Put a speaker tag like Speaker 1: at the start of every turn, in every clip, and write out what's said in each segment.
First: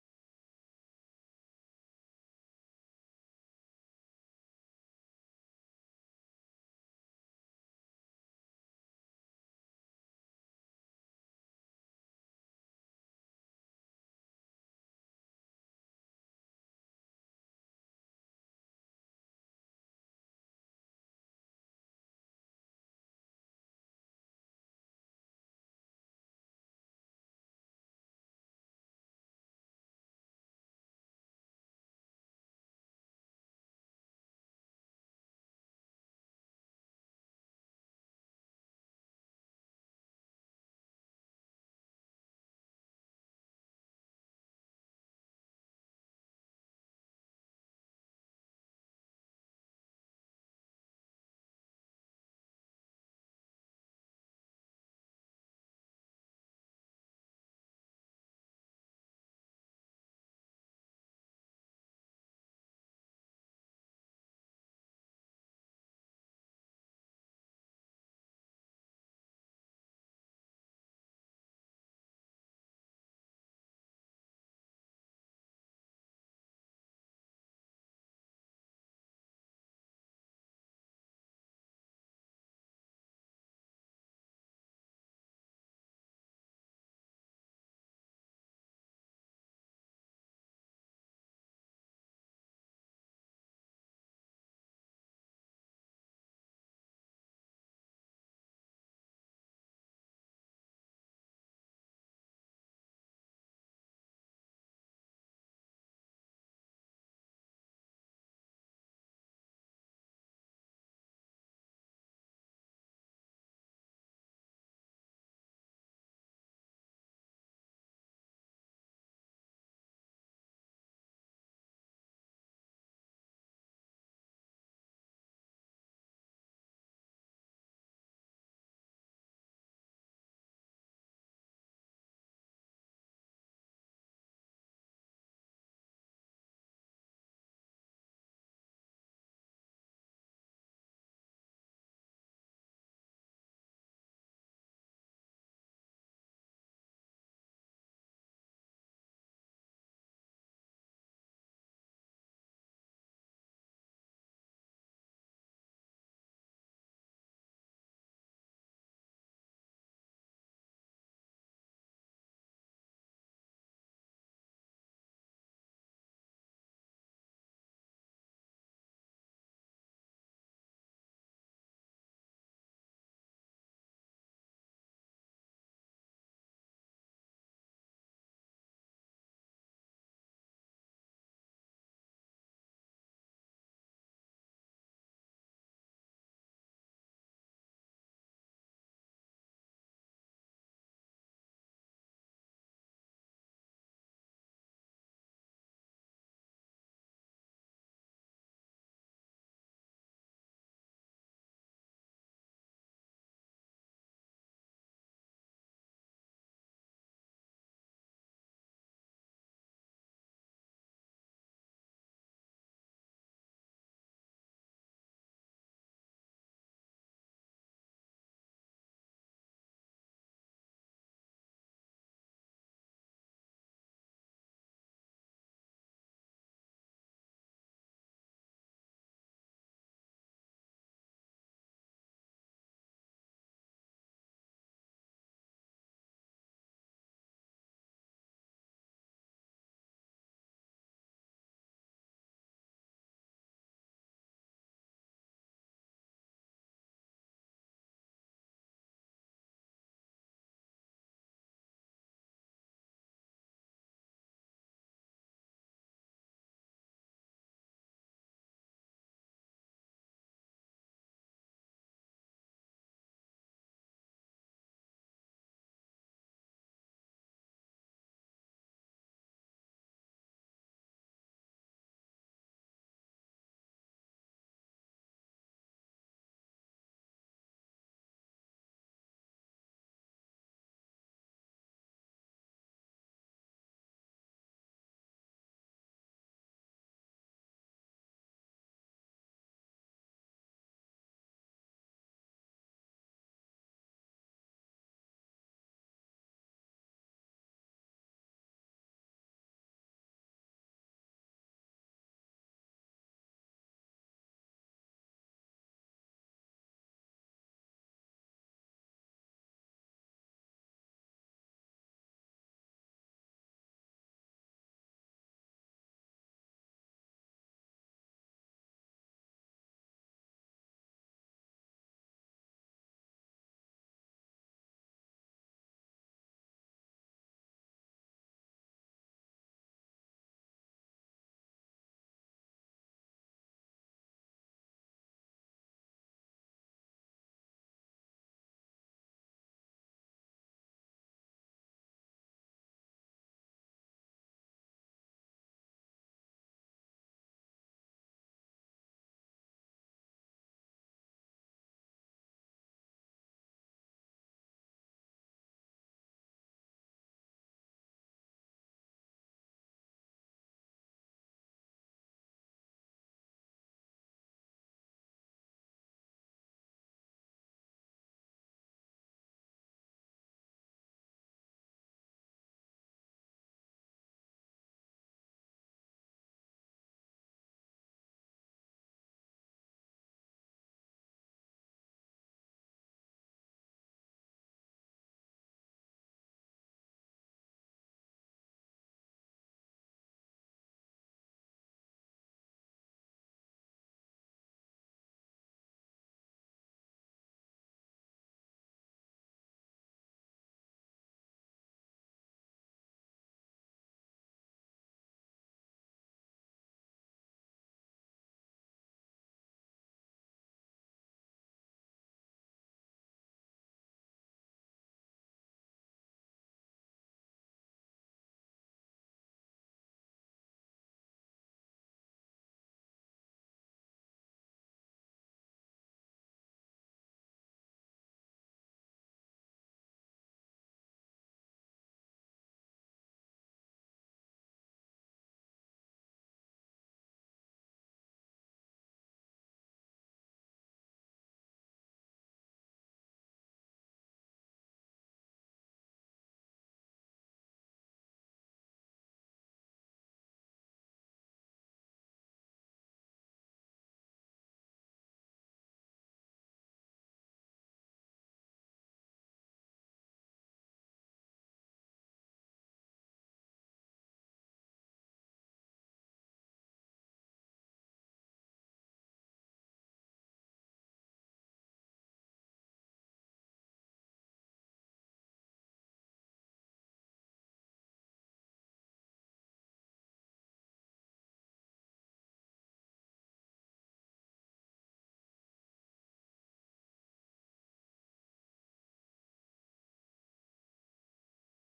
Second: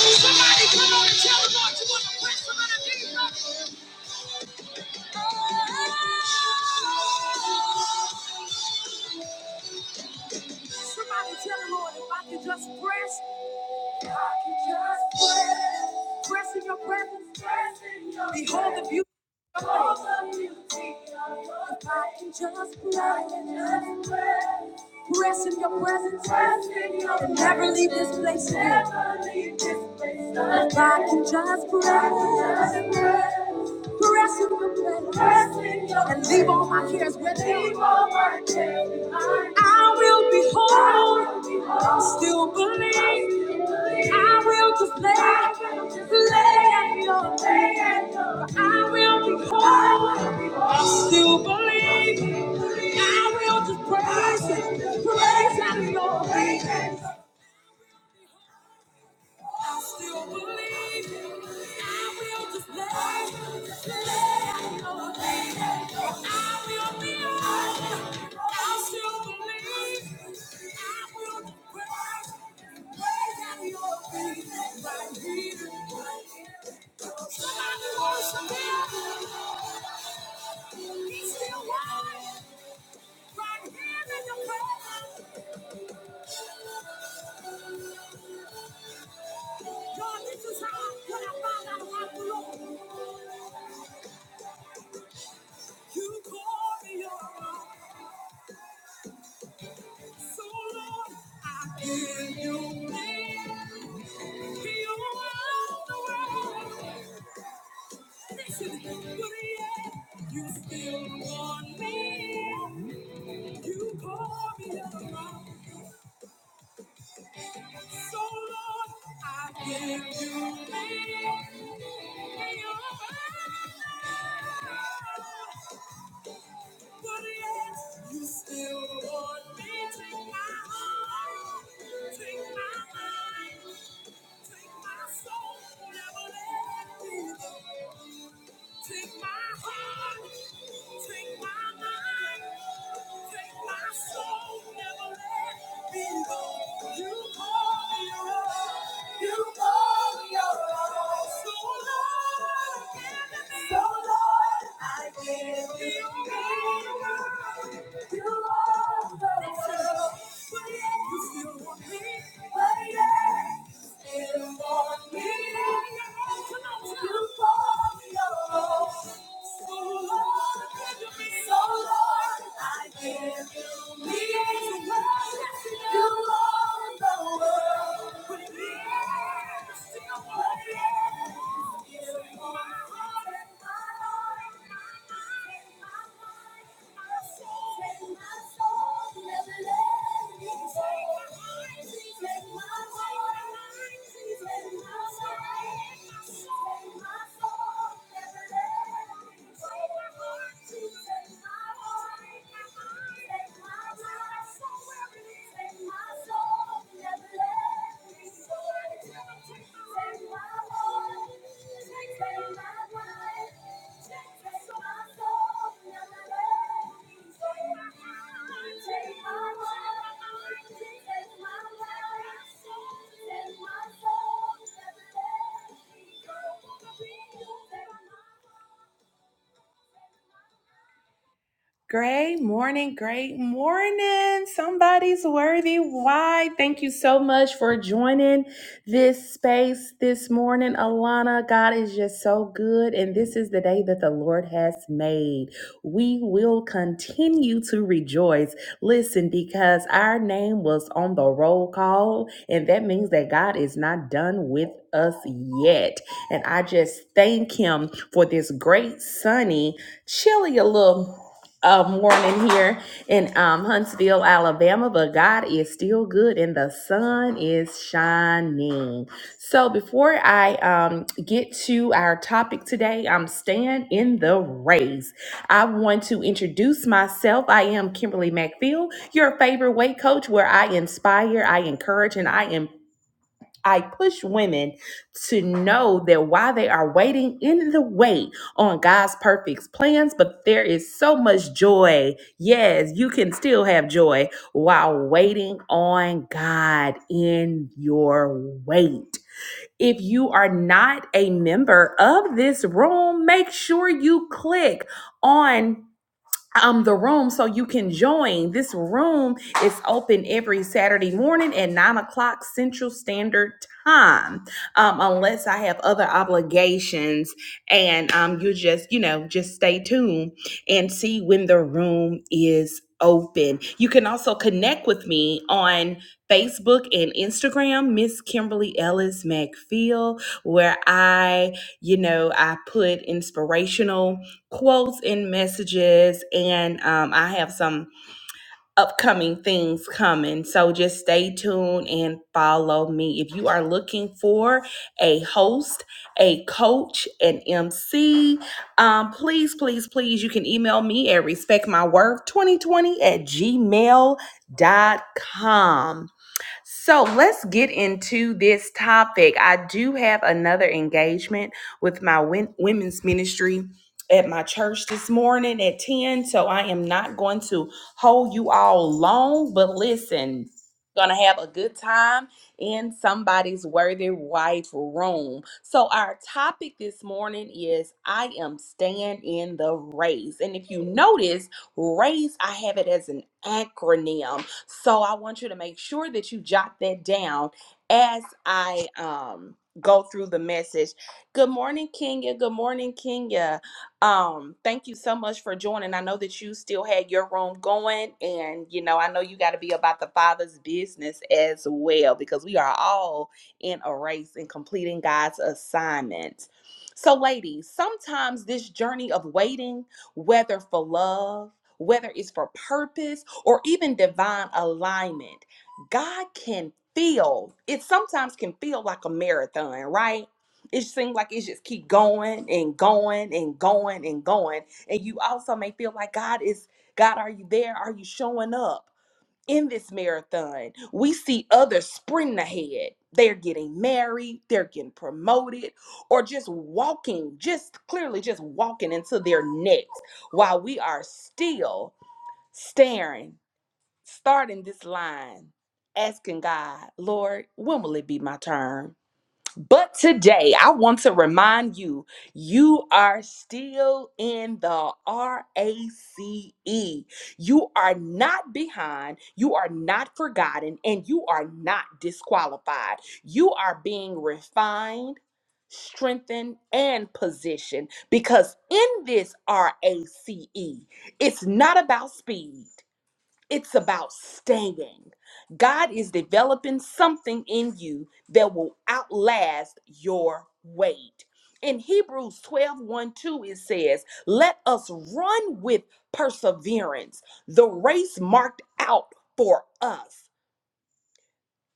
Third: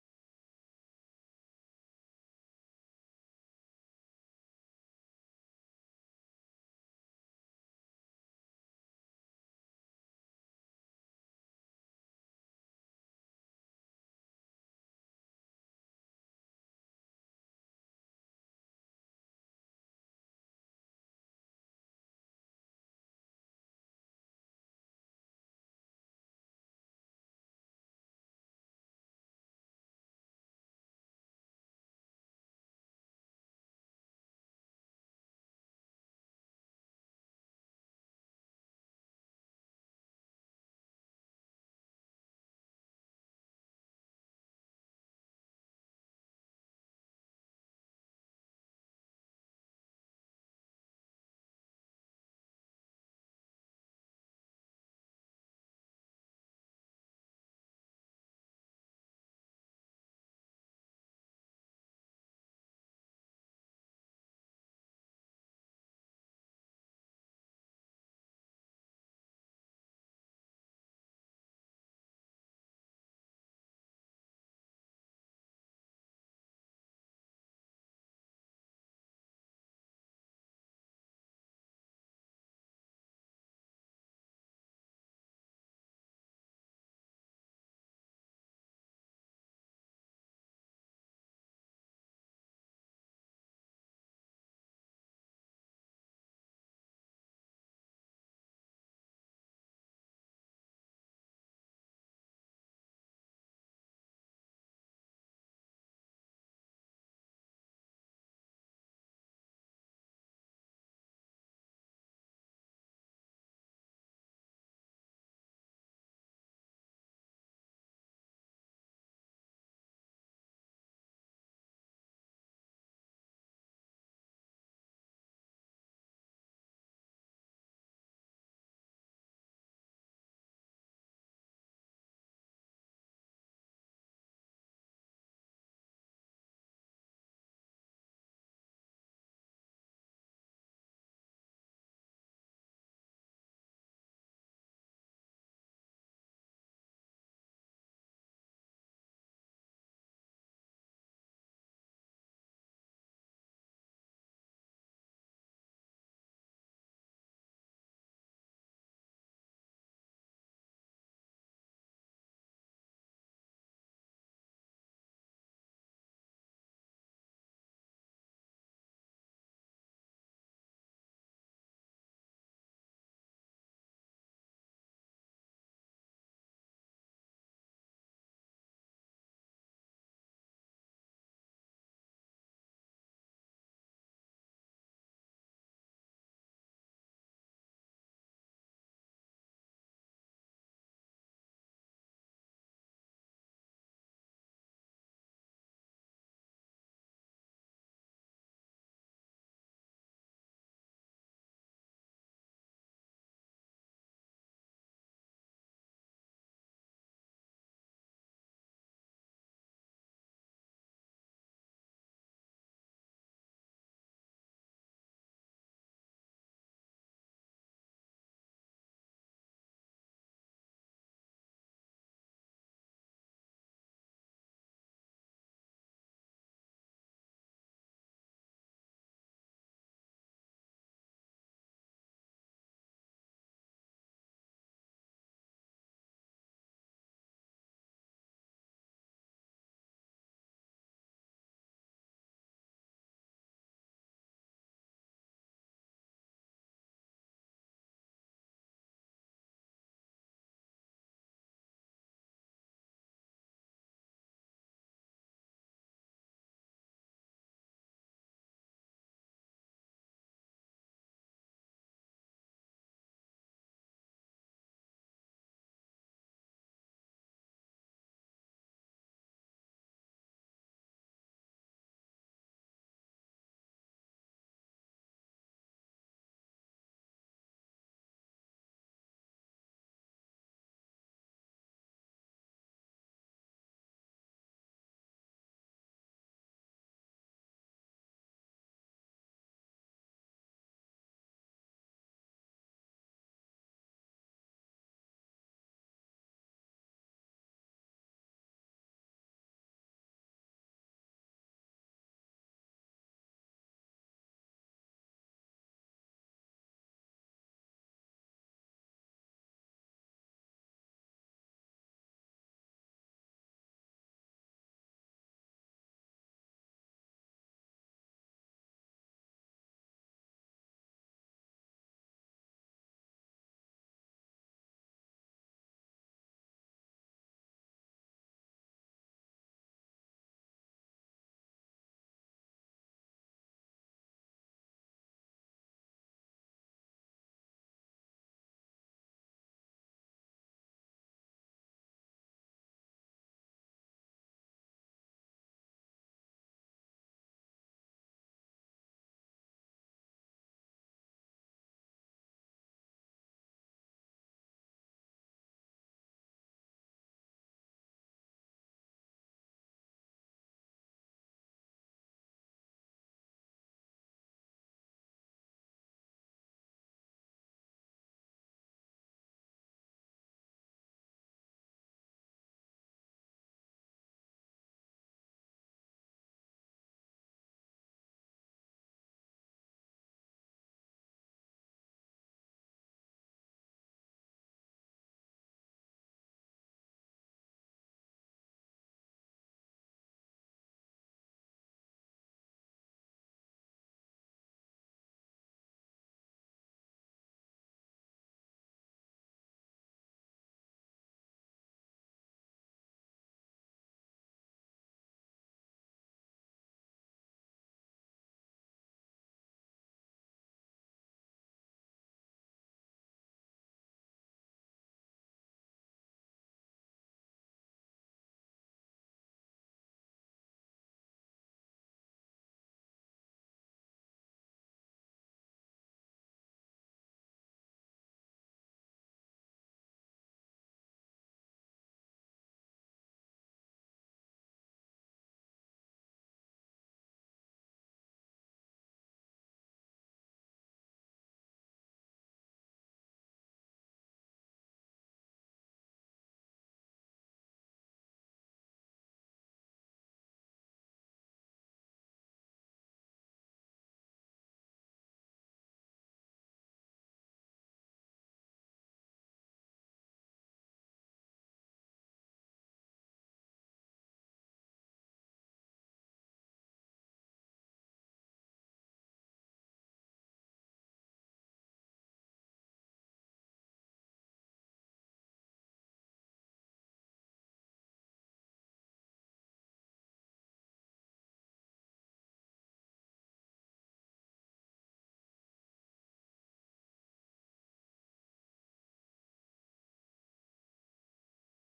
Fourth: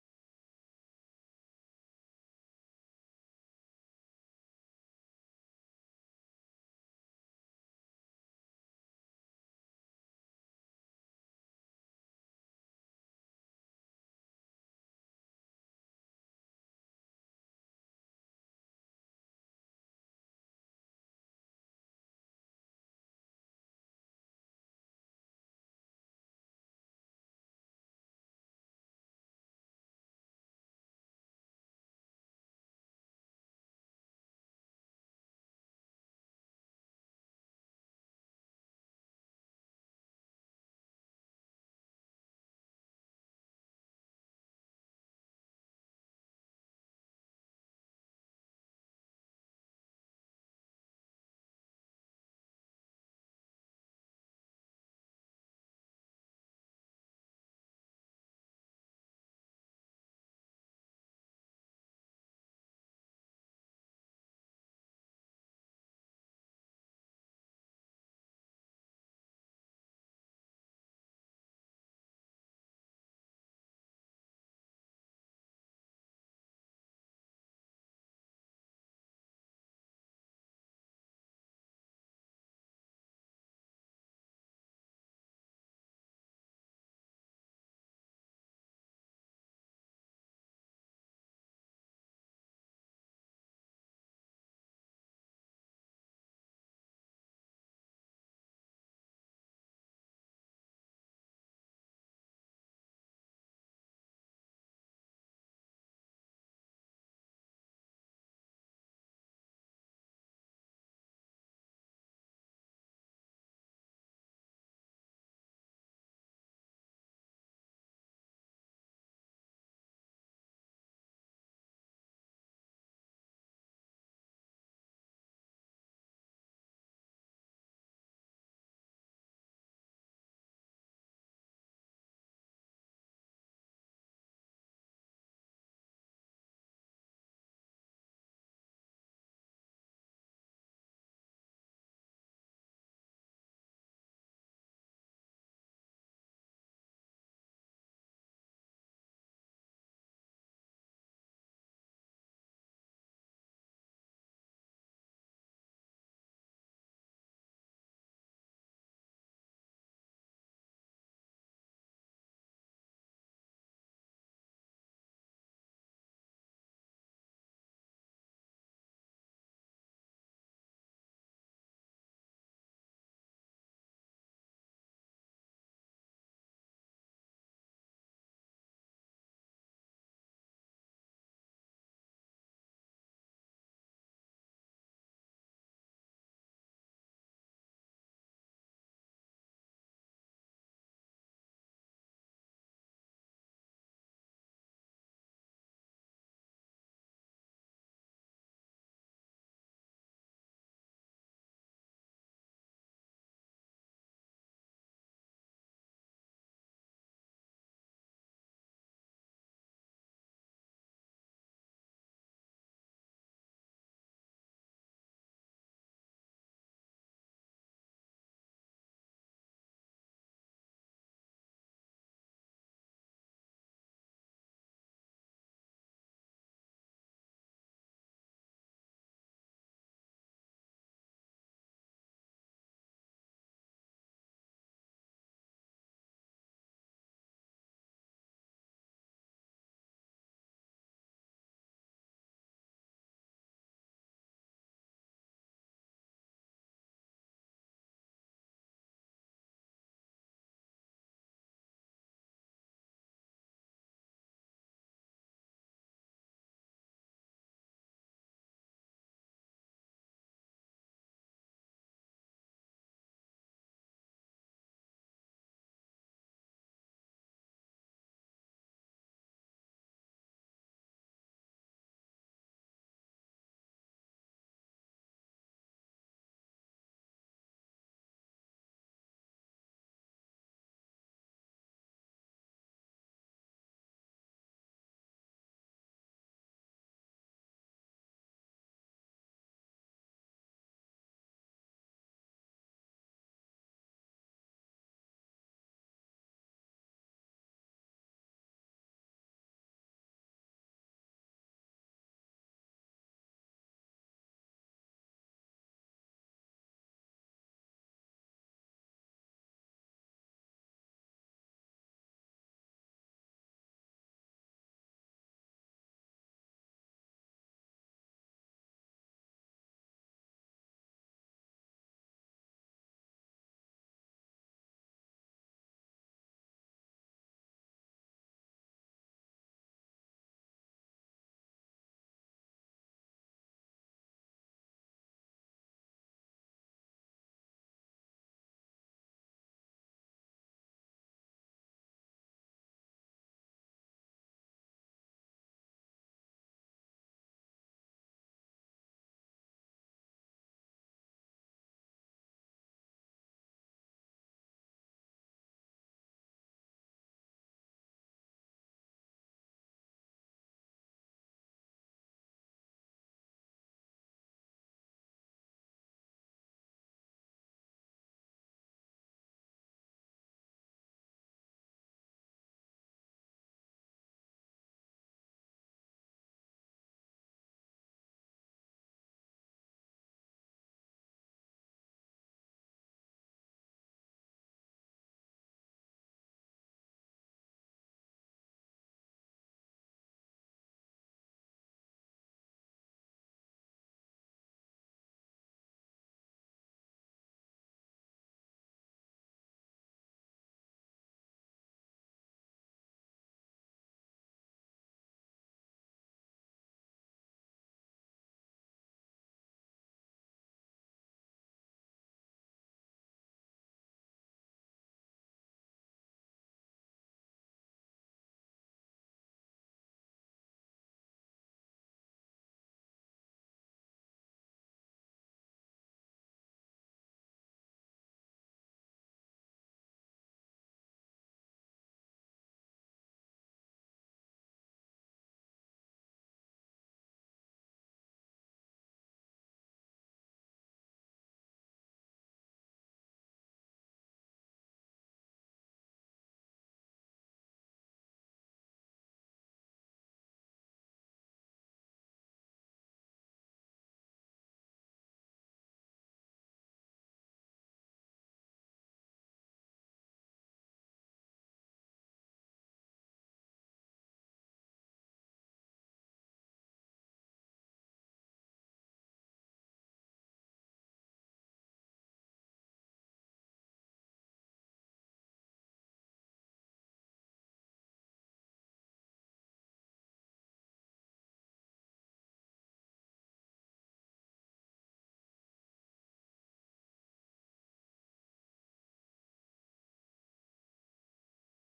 Speaker 1: Somebody come on and tell the Lord you want to quit some of the demons. Great morning, great morning. Somebody's worthy. Why? Thank you so much for joining this space this morning, Alana. God is just so good. And this is the day that the Lord has made. We will continue to rejoice. Listen, because our name was on the roll call, and that means that God is not done with us yet. And I just thank Him for this great, sunny, chilly a little um, morning here in um, Huntsville, Alabama, but God is still good and the sun is shining. So, before I um, get to our topic today, I'm staying in the race. I want to introduce myself. I am Kimberly McPhail, your favorite weight coach, where I inspire, I encourage, and I empower. I push women to know that while they are waiting in the wait on God's perfect plans, but there is so much joy. Yes, you can still have joy while waiting on God in your wait. If you are not a member of this room, make sure you click on um the room so you can join this room is open every saturday morning at nine o'clock central standard time um unless i have other obligations and um you just you know just stay tuned and see when the room is open you can also connect with me on facebook and instagram miss kimberly ellis mcphail where i you know i put inspirational quotes and messages and um, i have some upcoming things coming so just stay tuned and follow me if you are looking for a host a coach an mc um, please please please you can email me at respectmyworth2020 at gmail dot com. So let's get into this topic. I do have another engagement with my win- women's ministry at my church this morning at 10. So I am not going to hold you all long, but listen, gonna have a good time in somebody's worthy wife room. So our topic this morning is I am staying in the race. And if you notice, race, I have it as an acronym so I want you to make sure that you jot that down as I um go through the message. Good morning, Kenya. Good morning, Kenya. Um, thank you so much for joining. I know that you still had your room going, and you know, I know you got to be about the Father's business as well because we are all in a race and completing God's assignment. So, ladies, sometimes this journey of waiting whether for love, whether it's for purpose, or even divine alignment. God can feel, it sometimes can feel like a marathon, right? It seems like it just keep going and going and going and going. And you also may feel like God is, God, are you there? Are you showing up? in this marathon, we see others sprinting ahead. They're getting married, they're getting promoted, or just walking, just clearly just walking into their next while we are still staring, starting this line, asking God, Lord, when will it be my turn? But today, I want to remind you you are still in the RACE. You are not behind, you are not forgotten, and you are not disqualified. You are being refined. Strengthened and positioned because in this RACE, it's not about speed. It's about staying. God is developing something in you that will outlast your weight. In Hebrews twelve one, 2, it says, Let us run with perseverance the race marked out for us,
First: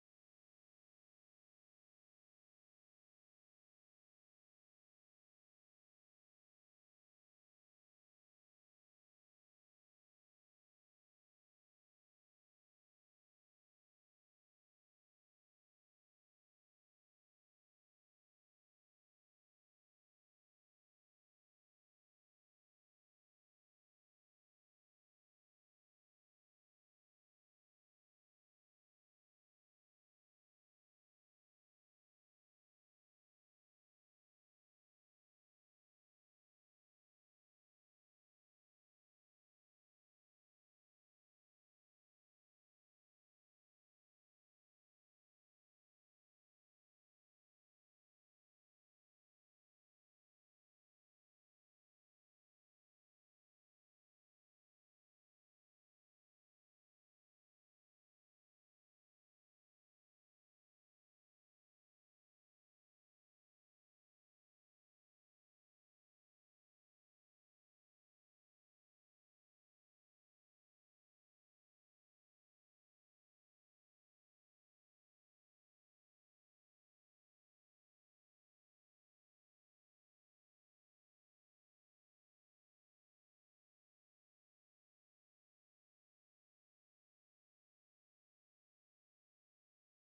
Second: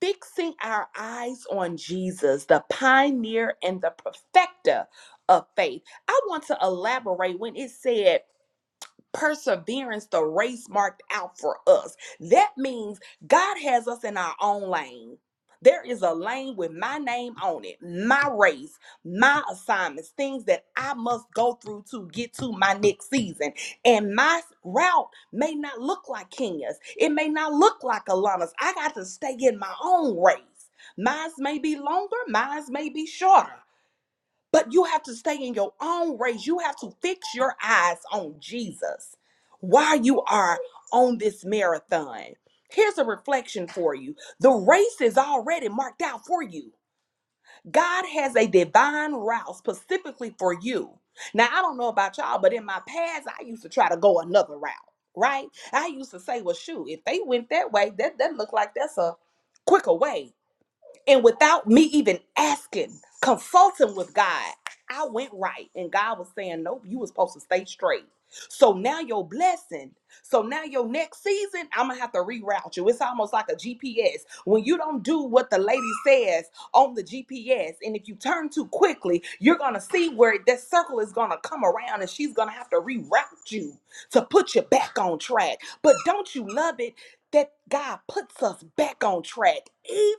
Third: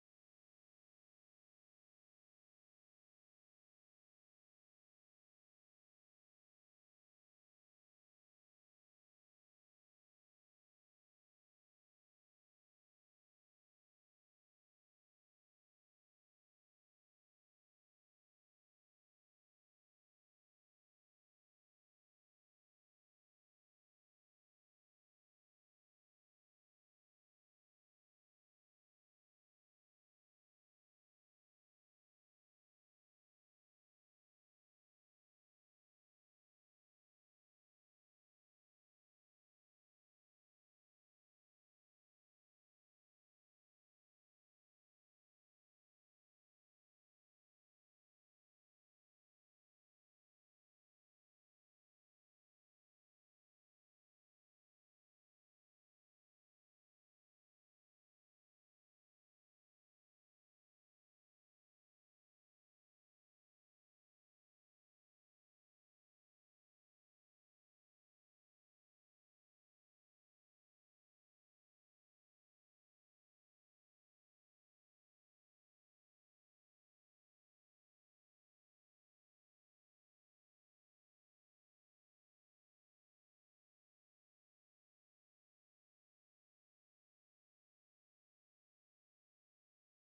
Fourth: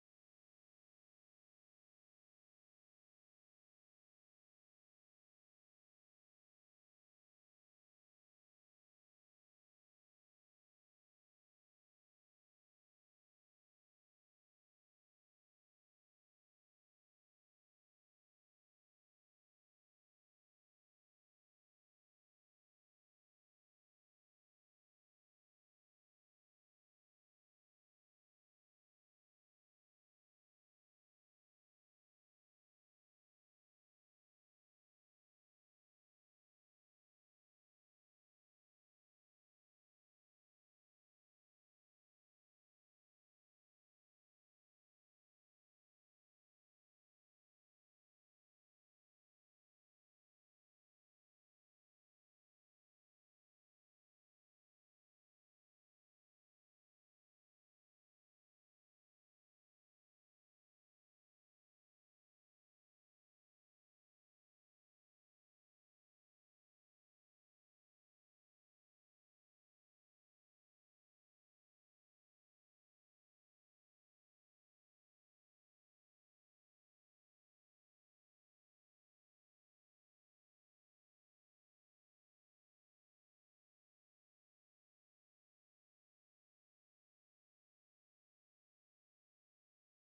Speaker 1: fixing our eyes on Jesus, the pioneer and the perfecter of faith. I want to elaborate when it said, perseverance the race marked out for us. That means God has us in our own lane. There is a lane with my name on it, my race, my assignments, things that I must go through to get to my next season. And my route may not look like Kenya's, it may not look like Alana's. I got to stay in my own race. Mine's may be longer, mine's may be shorter. But you have to stay in your own race. You have to fix your eyes on Jesus while you are on this marathon. Here's a reflection for you the race is already marked out for you. God has a divine route specifically for you. Now, I don't know about y'all, but in my past, I used to try to go another route, right? I used to say, well, shoot, if they went that way, that, that looked like that's a quicker way. And without me even asking, consulting with God, I went right. And God was saying, Nope, you were supposed to stay straight. So now your blessing. So now your next season, I'm gonna have to reroute you. It's almost like a GPS. When you don't do what the lady says on the GPS, and if you turn too quickly, you're gonna see where that circle is gonna come around and she's gonna have to reroute you to put you back on track. But don't you love it? that God puts us back on track,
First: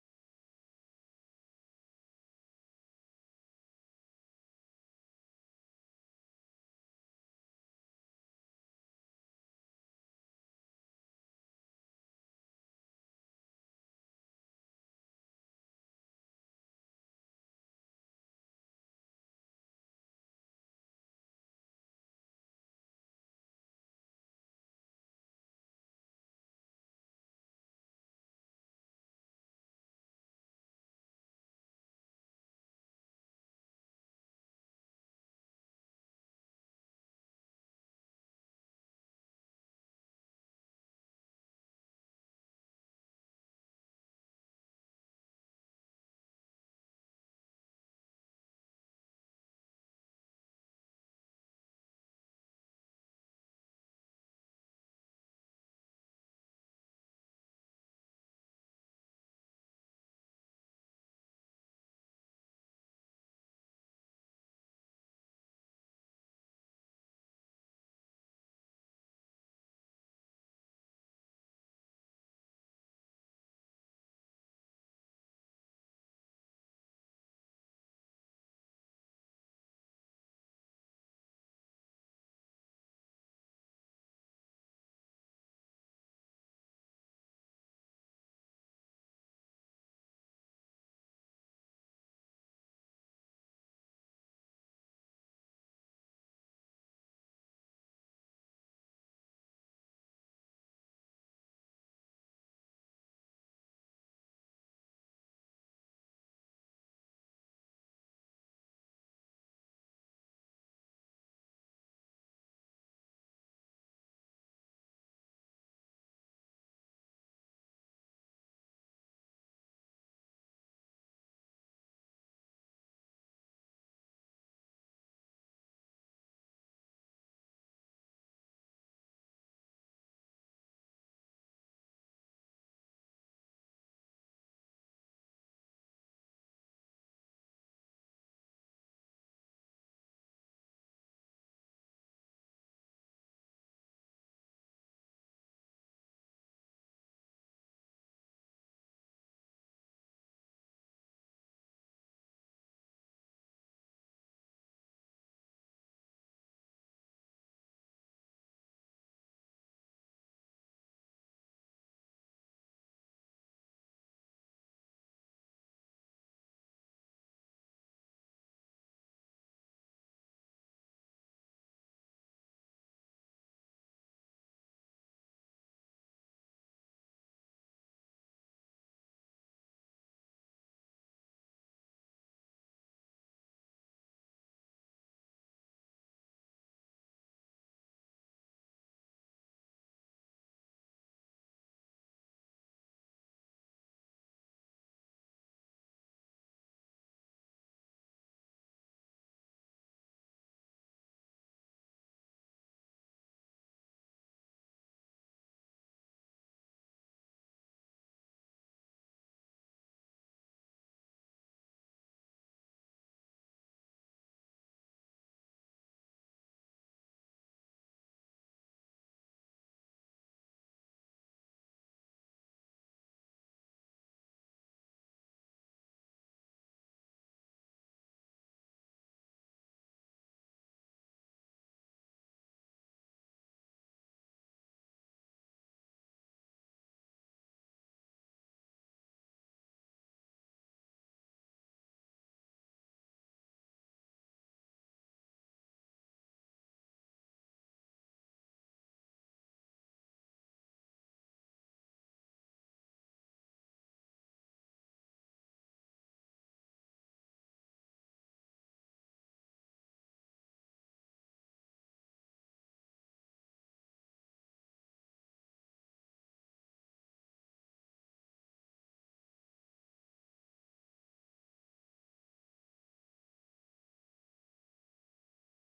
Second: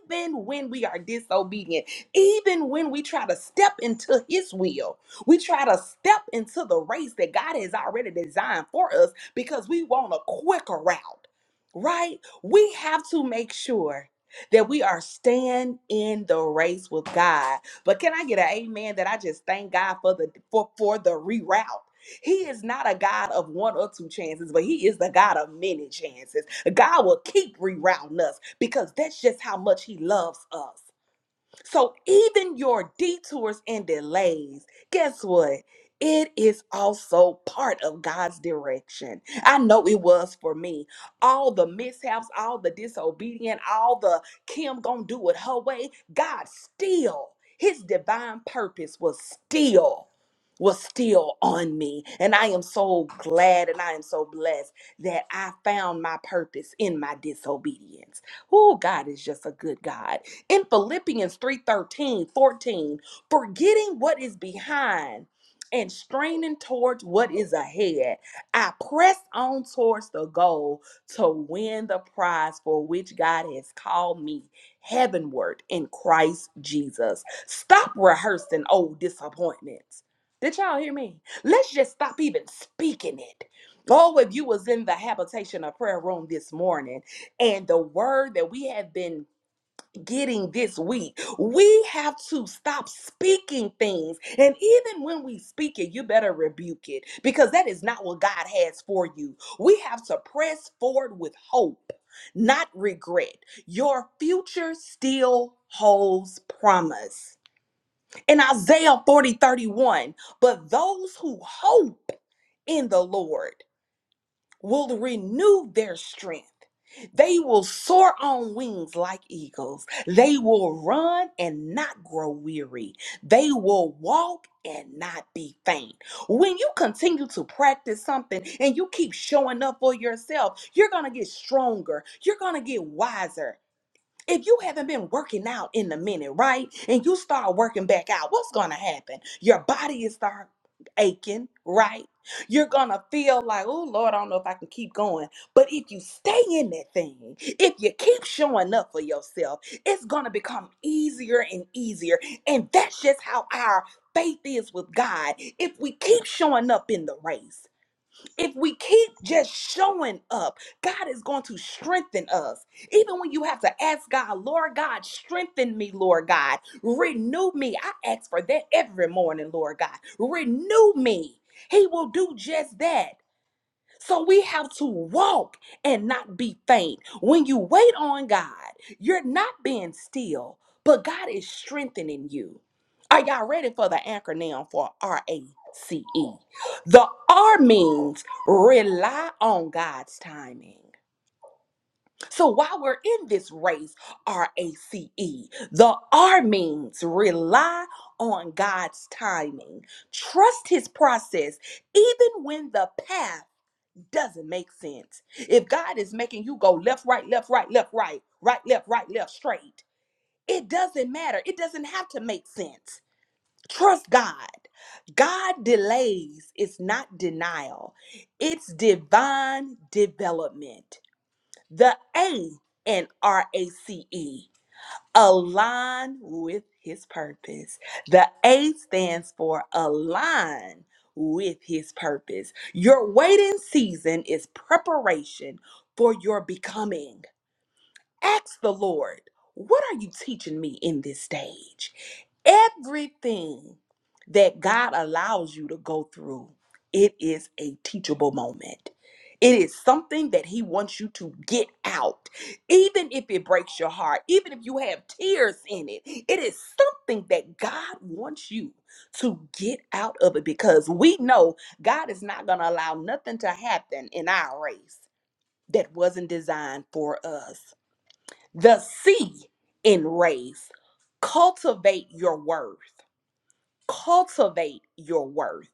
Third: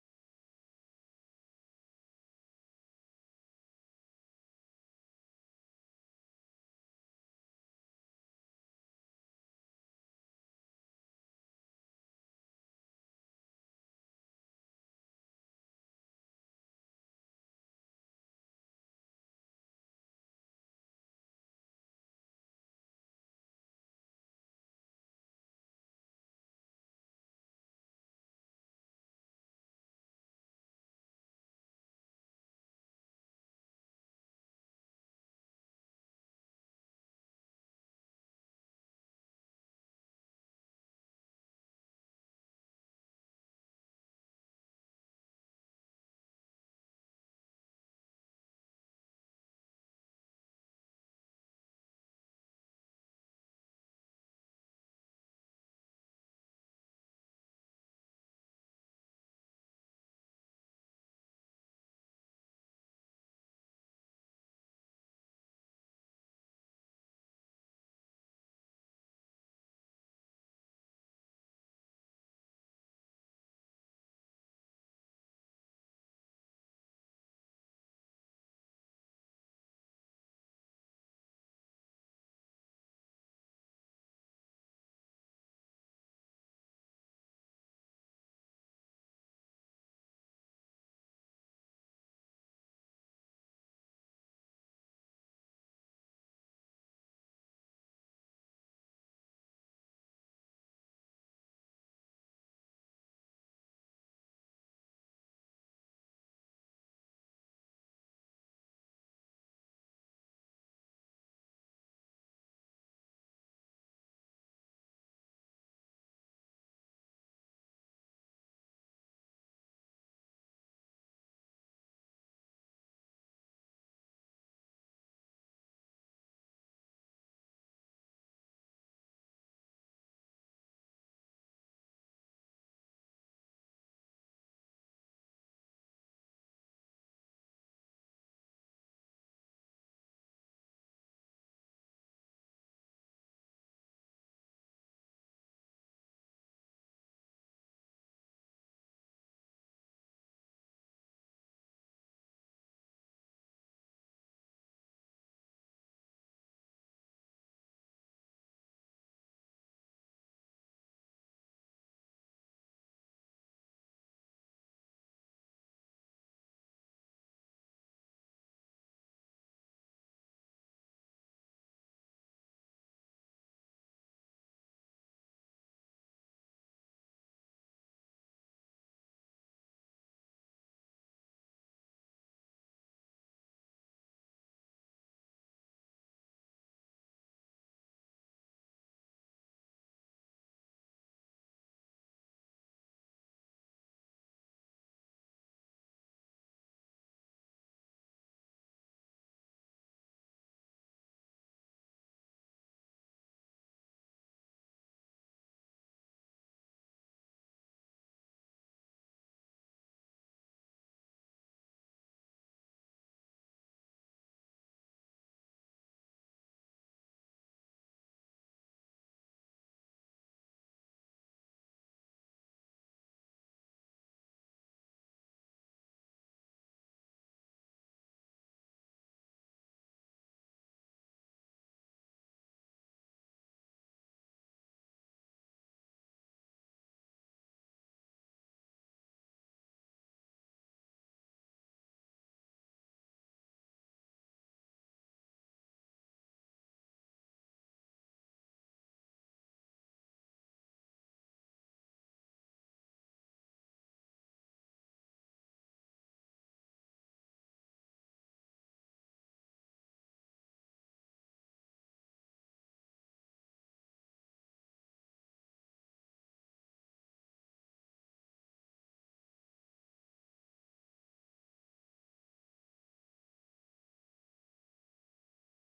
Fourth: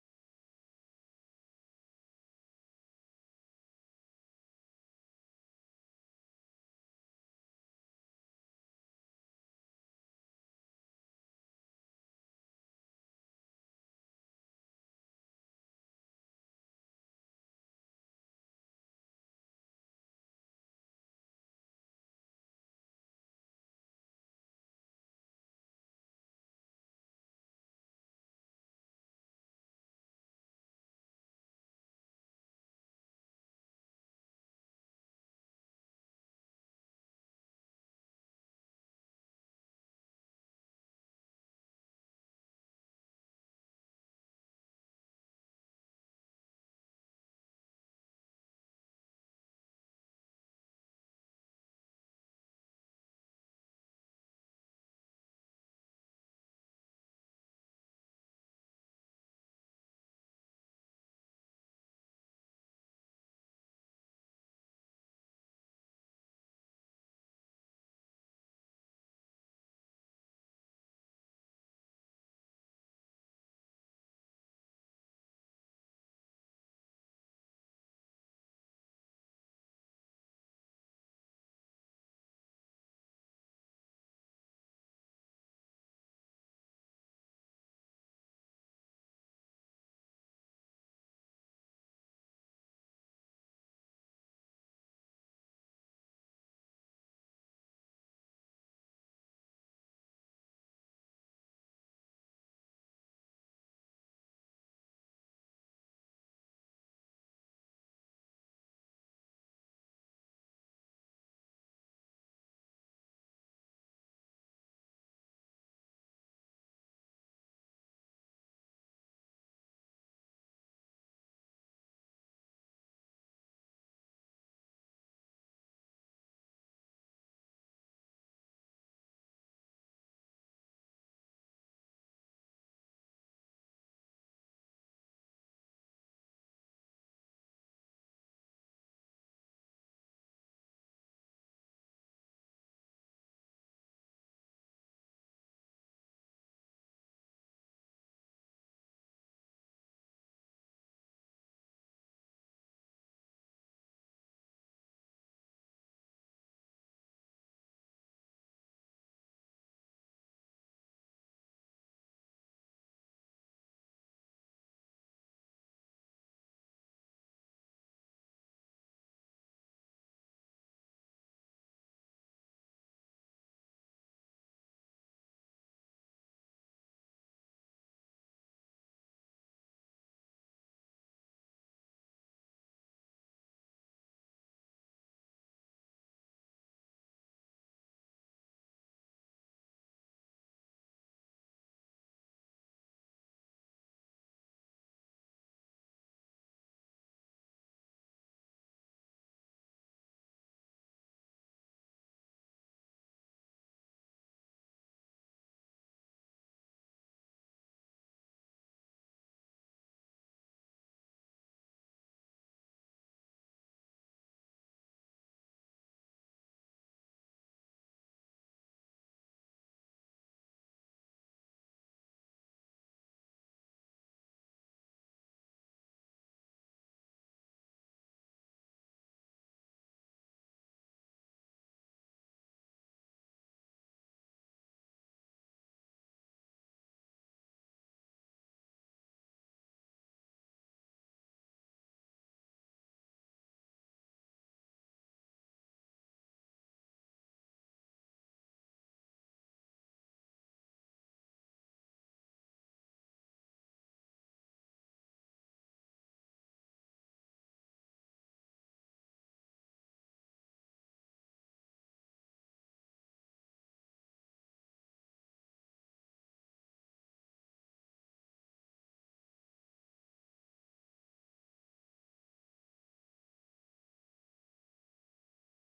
Speaker 1: even when we are disobedient, even when we try to step into His will. We try to step into the race that God has already designed for us because we want a quicker route, right? We have to make sure that we are staying in the race with God. But can I get an amen that I just thank God for the for, for the reroute? He is not a God of one or two chances, but He is the God of many chances. God will keep rerouting us because that's just how much He loves us. So even your detours and delays, guess what? It is also part of God's direction. I know it was for me. All the mishaps, all the disobedient, all the Kim gonna do it her way. God still, his divine purpose was still, was still on me. And I am so glad and I am so blessed that I found my purpose in my disobedience. Oh, God is just a good God in Philippians 3 13 14, forgetting what is behind and straining towards what is ahead. I press on towards the goal to win the prize for which God has called me heavenward in Christ Jesus. Stop rehearsing old disappointments. Did y'all hear me? Let's just stop even speaking it. Oh, if you was in the habitation of prayer room this morning and the word that we have been getting this week. We have to stop speaking things. And even when we speak it, you better rebuke it because that is not what God has for you. We have to press forward with hope, not regret. Your future still holds promise. In Isaiah 40 31. but those who hope in the Lord will renew their strength. They will soar on wings like eagles. They will run and not grow weary. They will walk and not be faint. When you continue to practice something and you keep showing up for yourself, you're going to get stronger. You're going to get wiser if you haven't been working out in a minute, right? And you start working back out, what's going to happen? Your body is start aching, right? You're going to feel like, "Oh Lord, I don't know if I can keep going." But if you stay in that thing, if you keep showing up for yourself, it's going to become easier and easier. And that's just how our faith is with God. If we keep showing up in the race, if we keep just showing up, God is going to strengthen us. Even when you have to ask God, Lord God, strengthen me, Lord God, renew me. I ask for that every morning, Lord God, renew me. He will do just that. So we have to walk and not be faint. When you wait on God, you're not being still, but God is strengthening you. Are y'all ready for the acronym for R A C E? The R means rely on God's timing. So while we're in this race, R A C E, the R means rely on God's timing. Trust his process even when the path doesn't make sense. If God is making you go left, right, left, right, left, right, right, left, right, left, straight, it doesn't matter. It doesn't have to make sense. Trust God. God delays is not denial, it's divine development. The A in RACE align with his purpose. The A stands for align with his purpose. Your waiting season is preparation for your becoming. Ask the Lord, what are you teaching me in this stage? Everything that God allows you to go through, it is a teachable moment. It is something that He wants you to get out. Even if it breaks your heart, even if you have tears in it, it is something that God wants you to get out of it because we know God is not going to allow nothing to happen in our race that wasn't designed for us. The C in raise. Cultivate your worth. Cultivate your worth.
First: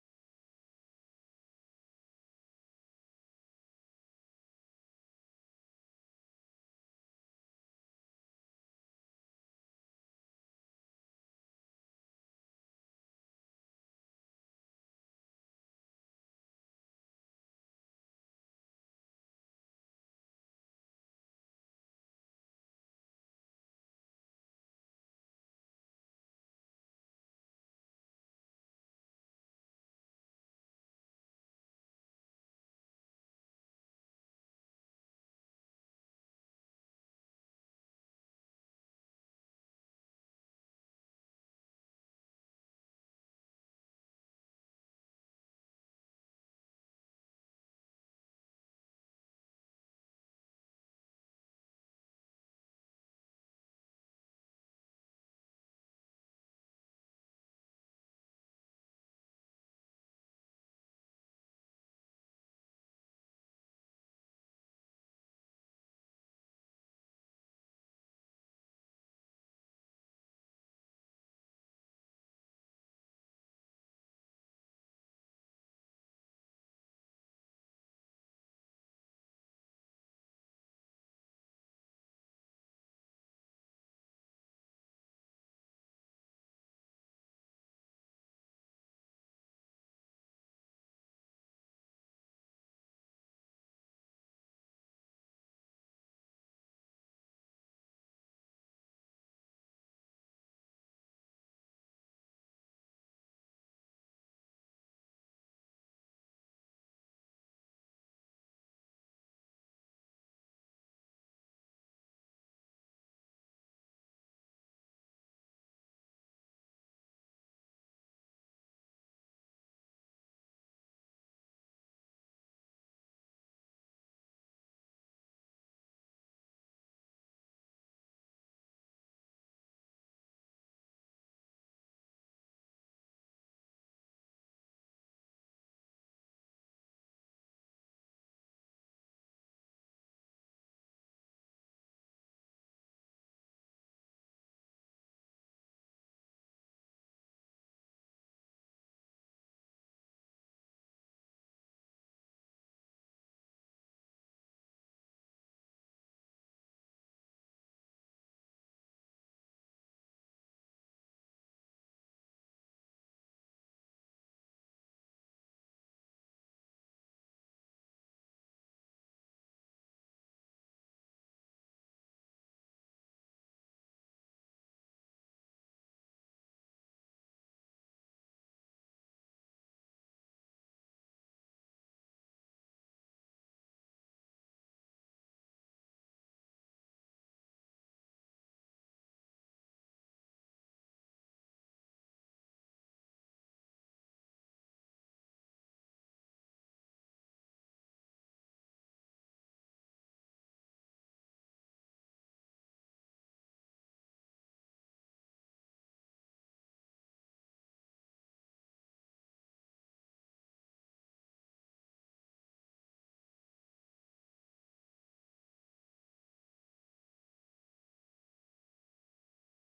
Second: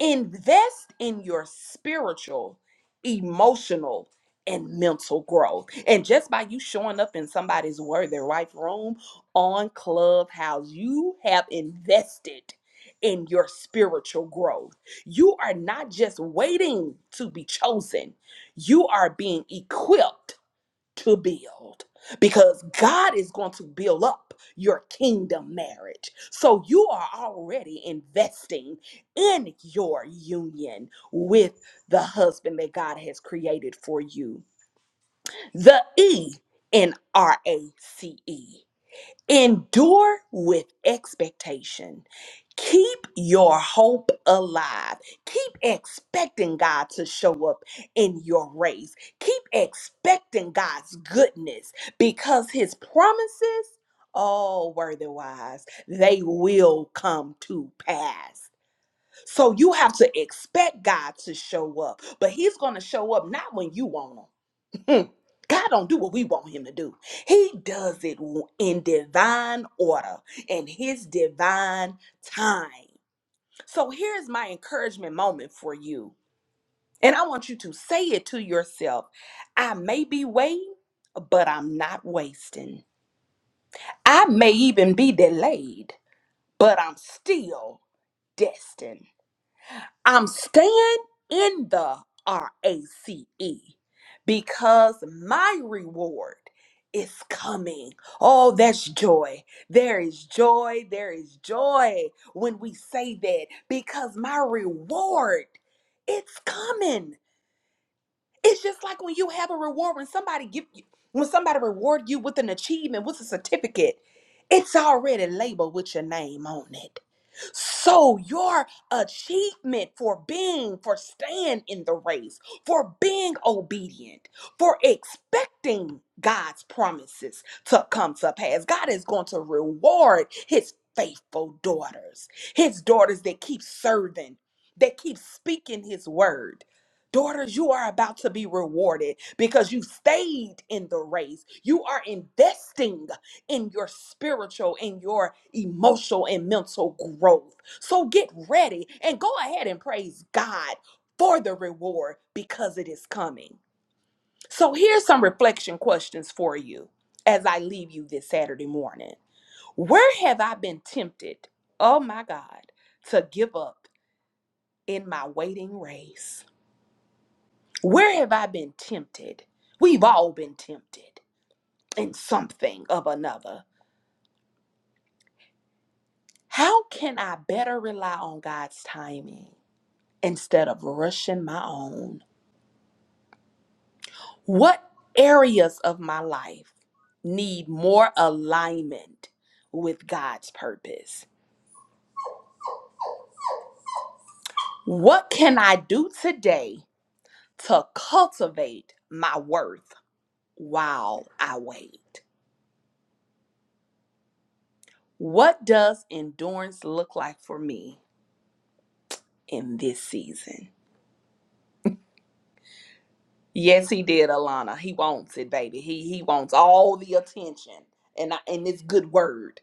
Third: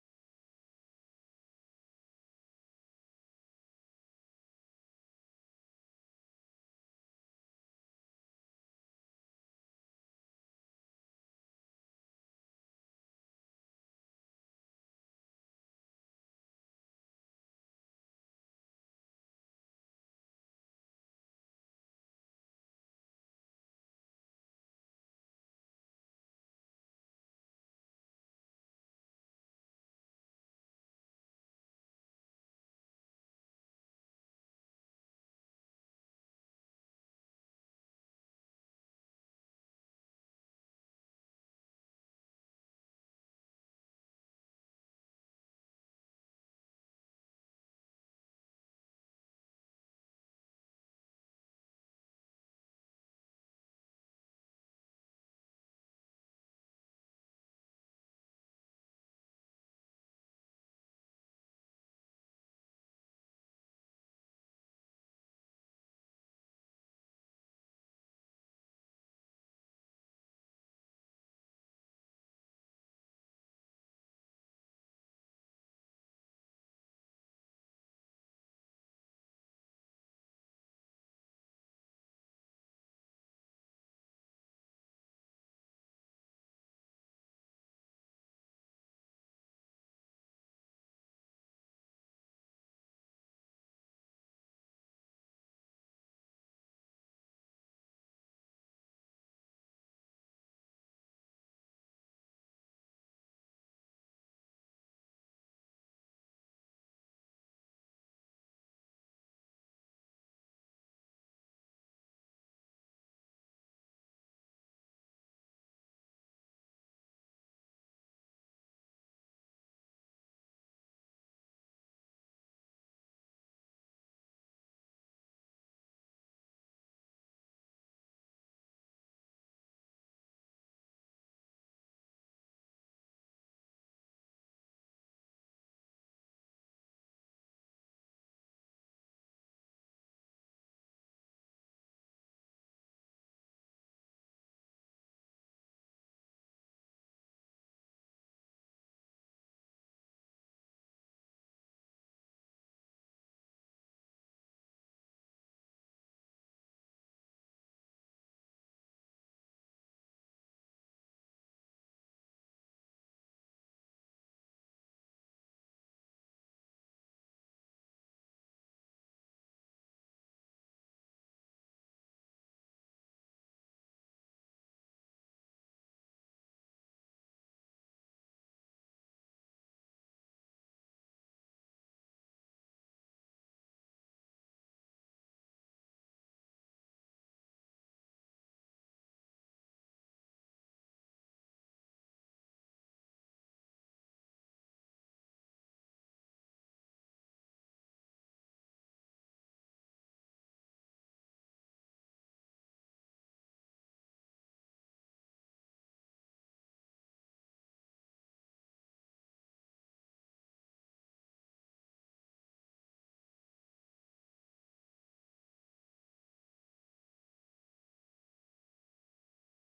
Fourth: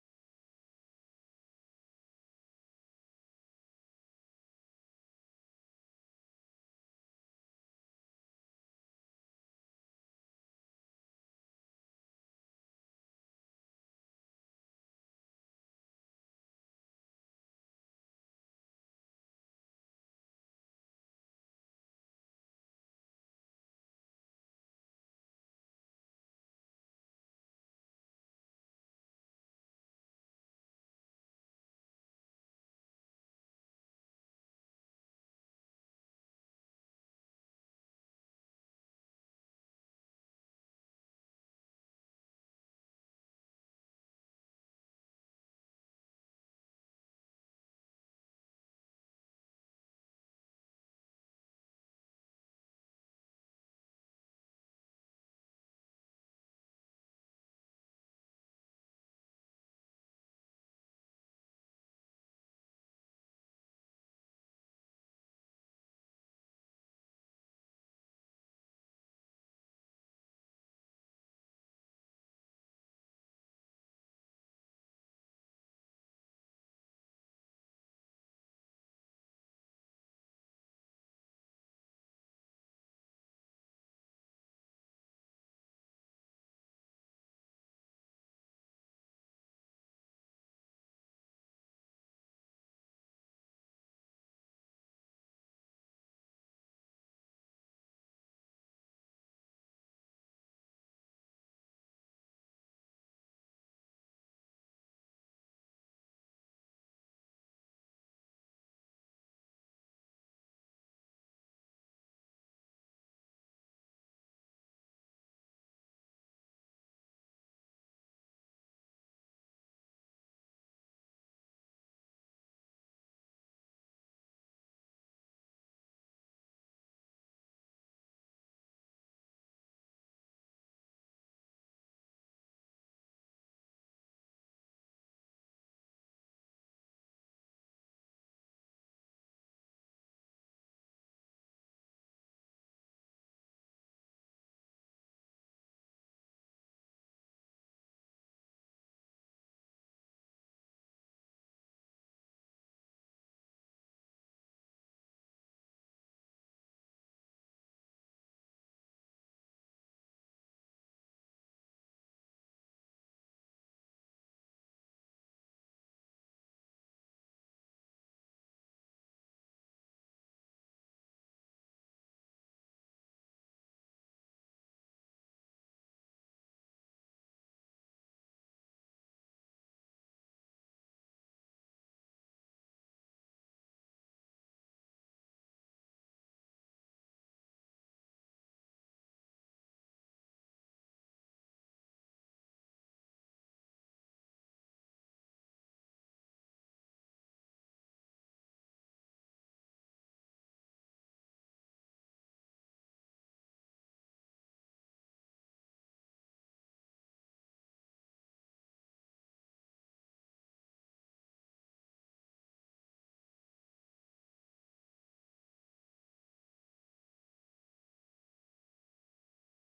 Speaker 1: Invest in your spiritual, emotional, and mental growth. And just by you showing up in somebody's worthy wife room on Clubhouse, you have invested in your spiritual growth. You are not just waiting to be chosen, you are being equipped to build because God is going to build up your kingdom marriage. So you are already investing in your union with the husband that God has created for you. The E in RACE. Endure with expectation. Keep your hope alive. Keep expecting God to show up in your race. Keep expecting God's goodness because his promises, oh, worthy wise, they will come to pass. So you have to expect God to show up, but he's going to show up not when you want him. Mm. God don't do what we want him to do. He does it w- in divine order and his divine time. So here's my encouragement moment for you. And I want you to say it to yourself. I may be waiting, but I'm not wasting. I may even be delayed, but I'm still destined. I'm staying in the RACE because my reward is coming. Oh, that's joy. There is joy. There is joy when we say that because my reward it's coming. It's just like when you have a reward when somebody give you when somebody reward you with an achievement, with a certificate, it's already labeled with your name on it. So, your achievement for being, for staying in the race, for being obedient, for expecting God's promises to come to pass, God is going to reward His faithful daughters, His daughters that keep serving, that keep speaking His word. Daughters, you are about to be rewarded because you stayed in the race. You are investing in your spiritual, in your emotional and mental growth. So get ready and go ahead and praise God for the reward because it is coming. So here's some reflection questions for you as I leave you this Saturday morning. Where have I been tempted, oh my God, to give up in my waiting race? Where have I been tempted? We've all been tempted in something of another. How can I better rely on God's timing instead of rushing my own? What areas of my life need more alignment with God's purpose? What can I do today to cultivate my worth while I wait? What does endurance look like for me in this season? Yes, he did, Alana. He wants it, baby. He he wants all the attention and I, and this good word.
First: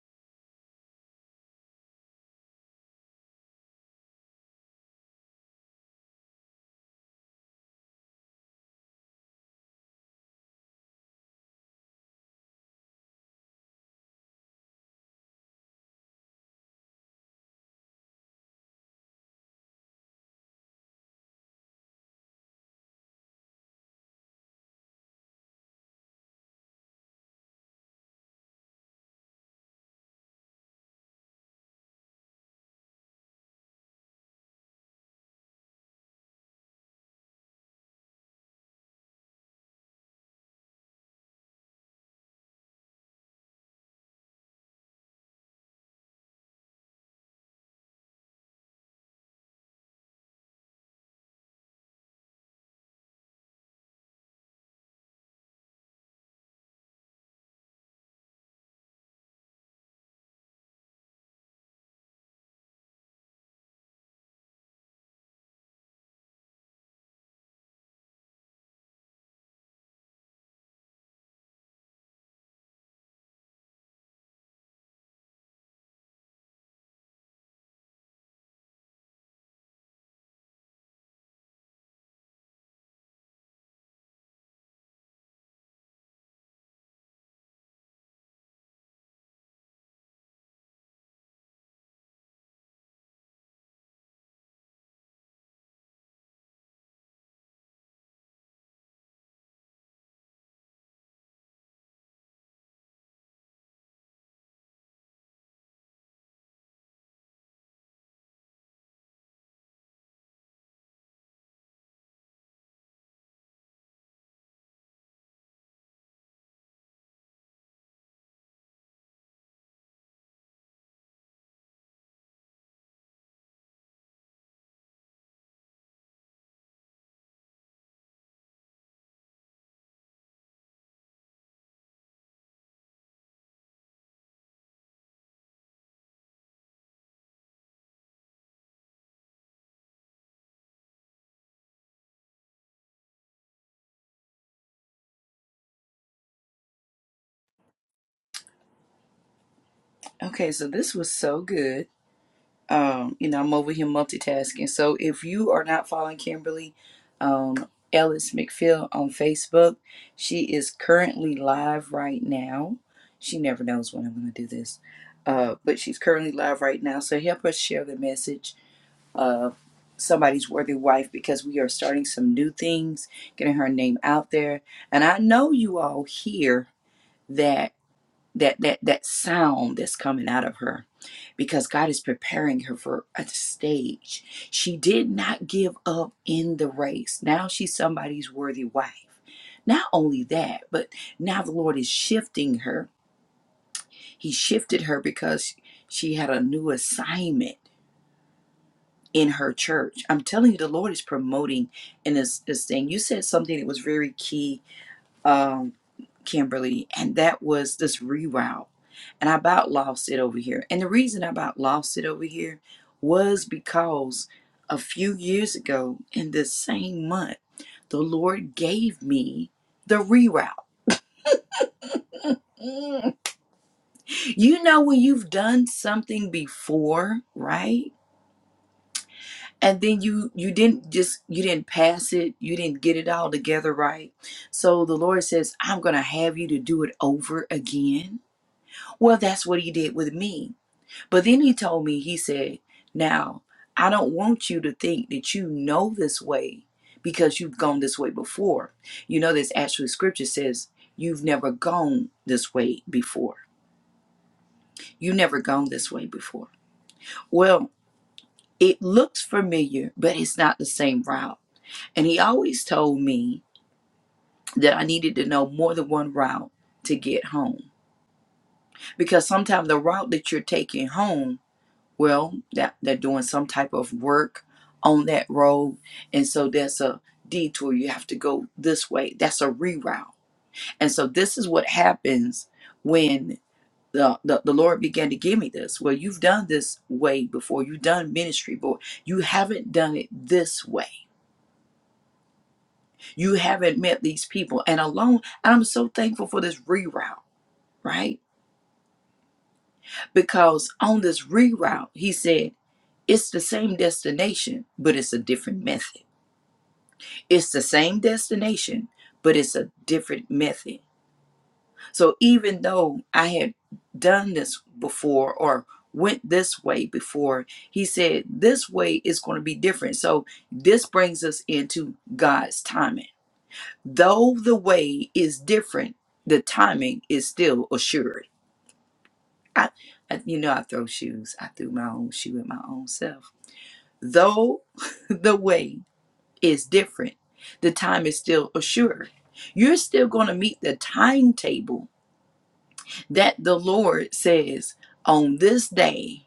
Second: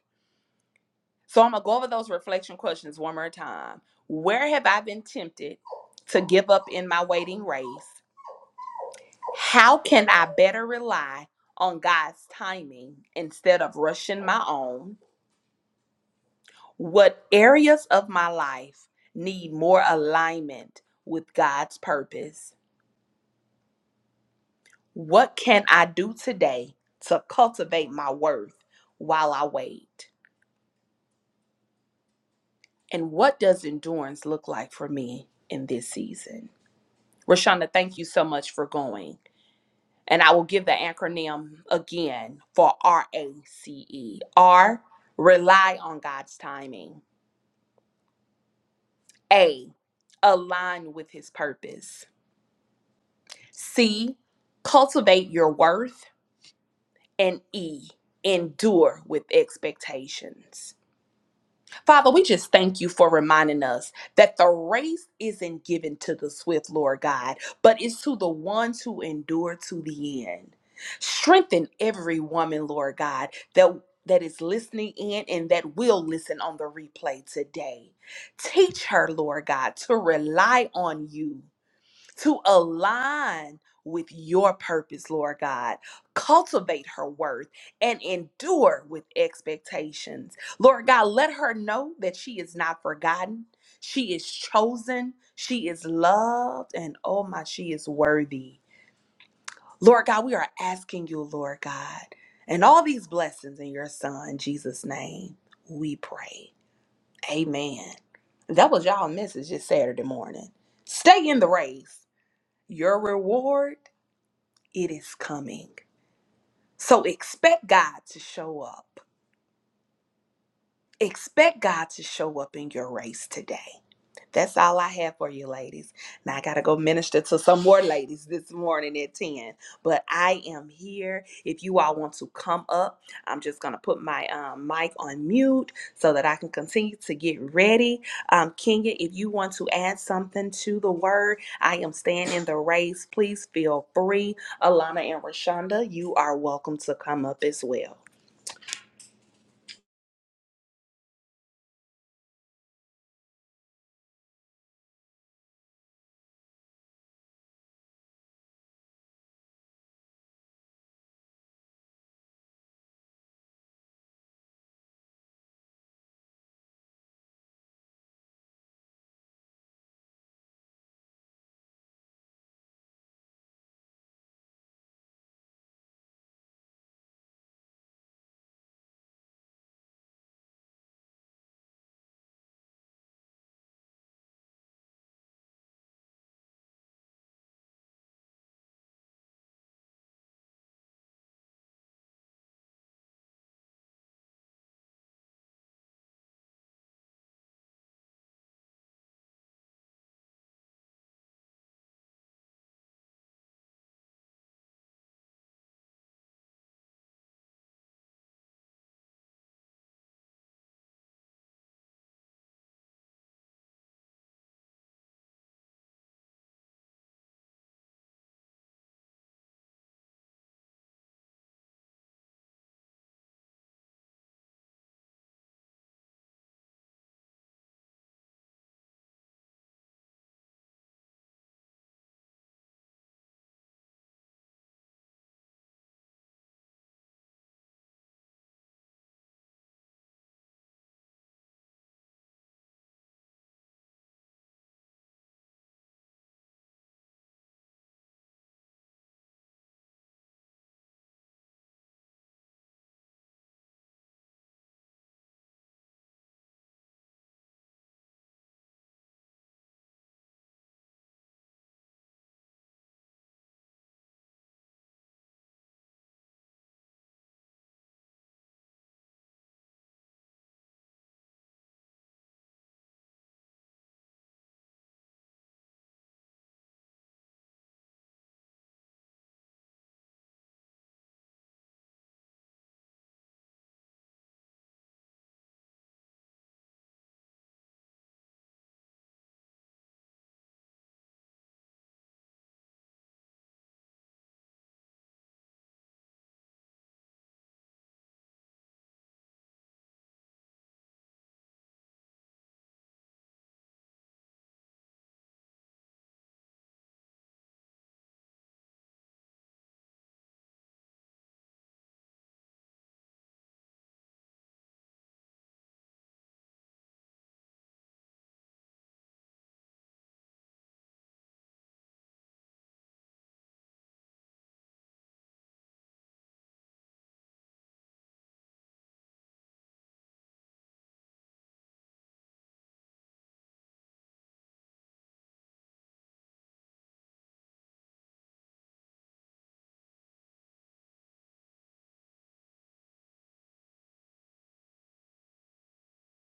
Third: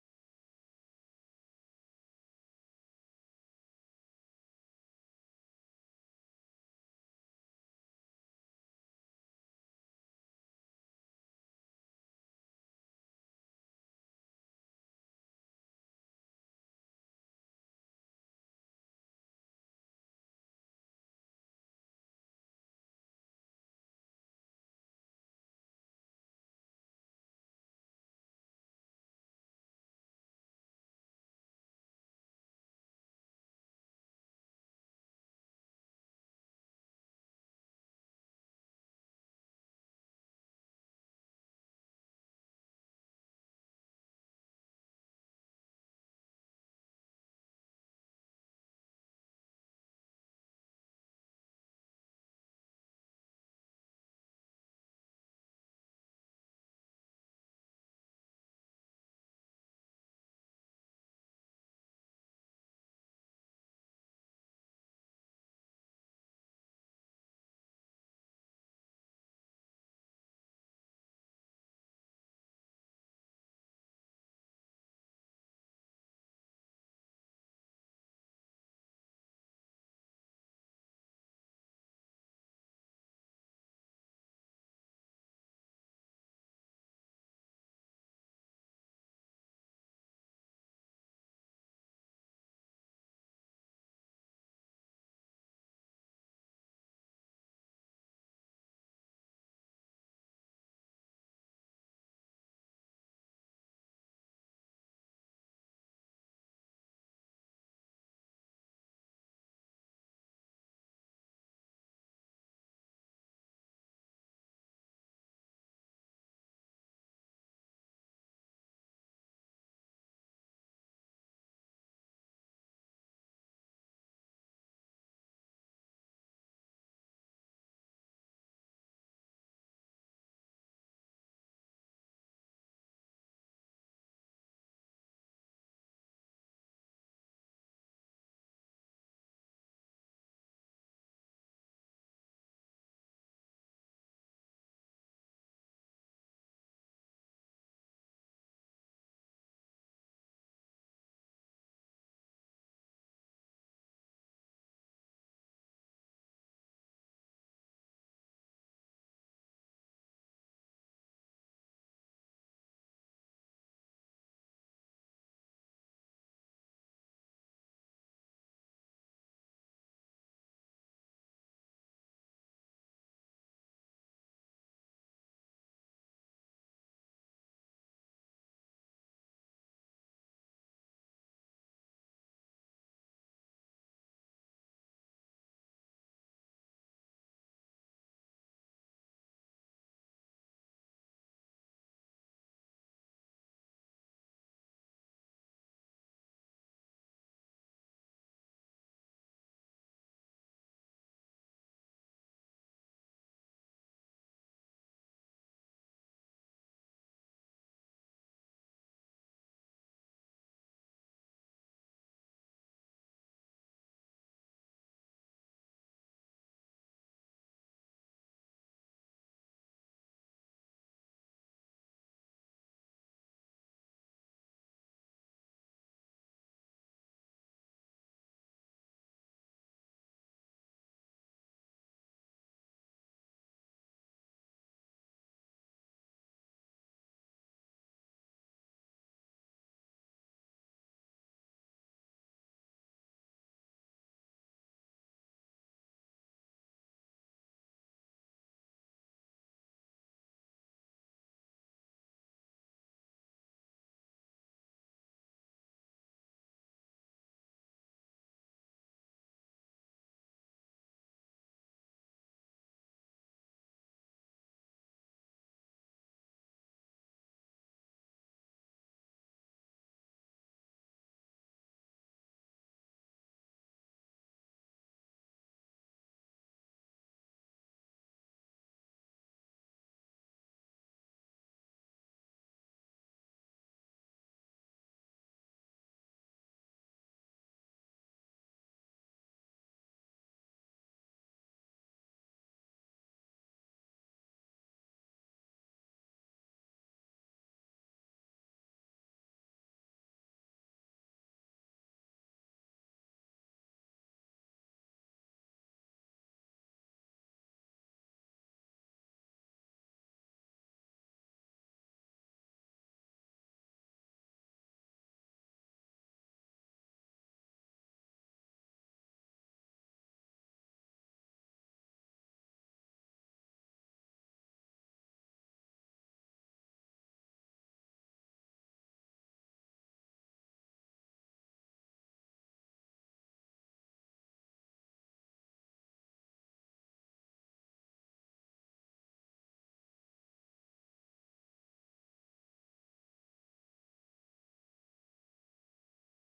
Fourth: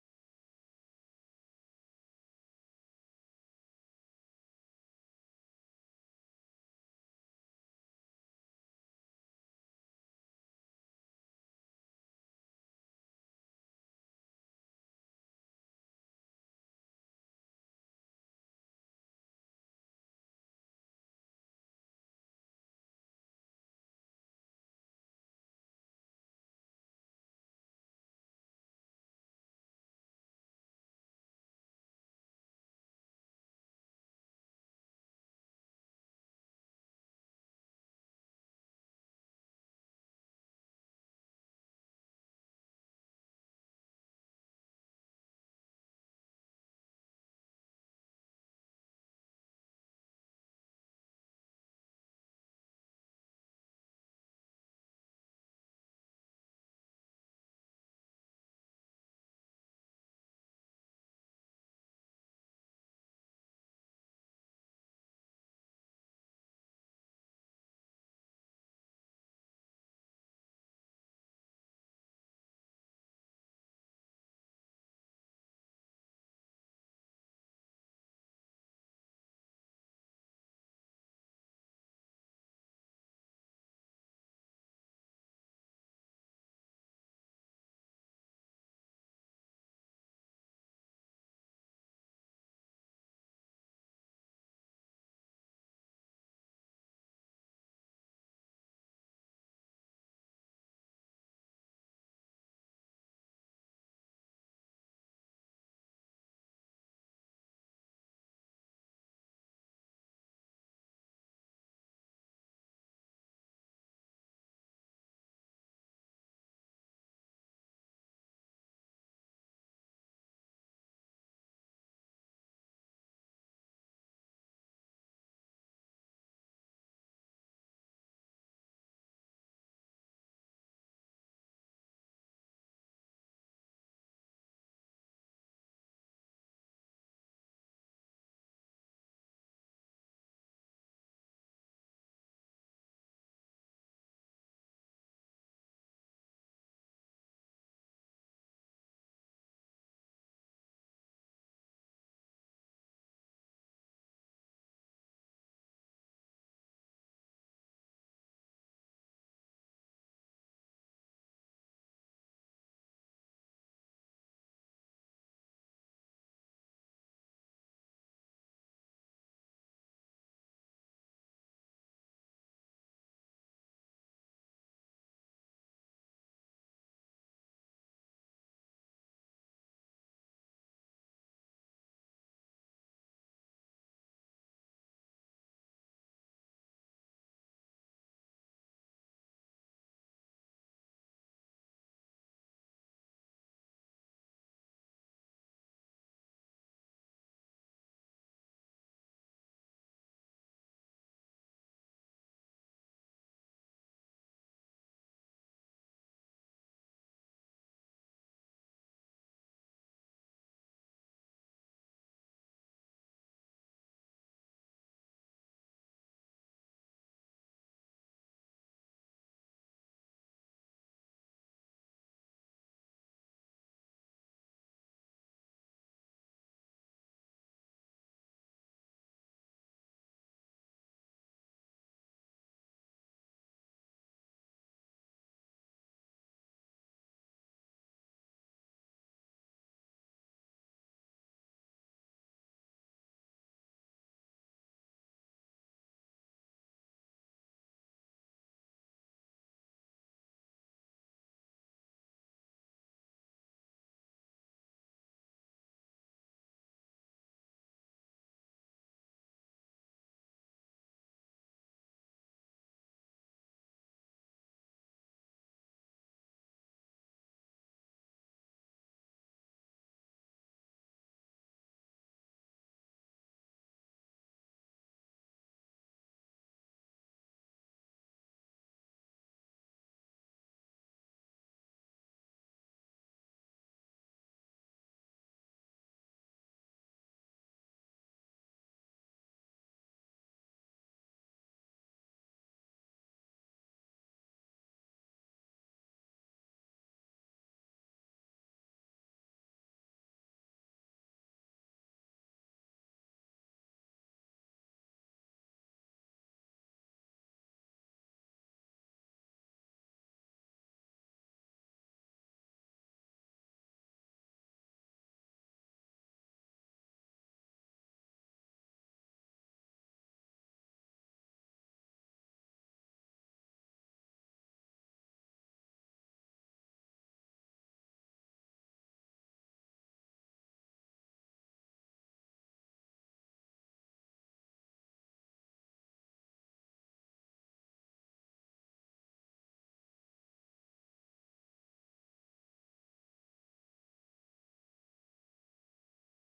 Speaker 1: So I'm gonna go over those reflection questions one more time. Where have I been tempted to give up in my waiting race? How can I better rely on God's timing instead of rushing my own? What areas of my life need more alignment with God's purpose? What can I do today to cultivate my worth while I wait? And what does endurance look like for me in this season? Rashonda, thank you so much for going. And I will give the acronym again for R A C E. R, rely on God's timing. A, align with his purpose. C, cultivate your worth. And E, endure with expectations. Father, we just thank you for reminding us that the race isn't given to the swift, Lord God, but it's to the ones who endure to the end. Strengthen every woman, Lord God, that that is listening in and that will listen on the replay today. Teach her, Lord God, to rely on you to align with your purpose, Lord God. Cultivate her worth and endure with expectations. Lord God, let her know that she is not forgotten. She is chosen. She is loved. And oh my, she is worthy. Lord God, we are asking you, Lord God, and all these blessings in your son, Jesus' name, we pray. Amen. That was y'all message this Saturday morning. Stay in the race your reward, it is coming. So expect God to show up. Expect God to show up in your race today. That's all I have for you, ladies. Now I got to go minister to some more ladies this morning at 10. But I am here. If you all want to come up, I'm just going to put my um, mic on mute so that I can continue to get ready. Um, Kenya, if you want to add something to the word, I am staying in the race. Please feel free. Alana and Rashonda, you are welcome to come up as well.
Speaker 2: Okay, so this was so good. Um, you know, I'm over here multitasking. So if you are not following Kimberly um, Ellis McPhail on Facebook, she is currently live right now. She never knows when I'm going to do this, uh, but she's currently live right now. So help us share the message of somebody's worthy wife because we are starting some new things, getting her name out there. And I know you all hear that that that that sound that's coming out of her because God is preparing her for a stage. She did not give up in the race. Now she's somebody's worthy wife. Not only that, but now the Lord is shifting her. He shifted her because she had a new assignment in her church. I'm telling you, the Lord is promoting in this, this thing. You said something that was very key um, Kimberly, and that was this reroute. And I about lost it over here. And the reason I about lost it over here was because a few years ago in this same month, the Lord gave me the reroute. Mm. You know when you've done something before, right? And then you you didn't just you didn't pass it, you didn't get it all together right. So the Lord says, I'm gonna have you to do it over again Well, that's what he did with me. But then he told me, he said, Now, I don't want you to think that you know this way because you've gone this way before. You know, this actually scripture says, You've never gone this way before. you never gone this way before. Well, it looks familiar, but it's not the same route. And he always told me that I needed to know more than one route to get home because sometimes the route that you're taking home well that they're doing some type of work on that road and so there's a detour you have to go this way that's a reroute and so this is what happens when the, the, the lord began to give me this well you've done this way before you've done ministry but you haven't done it this way you haven't met these people and alone and i'm so thankful for this reroute right because on this reroute he said it's the same destination but it's a different method It's the same destination, but it's a different method. So even though I had done this before or went this way before, he said this way is going to be different. So this brings us into God's timing. Though the way is different, the timing is still assured. I, I you know I throw shoes. I threw my own shoe at my own self. Though the way is different. The time is still assured. You're still going to meet the timetable that the Lord says on this day,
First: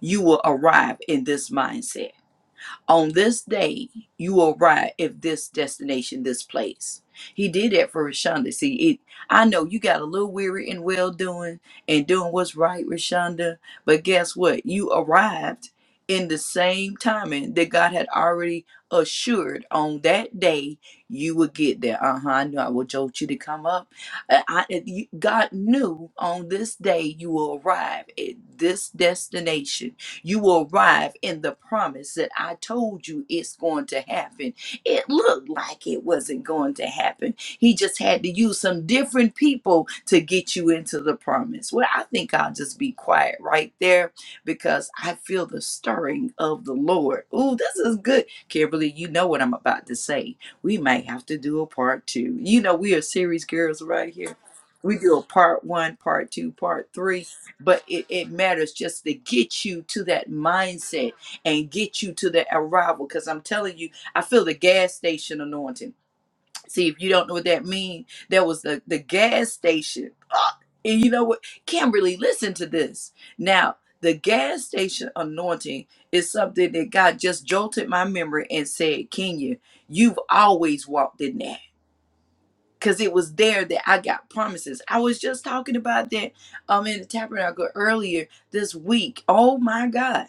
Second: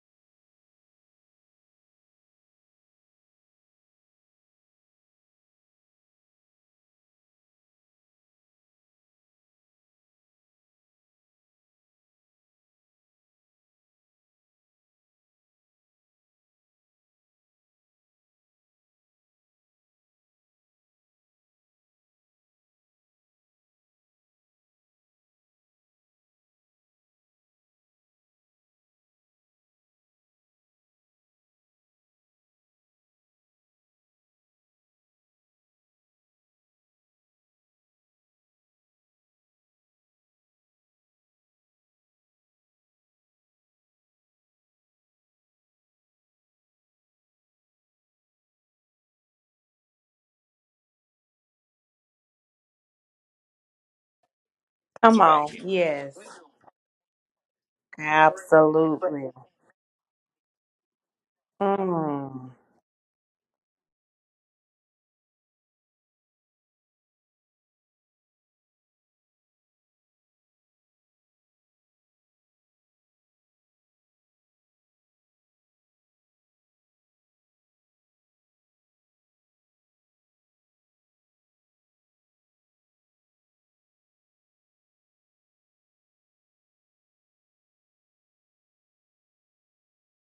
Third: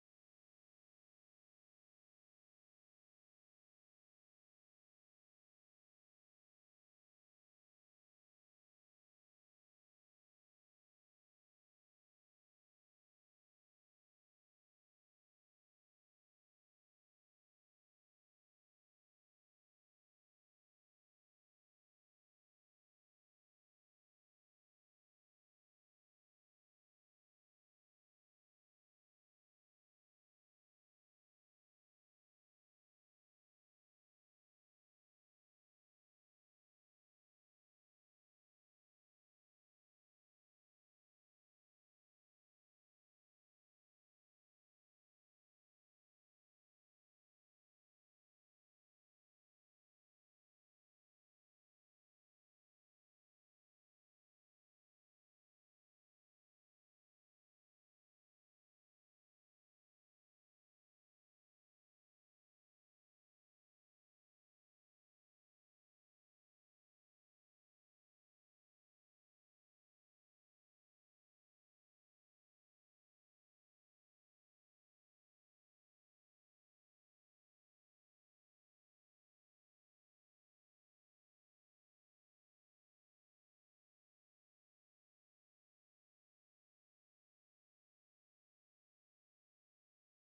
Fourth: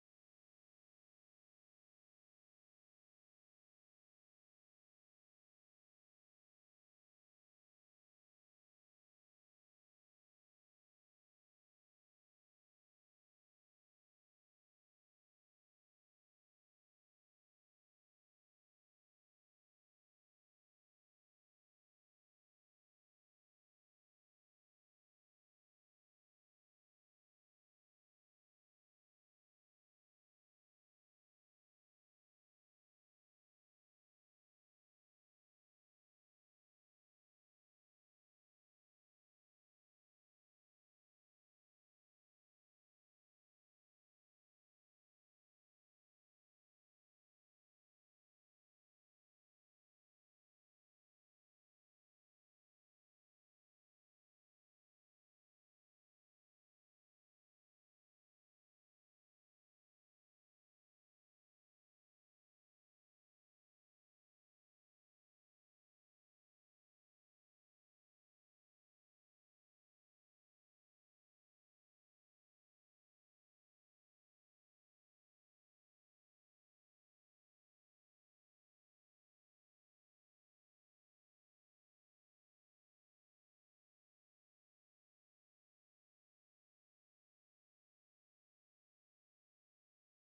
Speaker 2: you will arrive in this mindset on this day you will arrive at this destination, this place. He did that for Rashonda. See, it, I know you got a little weary and well doing and doing what's right, Rashonda. But guess what? You arrived in the same timing that God had already assured on that day you would get there. Uh huh. I knew I would jolt you to come up. I, I, you- God knew on this day you will arrive at this destination you will arrive in the promise that I told you it's going to happen. It looked like it wasn't going to happen. He just had to use some different people to get you into the promise. Well, I think I'll just be quiet right there because I feel the stirring of the Lord. Ooh, this is good. Kimberly, you know what I'm about to say. We might have to do a part two. You know, we are series girls right here. We do
Speaker 1: Come
Speaker 2: a
Speaker 1: on.
Speaker 2: part one,
Speaker 1: Yes.
Speaker 2: part two, part three but it, it matters just to
Speaker 1: Absolutely.
Speaker 2: get you to that mindset and get you to the
Speaker 1: Mm.
Speaker 2: arrival because i'm telling you i feel the gas station anointing see if you don't know what that means that was the, the gas station Ah, and you know what kimberly listen to this now the gas station anointing is something that god just jolted my memory and said kenya you've always walked in that because it was there that I got promises. I was just talking about that um in the tabernacle earlier this week. Oh my God.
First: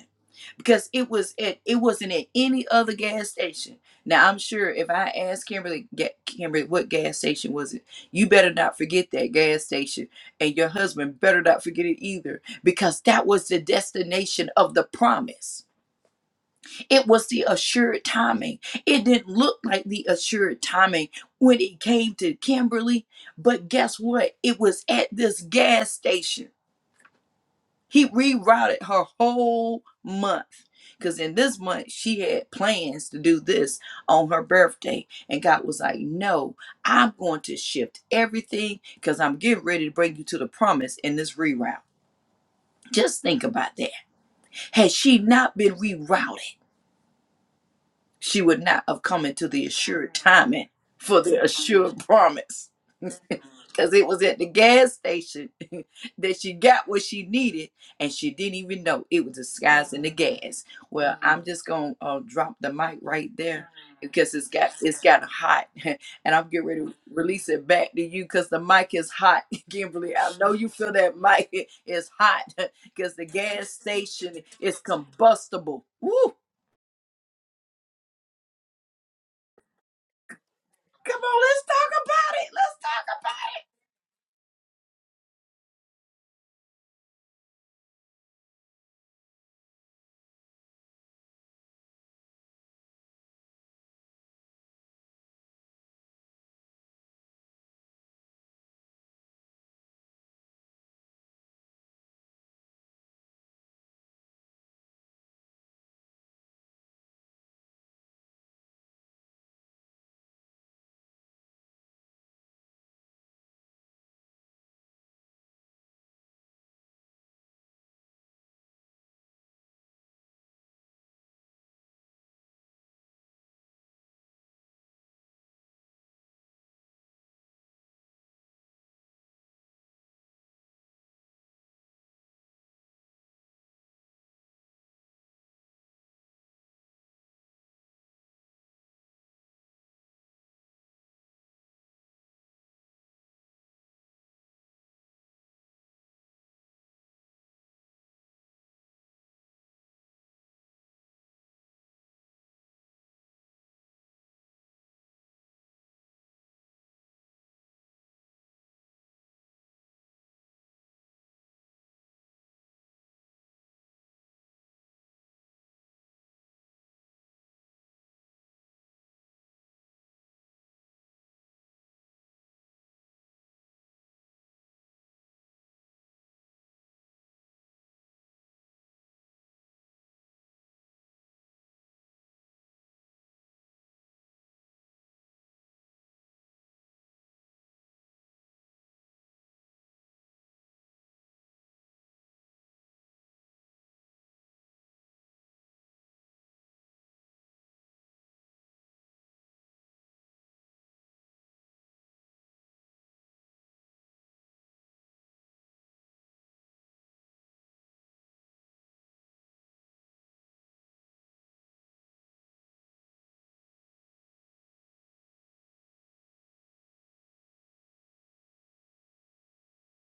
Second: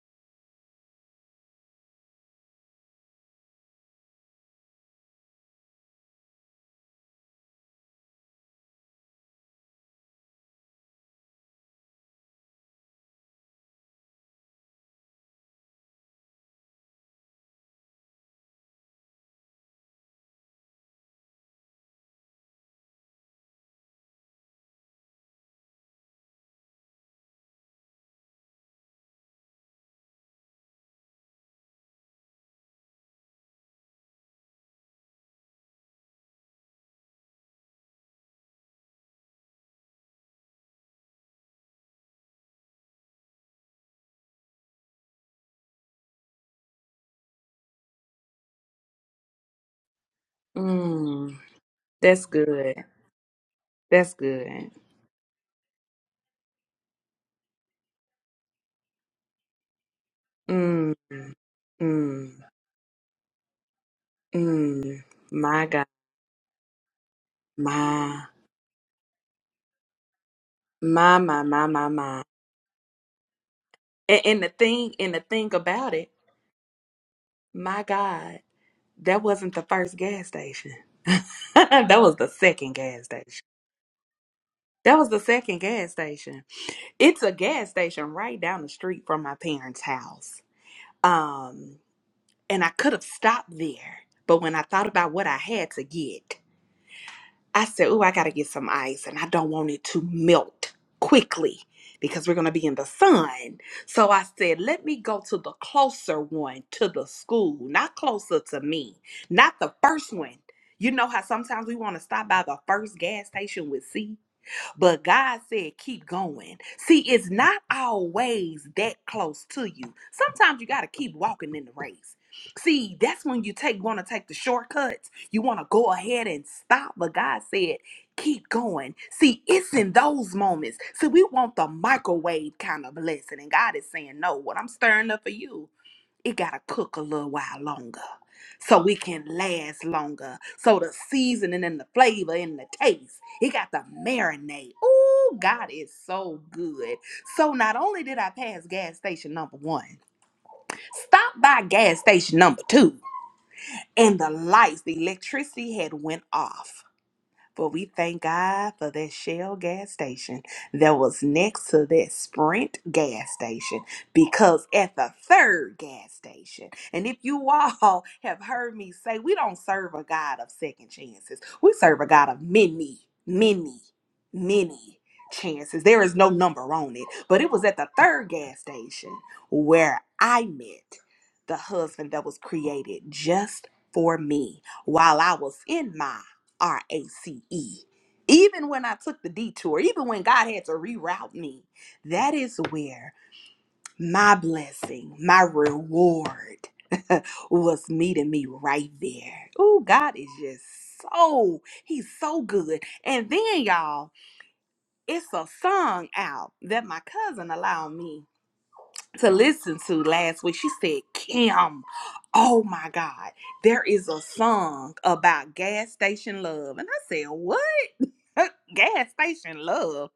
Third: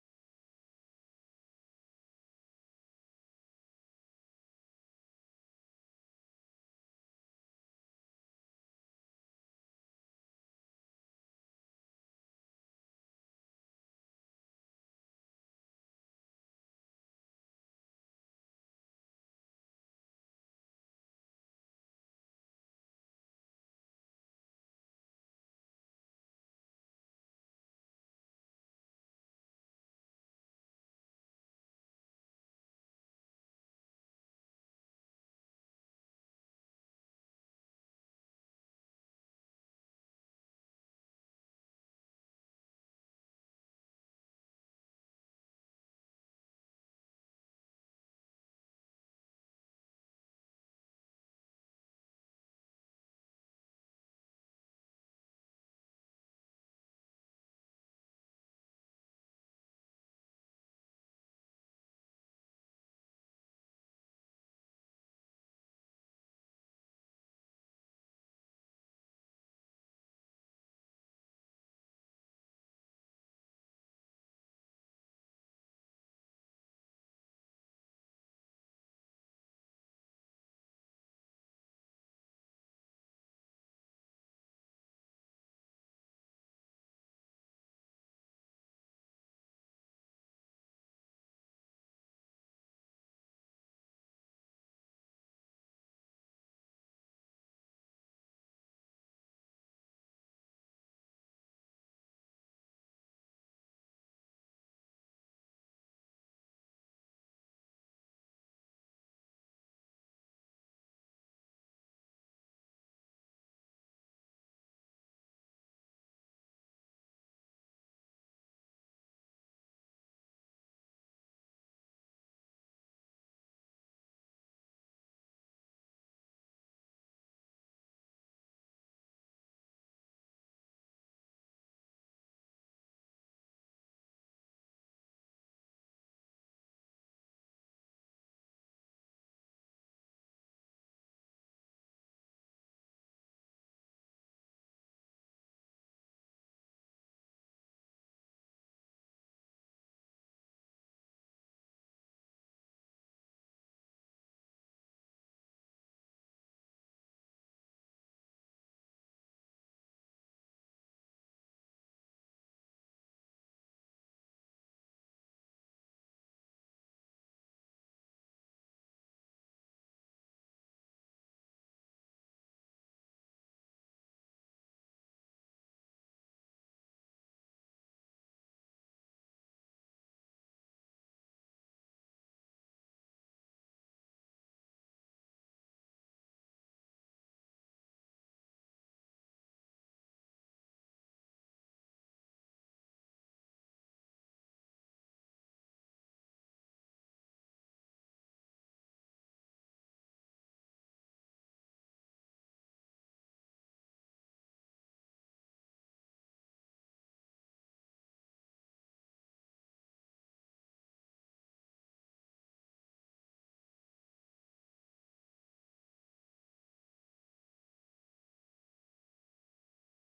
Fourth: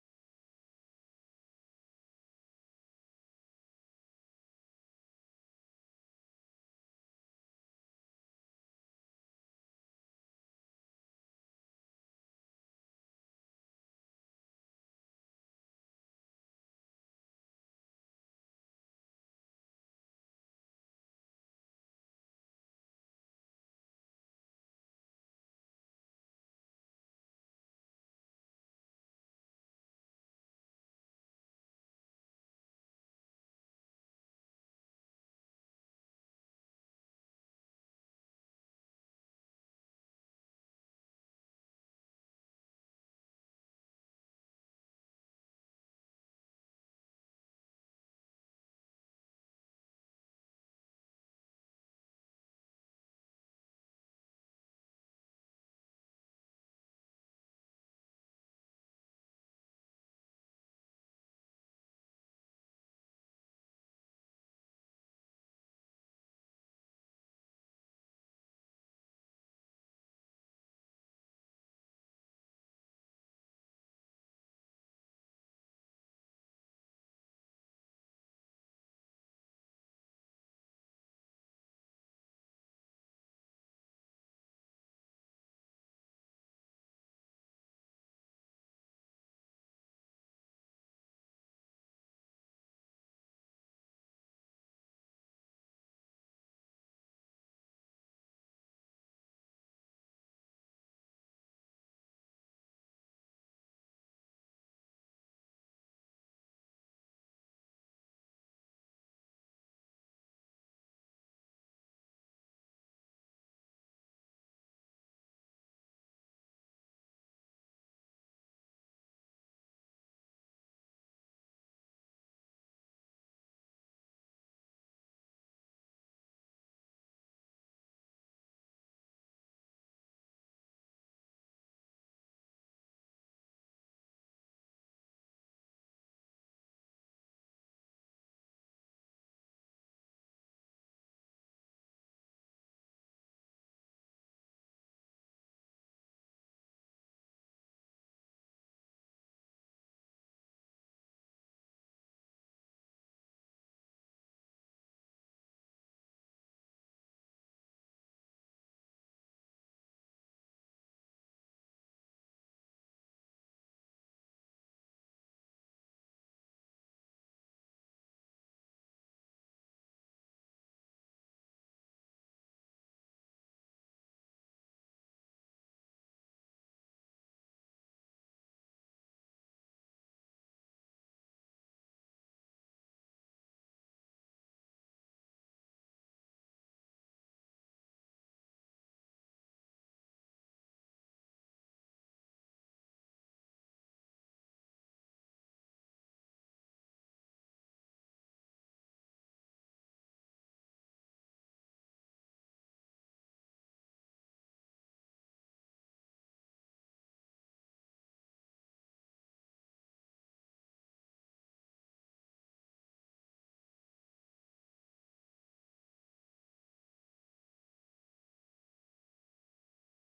Speaker 2: Because it was at it wasn't at any other gas station. Now I'm sure if I asked Kimberly Ga- Kimberly what gas station was it, you better not forget that gas station and your husband better not forget it either because that was the destination of the promise it was the assured timing. It didn't look like the assured timing when it came to Kimberly, but guess what? It was at this gas station. He rerouted her whole month because in this month she had plans to do this on her birthday. And God was like, No, I'm going to shift everything because I'm getting ready to bring you to the promise in this reroute. Just think about that. Had she not been rerouted, she would not have come into the assured timing for
Speaker 1: Mm.
Speaker 2: the assured
Speaker 1: That's
Speaker 2: promise.
Speaker 1: good.
Speaker 2: Because it
Speaker 1: That's
Speaker 2: was at the
Speaker 1: good.
Speaker 2: gas station that she got what she needed and she didn't even know it was disguising the gas.
Speaker 1: Mm,
Speaker 2: Well, I'm just going to uh,
Speaker 1: mm,
Speaker 2: drop the mic right there because it's got it's
Speaker 1: mm.
Speaker 2: got
Speaker 1: My
Speaker 2: hot
Speaker 1: God.
Speaker 2: and I'm getting ready to release it back to
Speaker 1: My,
Speaker 2: you because the mic is hot. Kimberly, I know you feel that
Speaker 1: my, my,
Speaker 2: mic
Speaker 1: my, my,
Speaker 2: is
Speaker 1: my.
Speaker 2: hot because the gas
Speaker 1: And,
Speaker 2: station
Speaker 1: and the
Speaker 2: is
Speaker 1: thing, and the thing
Speaker 2: combustible.
Speaker 1: about it,
Speaker 2: Woo!
Speaker 1: my God, that wasn't the first gas station.
Speaker 2: Come on,
Speaker 1: that was the second
Speaker 2: let's
Speaker 1: gas
Speaker 2: talk about
Speaker 1: station. That was the second gas station. It's a gas station right down the street from my parents' house. Um, and I could have stopped there, but when I thought about what I had to get, I said, "Ooh, I got to get some ice and I don't want it to melt quickly because we're going to be in the sun." So I said, "Let me go to the closer one to the school, not closer to me, not the first one." You know how sometimes we want to stop by the first gas station with C? But God said, keep going. See, it's not always that close to you. Sometimes you got to keep walking in the race. See, that's when you take want to take the shortcuts. You want to go ahead and stop, but God said, keep going. See, it's in those moments. See, we want the microwave kind of blessing, and God is saying, no. What I'm stirring up for you it got to cook a little while longer so we can last longer. So the seasoning and the flavor and the taste, it got to marinate. Ooh, God is so good. So not only did I pass gas station number one, stop by gas station number two, and the lights, the electricity had went off. But we thank God for that Shell gas station that was next to that Sprint gas station because at the third gas station, and if you all have heard me say, we don't serve a God of second chances, we serve a God of many, many, many chances. There is no number on it, but it was at the third gas station where I met the husband that was created just for me while I was in my. R A C E. Even when I took the detour, even when God had to reroute me, that is where my blessing, my reward was meeting me right there. Oh, God is just so, He's so good. And then, y'all, it's a song out that my cousin allowed me to listen to last week. She said, Kim, oh my God, there is a song about gas station love. And I said, What? Gas station love.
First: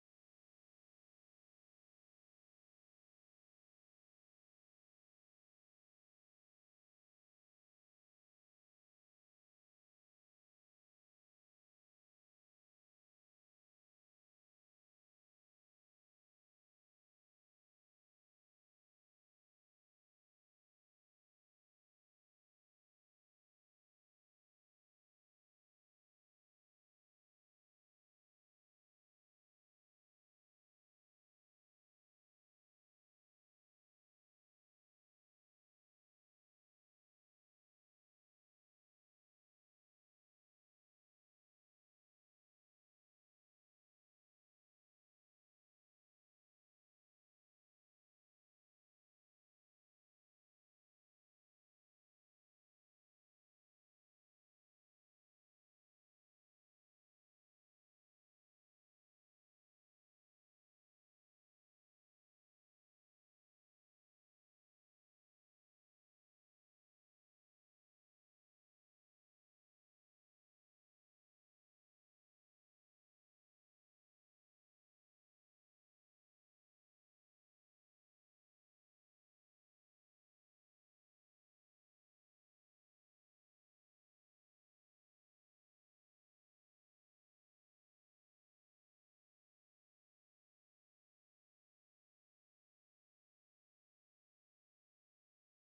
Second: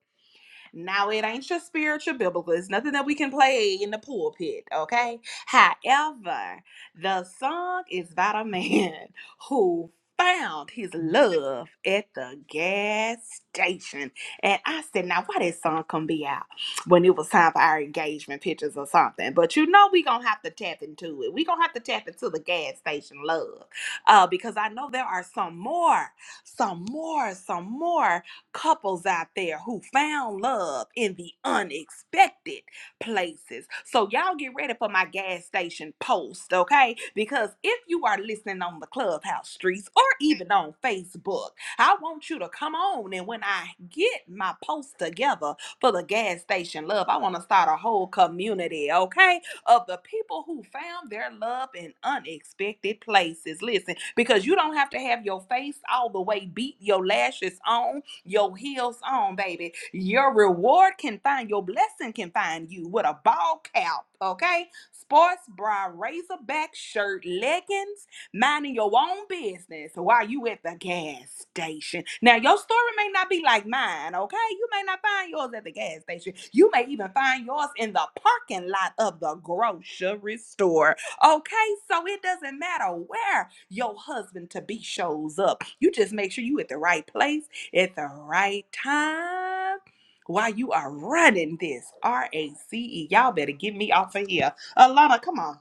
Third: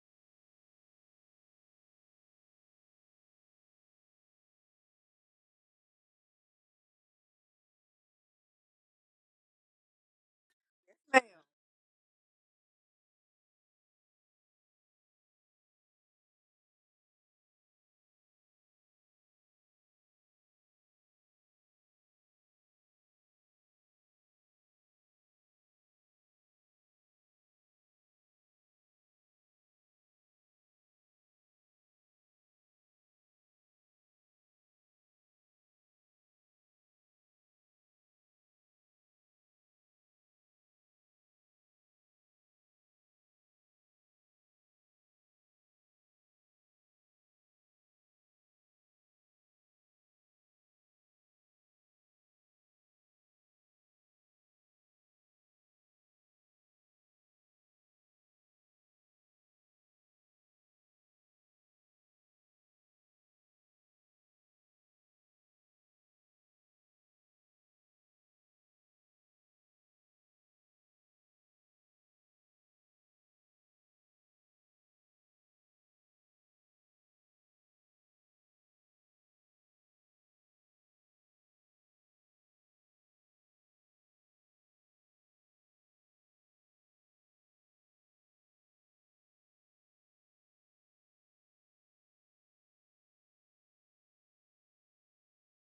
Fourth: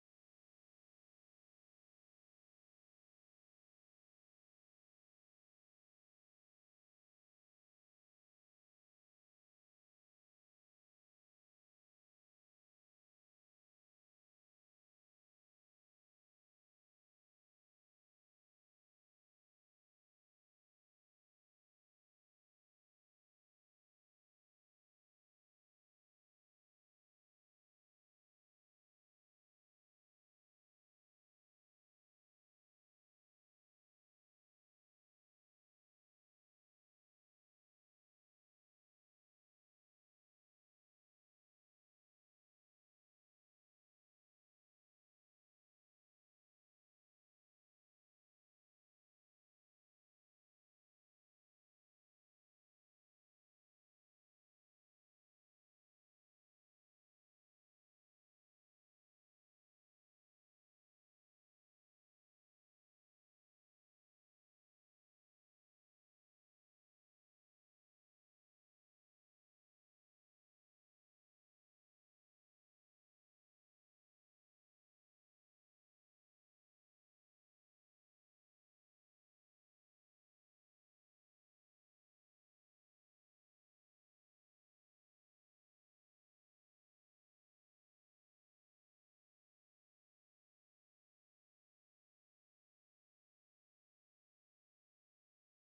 Speaker 1: Now it ain't your spiritual biblical. It's nothing that we can play in the pulpit, okay? However, the song is about a man who found his
Speaker 3: Yes, ma'am.
Speaker 1: love at the gas station. And I said, now why that song come be out when it was time for our engagement pictures or something? But you know we gonna have to tap into it. We gonna have to tap into the gas station love. Uh, because I know there are some more some more, some more couples out there who found love in the unexpected places. So y'all get ready for my gas station post, okay? Because if you are listening on the clubhouse streets or even on Facebook, I want you to come on and when I get my post together for the gas station love, I want to start a whole community, okay? Of the people who found their love in unexpected places. Listen, because you don't have to have your face all the way beat, your lashes on, your heels on, baby. Your reward can find, your blessing can find you with a ball cap, okay? Sports bra, razorback shirt, leggings, minding your own business while you at the gas station. Now, your story may not be like mine, okay? You may not find yours at the gas station. You may even find yours in the parking lot of the grocery store, okay? So it doesn't matter where your husband to be shows up. You just make sure you at the right place at the right time while you are running this R A C E. Y'all better get me off of here. Alana, come on.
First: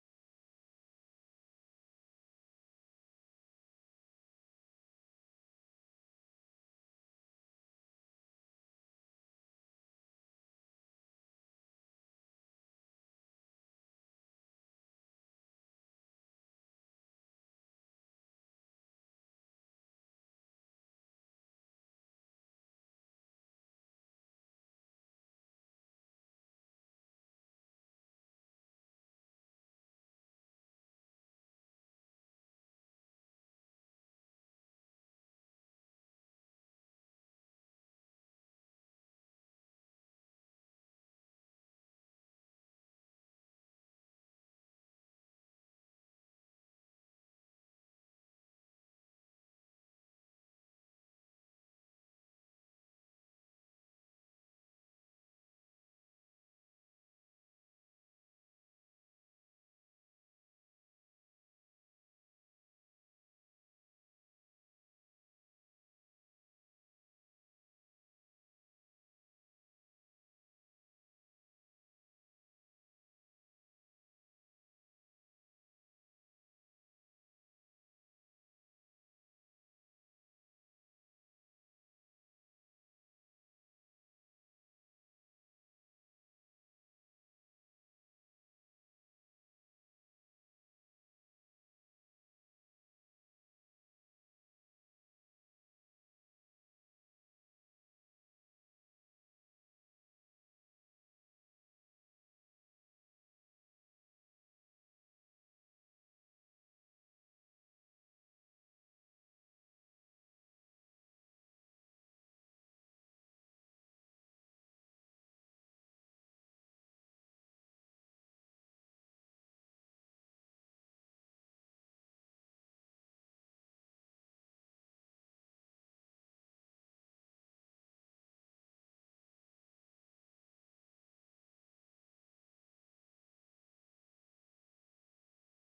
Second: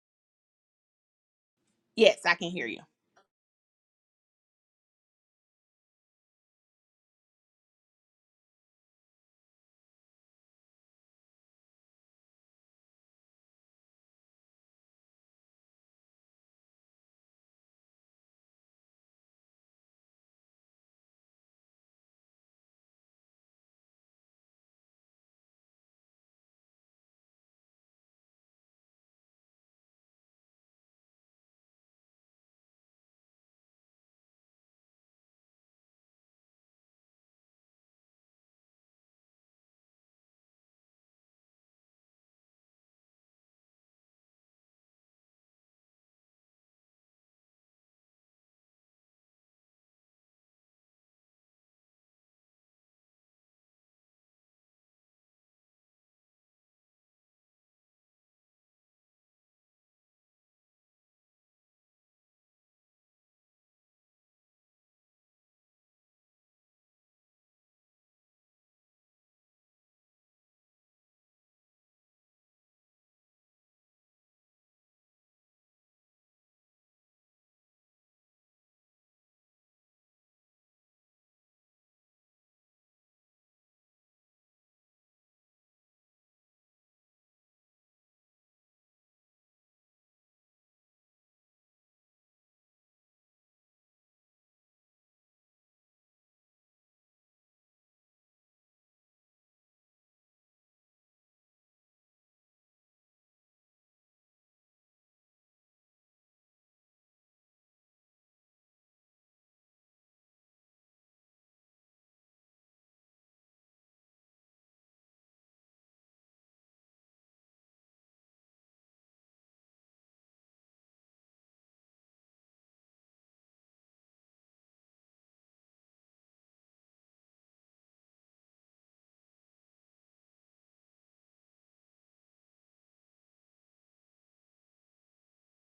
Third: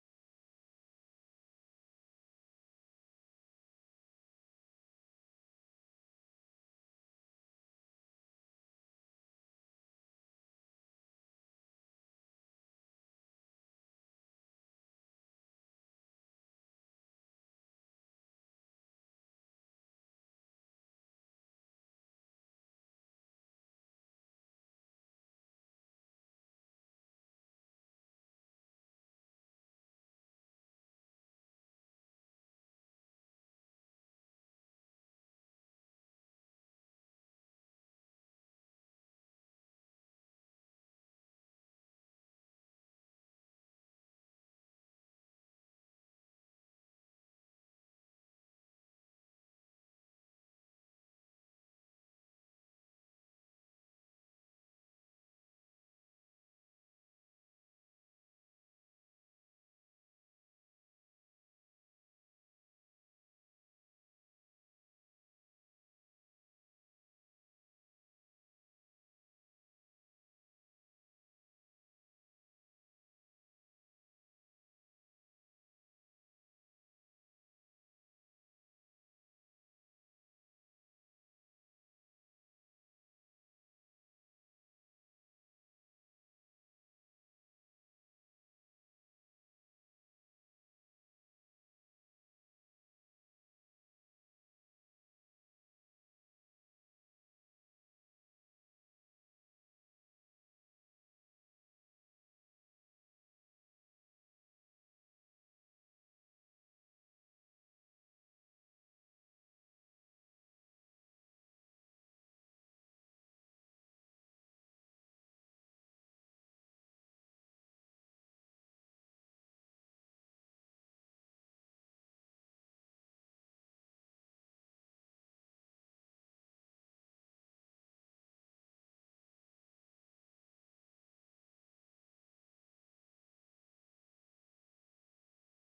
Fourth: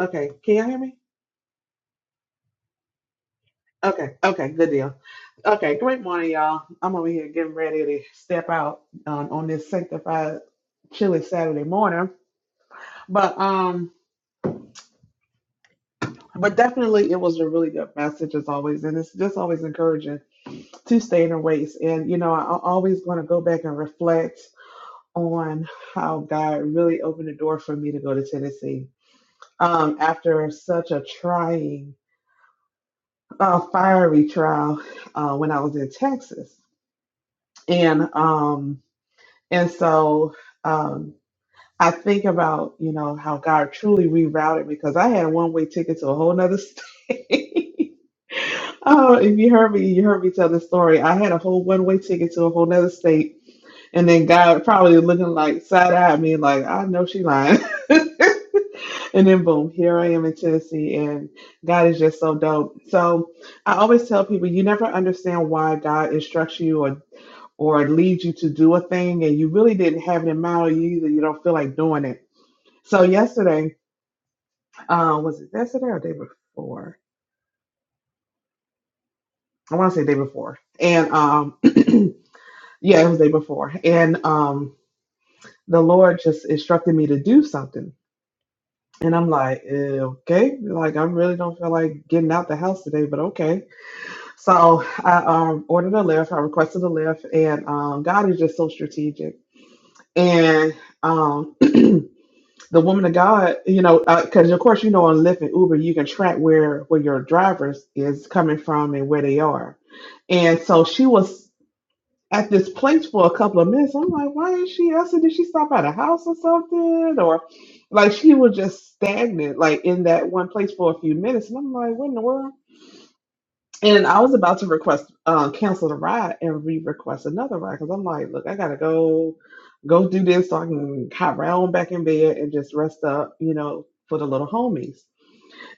Speaker 4: Okay, can y'all hear me?
Speaker 1: Yes, I can hear you.
Speaker 4: Okay, okay, good deal. Okay, great morning, y'all. I'm over here getting ready to step out um, on this sanctified, chilly Saturday morning. But um, but definitely, it was a really good message as always, and it's just always encouraging to stay in the race. And you know, I- I'm always going to go back and reflect on how God really opened the door for me to go to Tennessee um, after such a trying, uh, fiery trial uh, when I was in Texas. and um and so um I think about you know how God truly rerouted me because I had a one way ticket to a whole nother state. oh, if you heard me, you heard me tell the story. I had a whole one way ticket to a whole nother state, and then God probably looking like side eye at me like I know she lying. and then boom, here I am in Tennessee, and God is just so dope. So I always tell people you never understand why God instructs you or or it leads you to do a thing and you really didn't have it in mind or you either you don't feel like doing it. So yesterday, uh, was it yesterday or day before? I want to say day before. And um, yeah, it was day before. And um, the Lord just instructed me to do something. And I'm like, eh, okay, like I really don't feel like getting out the house today, but okay. So I um, ordered a lift. I requested a lift, and um, God is just so strategic. And um, the woman of God, you know, because of course you know on Lyft and Uber you can track where where your drivers is coming from and where they are, and so she was at this place for a couple of minutes. I'm like, why is she? I said, did she stop at a house or something? Or like she was just stagnant, like in that one place for a few minutes, and I'm like, what in the world? And I was about to request uh, cancel the ride and re-request another ride because I'm like, look, I gotta go, go do this so I can hop around back in bed and just rest up, you know, for the little homies.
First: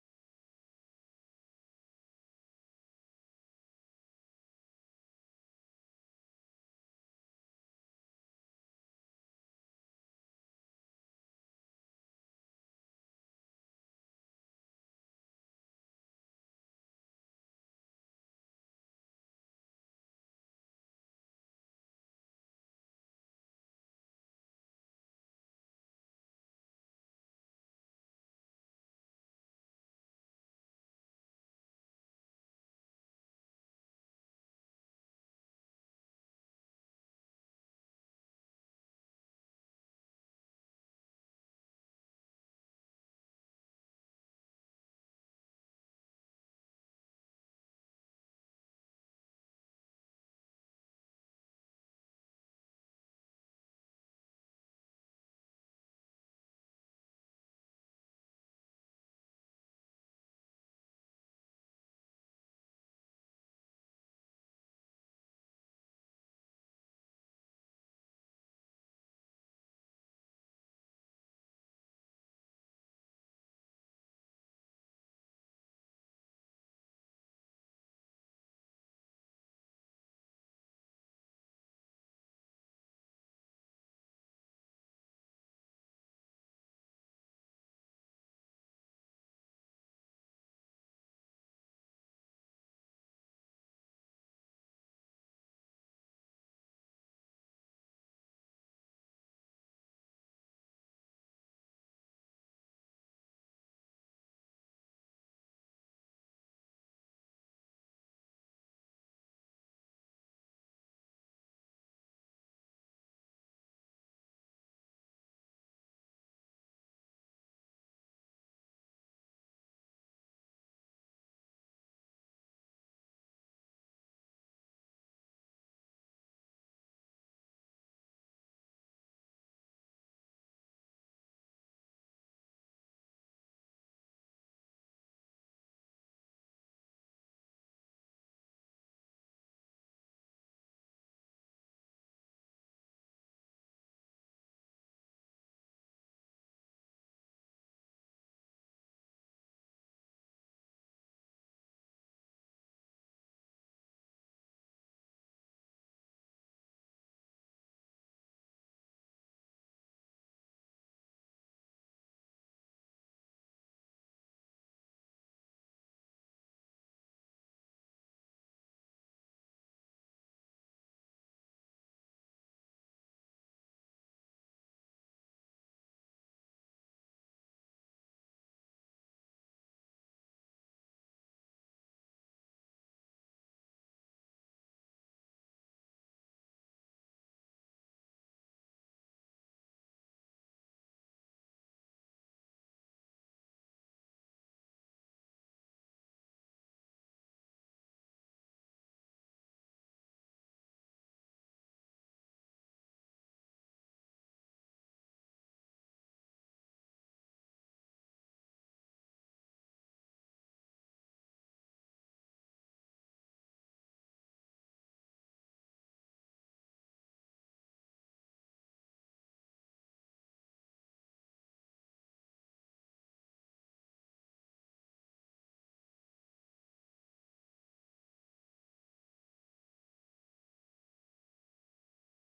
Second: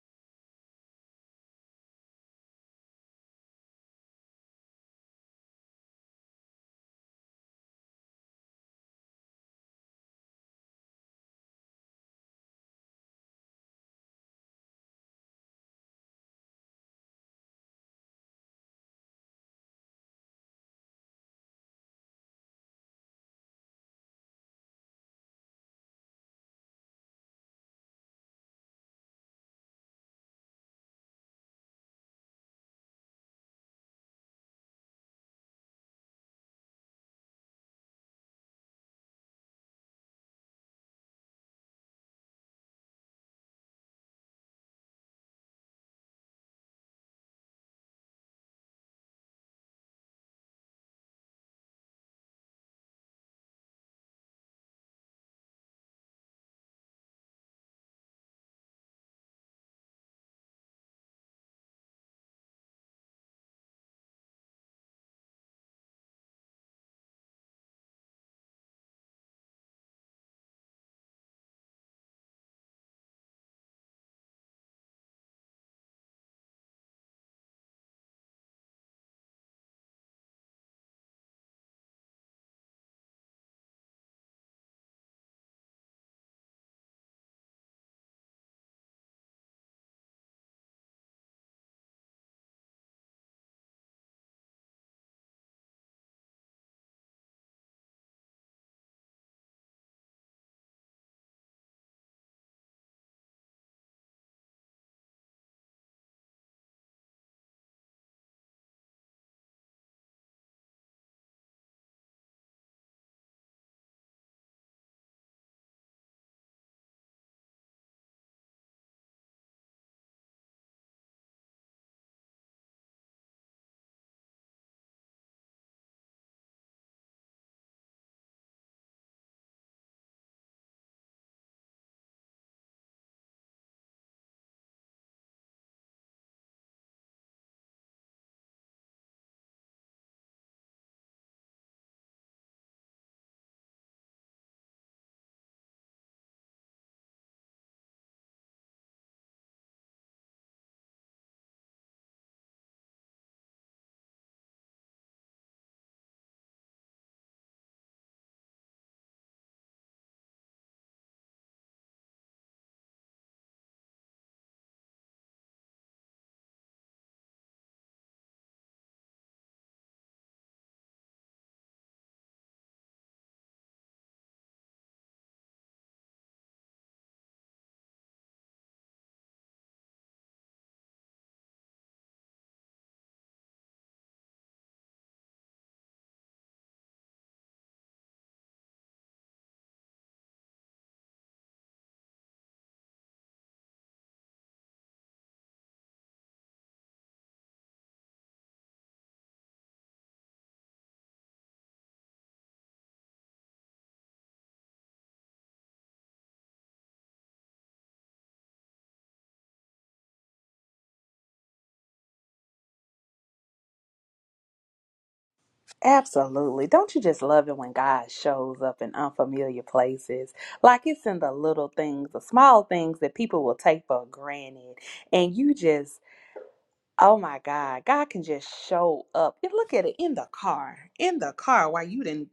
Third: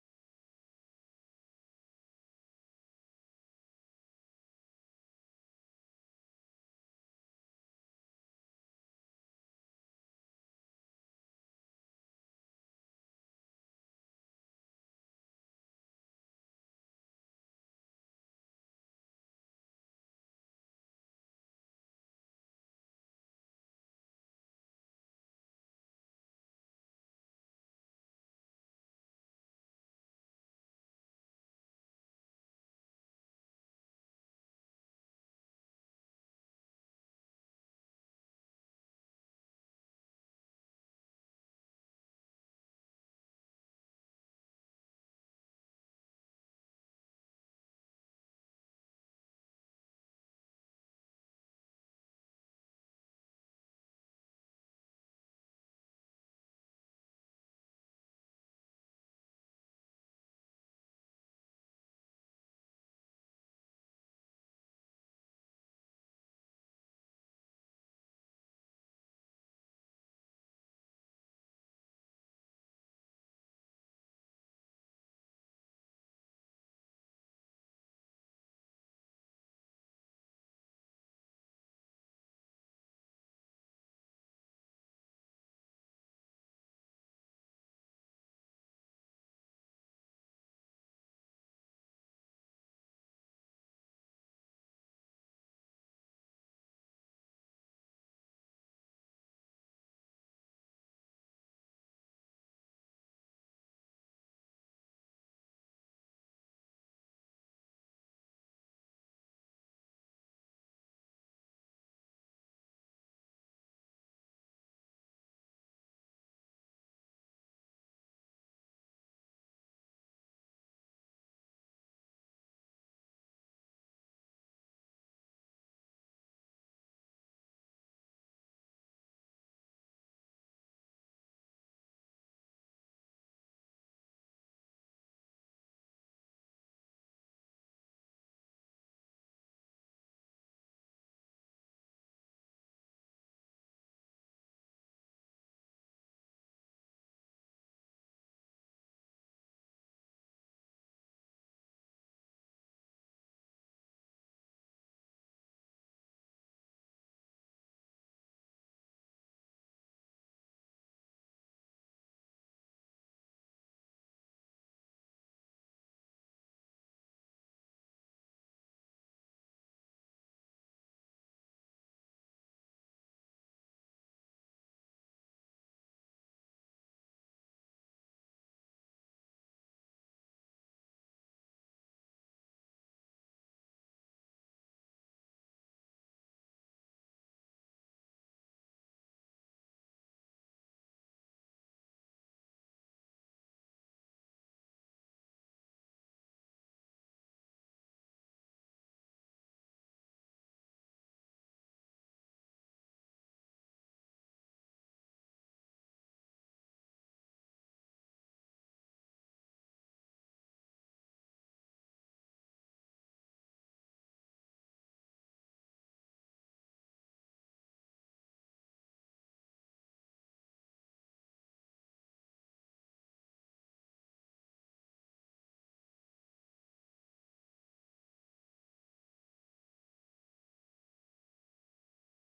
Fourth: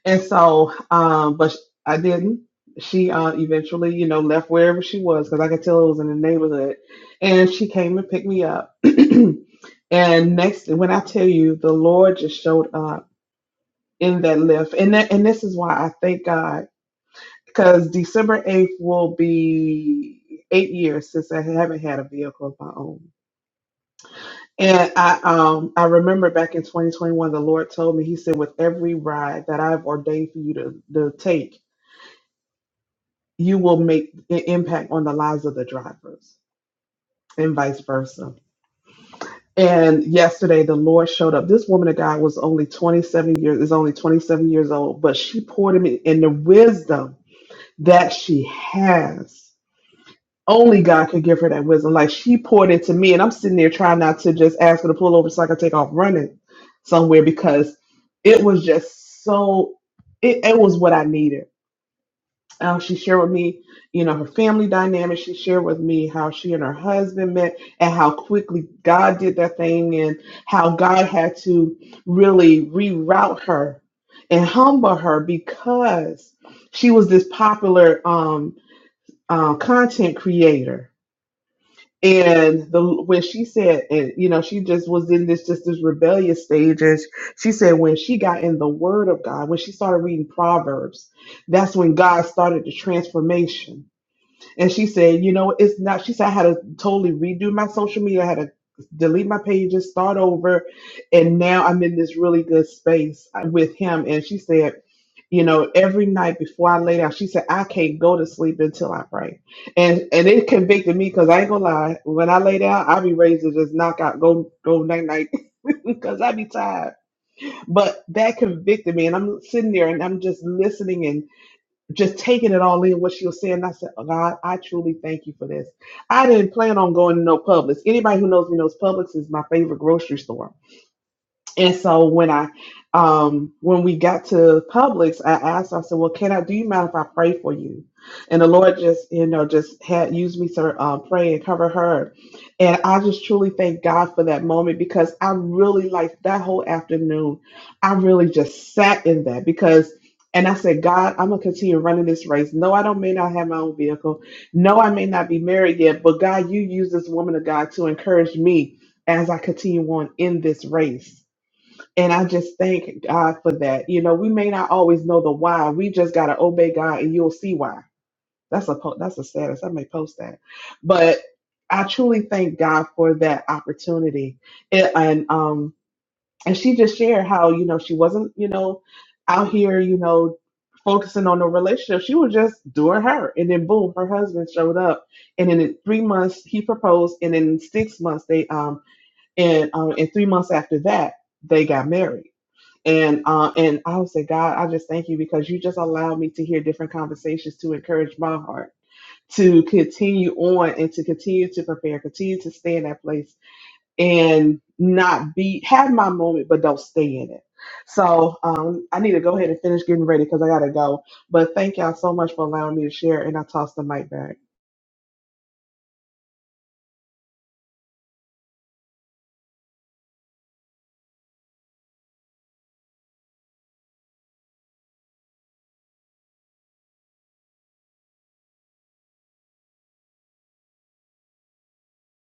Speaker 4: And so, um, but sh- I didn't. She uh, eventually, you know, left wherever she was because I could tell it was in the neighborhood, and she came and picked me up. And next, when I tell you, the Lord just showed up in that lift, and that, and this is why I thank God because December 8th will be eight years since I haven't had a vehicle of my own. And I um I remember back in 2021, the Lord told me, He said, with every ride that I've ordained for you to, to take, you will make an impact on the lives of the drivers and vice versa. And yesterday the Lord showed up. This woman of God was only 27 years, is only 27 years old, but she poured him in, in the wisdom that she has. Only God could give her that wisdom. Like she poured into me, and I'm sitting there trying not to just ask her to pull over so I can take off running somewhere because it was just so. It, it was what I needed. Uh, she shared with me, you know, her family dynamic. She shared with me how she and her husband met and how quickly God did that thing and how God had to really reroute her and humble her because she was this popular um, uh, content creator and the when she said, and you know, she just was in this just this rebellious stage. And she said when she got in the Word of God, when she started reading Proverbs, that's when God started the transformation and she said, you know, it's not. She said I had to totally redo my social media. I had to delete my pages, start over, and now I'm in this really good space uh, with him. And she said, you know, every night before I lay down, she said I can't go to sleep until I pray. And and it convicted me because I ain't gonna lie. When I lay down, I be ready to just knock out, go go night night, because I be tired. But that convicted me, and I'm sitting there and I'm just listening just taking it all in what she was saying. I said, "Oh, God, I truly thank you for this. I didn't plan on going to no Publix. Anybody who knows me knows Publix is my favorite grocery store. And so when I um when we got to Publix, I asked, I said, Well, can I do you mind if I pray for you? And the Lord just, you know, just had used me to uh, pray and cover her. And I just truly thank God for that moment because I really like that whole afternoon. I really just sat in that because and I said, God, I'm gonna continue running this race. No, I don't may not have my own vehicle. No, I may not be married yet, but God, you use this woman of God to encourage me as I continue on in this race. And I just thank God for that. You know, we may not always know the why. We just gotta obey God, and you'll see why. That's a po- that's a status. I may post that, but I truly thank God for that opportunity. And, and um, and she just shared how you know she wasn't you know out here you know focusing on the relationship. She was just doing her, and then boom, her husband showed up, and then in three months he proposed, and in six months they um and um and three months after that they got married and uh, and I would say, God, I just thank you because you just allowed me to hear different conversations to encourage my heart to continue on and to continue to prepare, continue to stay in that place and not be have my moment, but don't stay in it. So um, I need to go ahead and finish getting ready because I gotta go. But thank y'all so much for allowing me to share, and I toss the mic back.
Speaker 1: Absolutely. Don't you just love it when God shows up in unfamiliar places? Like it's in the little things, the small things that people will take for granted. And you just Oh my God, God can just show up. And look at it in the car, in the car while you didn't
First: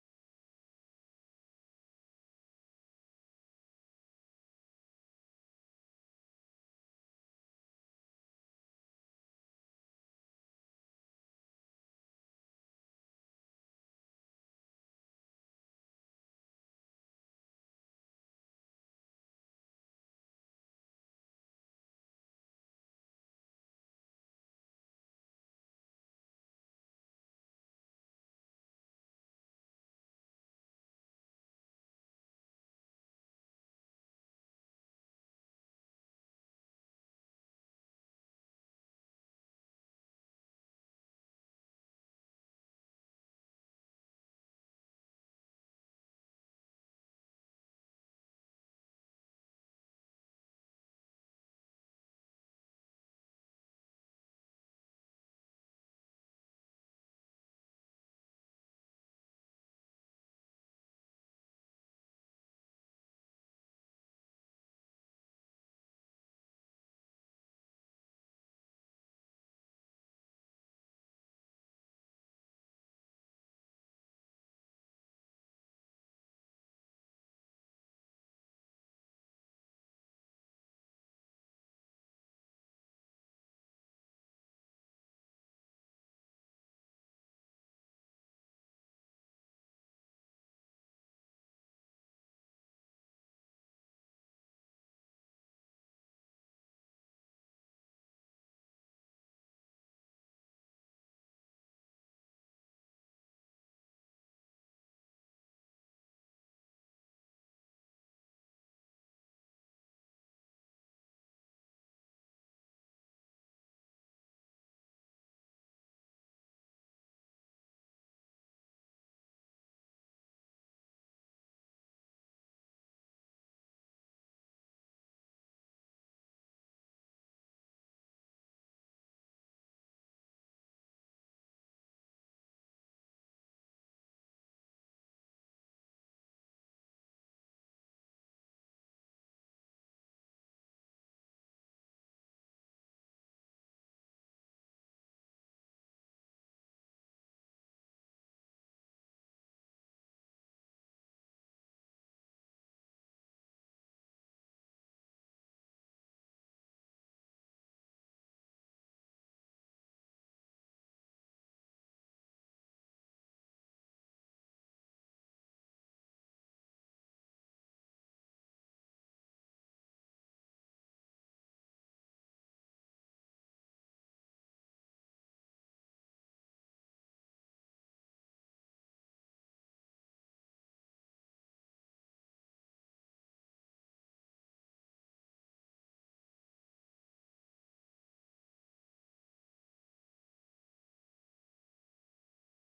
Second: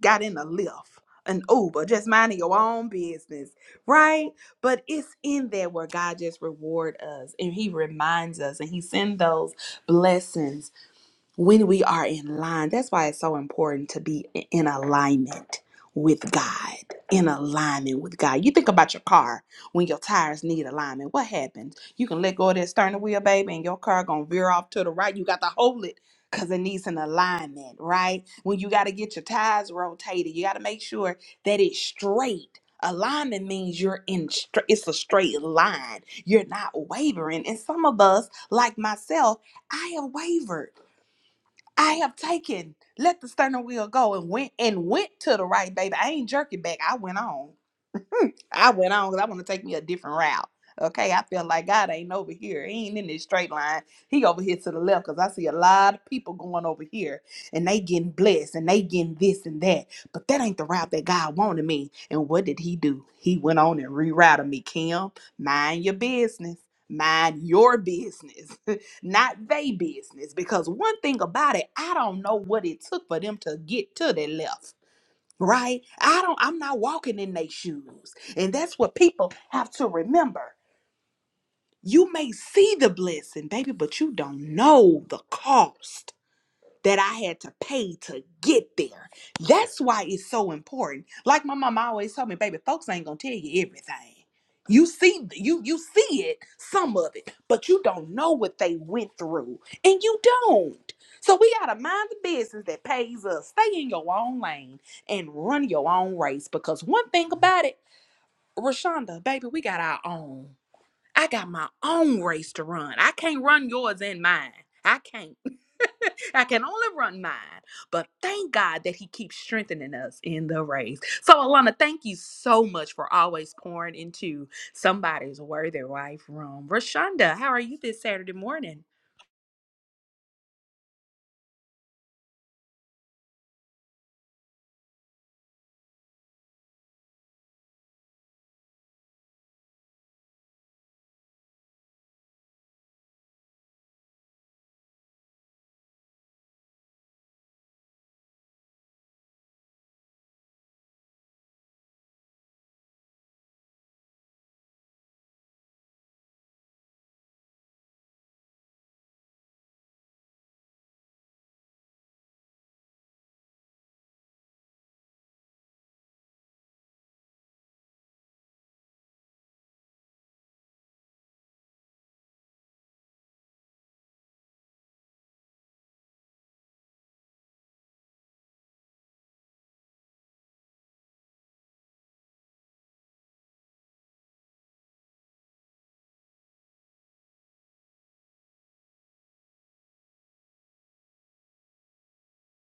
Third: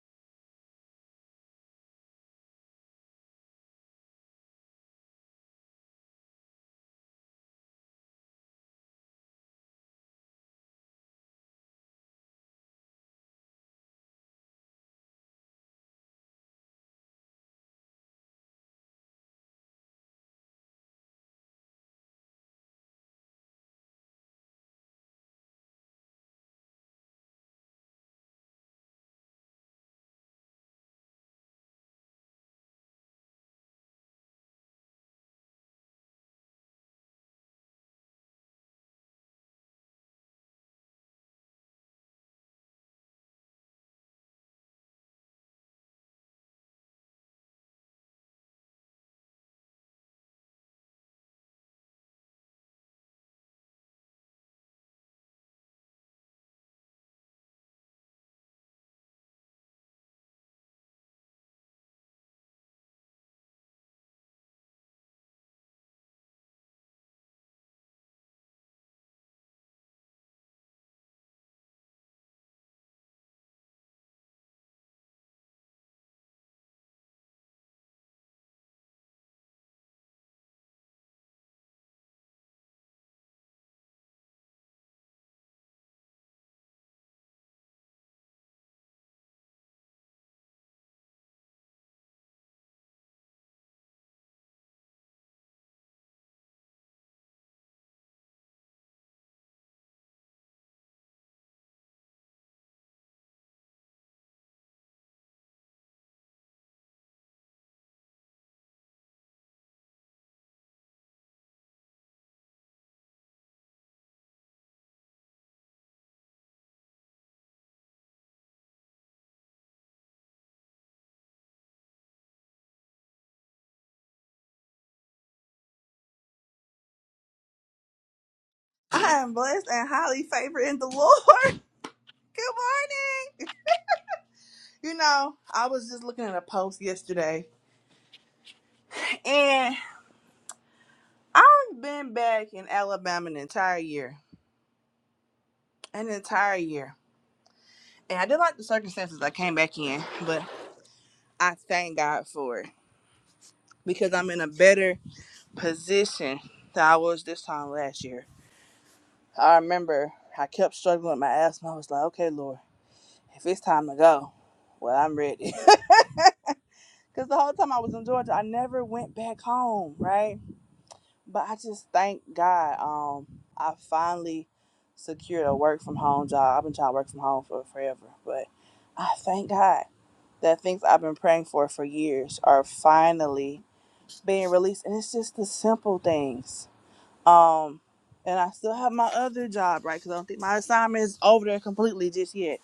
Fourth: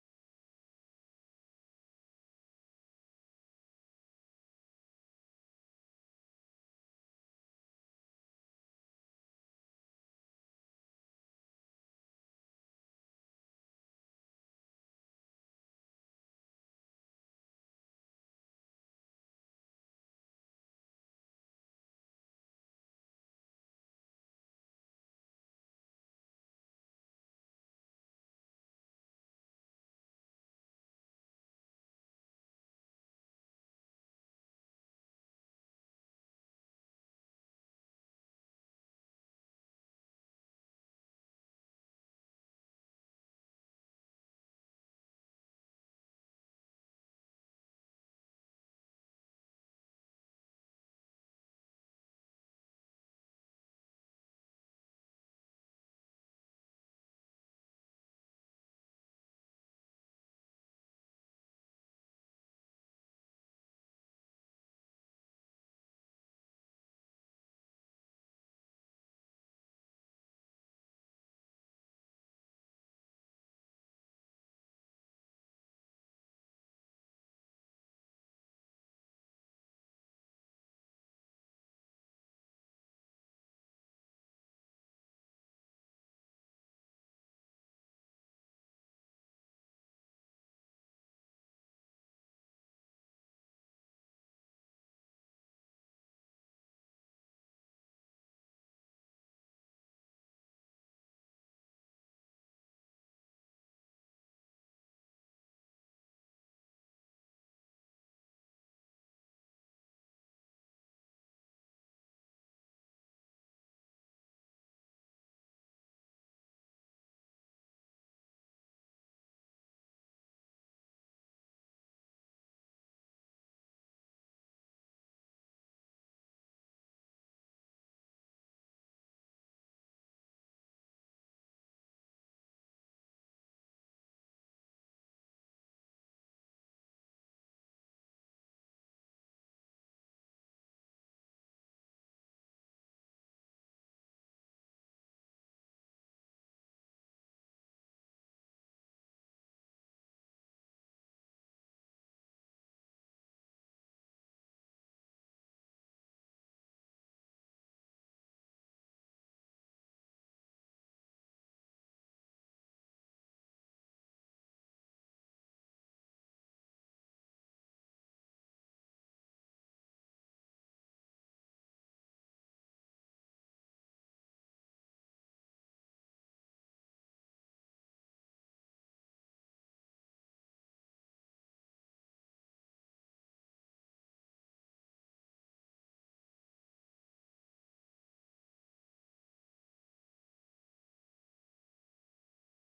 Speaker 1: got in a lift, an Uber, just minding your own business, right? But it's in there where God just reward us and He reminds us and He send those blessings when we are in line. That's why it's so important to be i- in alignment with God, in alignment with God. You think about your car when your tires need alignment. What happens? You can let go of that steering wheel, baby, and your car gonna veer off to the right. You got to hold it because it needs an alignment, right? When you got to get your tires rotated, you got to make sure that it's straight. Alignment means you're in straight, it's a straight line. You're not wavering. And some of us, like myself, I have wavered. I have taken, let the sternum wheel go and went and went to the right, baby. I ain't jerking back. I went on. I went on because I want to take me a different route. Okay, I felt like God ain't over here. He ain't in this straight line. He over here to the left because I see a lot of people going over here and they getting blessed and they getting this and that. But that ain't the route that God wanted me. And what did he do? He went on and rerouted me. Kim, mind your business. Mind your business, not they business. Because one thing about it, I don't know what it took for them to get to the left right? I don't, I'm not walking in their shoes. And that's what people have to remember. You may see the blessing, baby, but you don't know the cost that I had to pay to get there. That's why it's so important. Like my mama always told me, baby, folks ain't gonna tell you everything. You see, you you see it, some of it, but you don't know what they went through, and you don't. So we gotta mind the business that pays us. Stay in your own lane and run your own race. Because one thing about it, Rashonda, baby, we got our own. I got my own race to run. I can't run yours and mine. I can't. I can only run mine, but thank God that He keeps strengthening us in the race. So, Alana, thank you so much for always pouring into somebody's worthy wife room. Rashonda, how are you this Saturday morning?
Speaker 3: I am blessed and highly favored in the Lord. Good morning. You know, I was just looking at a post yesterday, and I've been back in Alabama an entire year, an entire year. And I did like the circumstances I came back in, but I thank God for it because I'm in a better position than I was this time last year. I remember I kept struggling with my asthma. I was like, okay, Lord, if it's time to go, well, I'm ready. Because the whole time I was in Georgia, I never went back home, right? But I just thank God um, I finally secured a work from home job. I've been trying to work from home for forever, but I thank God that things I've been praying for for years are finally being released. And it's just the simple things. Um, and I still have my other job, right? Because I don't think my assignment is over there completely just yet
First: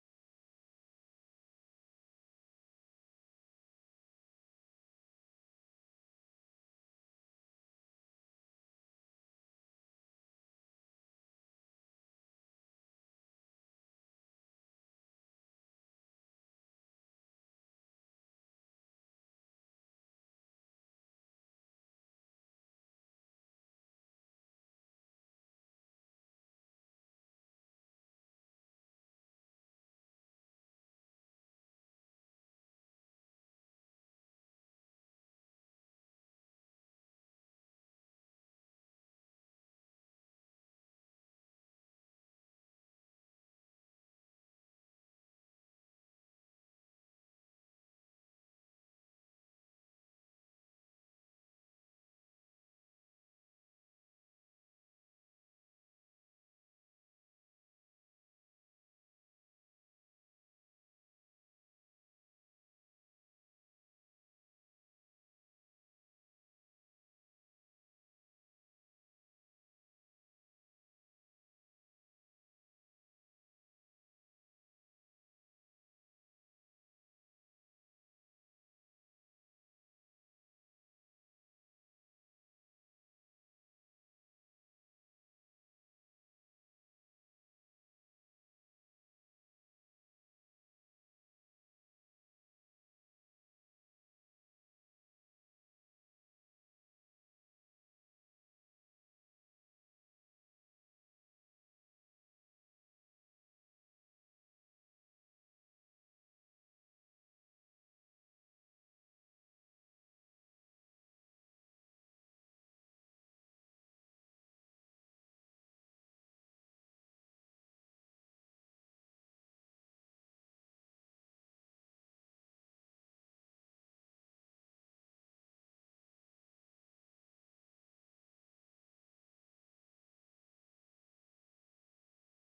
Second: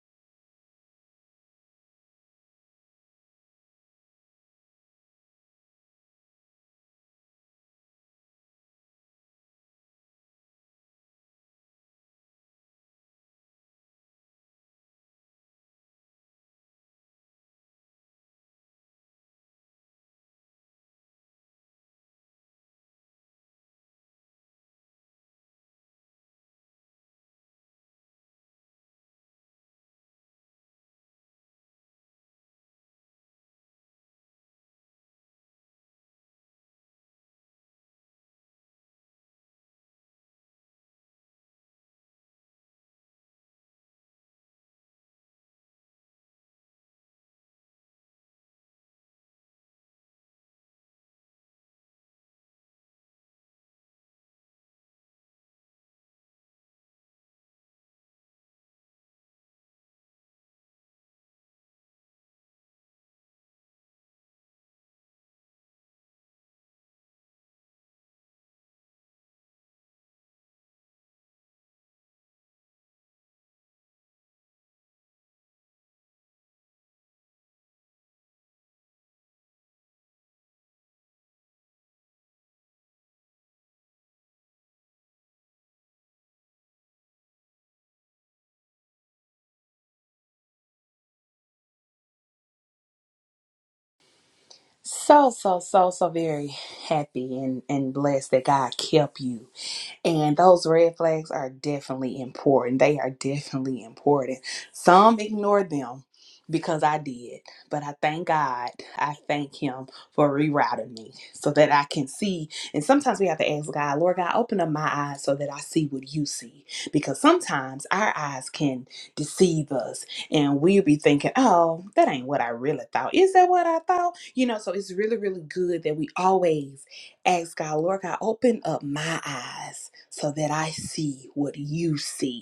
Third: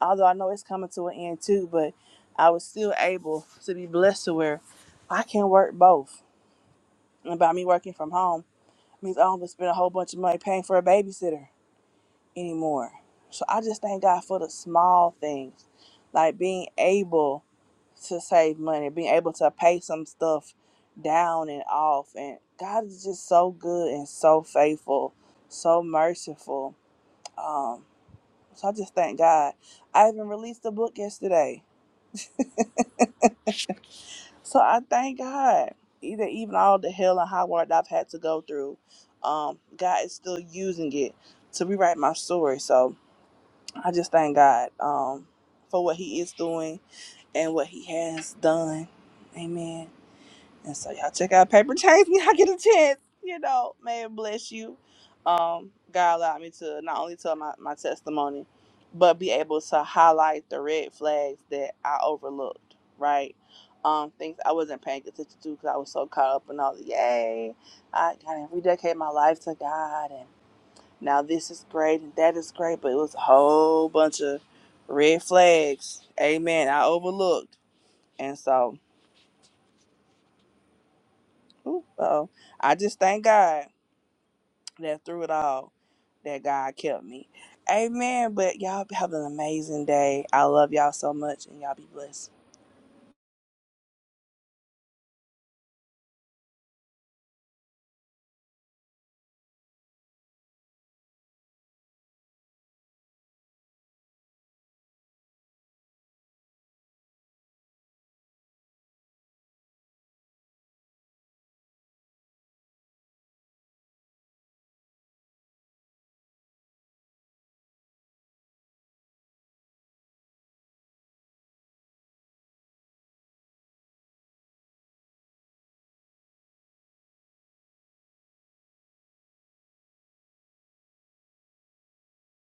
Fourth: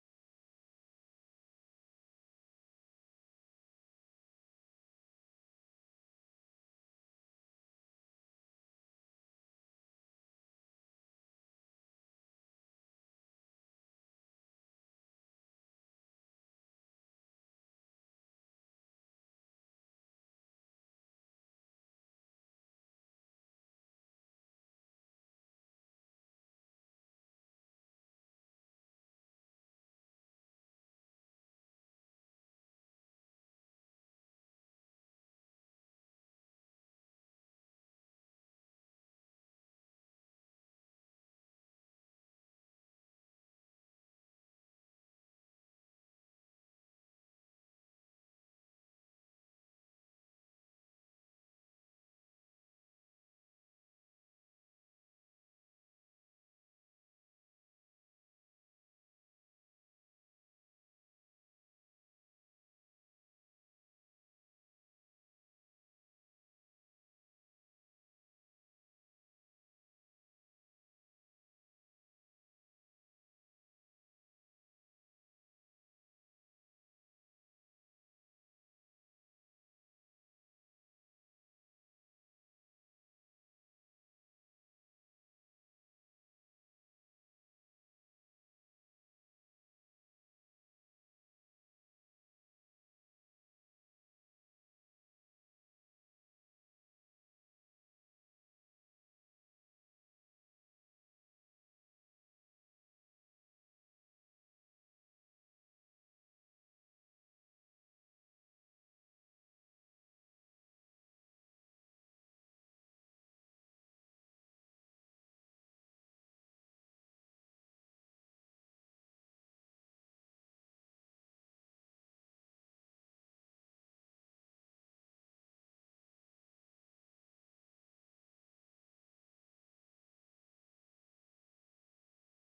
Speaker 3: although I know it's coming to an end too, but I was still able to be blessed to where I can work both. And by me working from home means I don't have to spend a whole bunch of money paying for a babysitter anymore. So I just thank God for the small things, like being able to save money, being able to pay some stuff down and off. And God is just so good and so faithful, so merciful. Um, so I just thank God. I even released a book yesterday So I thank God, either even all the hell and high water that I've had to go through, um, God is still using it to rewrite my story. So I just thank God um, for what He is doing and what He has done. Amen. And so y'all check out Paper Chains when y'all get a chance. You know, may it bless you. Um, God allowed me to not only tell my, my testimony, but be able to highlight the red flags that I overlooked, right? Um, things I wasn't paying attention to because I was so caught up in all the yay, I gotta rededicate my life to God and now this is great and that is great, but it was a whole bunch of red flags. Amen. I overlooked. And so, ooh, uh-oh. I just thank God. that through it all, that God kept me. Amen. But y'all have an amazing day. I love y'all so much, and y'all be blessed.
Speaker 1: So, so, so, so very happy and, and blessed that God kept you. And those red flags are definitely important. They are definitely important. Some ignore them because I did, but I thank God. I thank Him for rerouting me so that I can see. And sometimes we have to ask God, Lord God, open up my eyes so that I see what you see. Because sometimes our eyes can deceive us and we'll be thinking, oh, that ain't what I really thought. Is that what I thought? You know, so it's really, really good that we always Ask God, Lord God, open up my eyes so that I see what you see.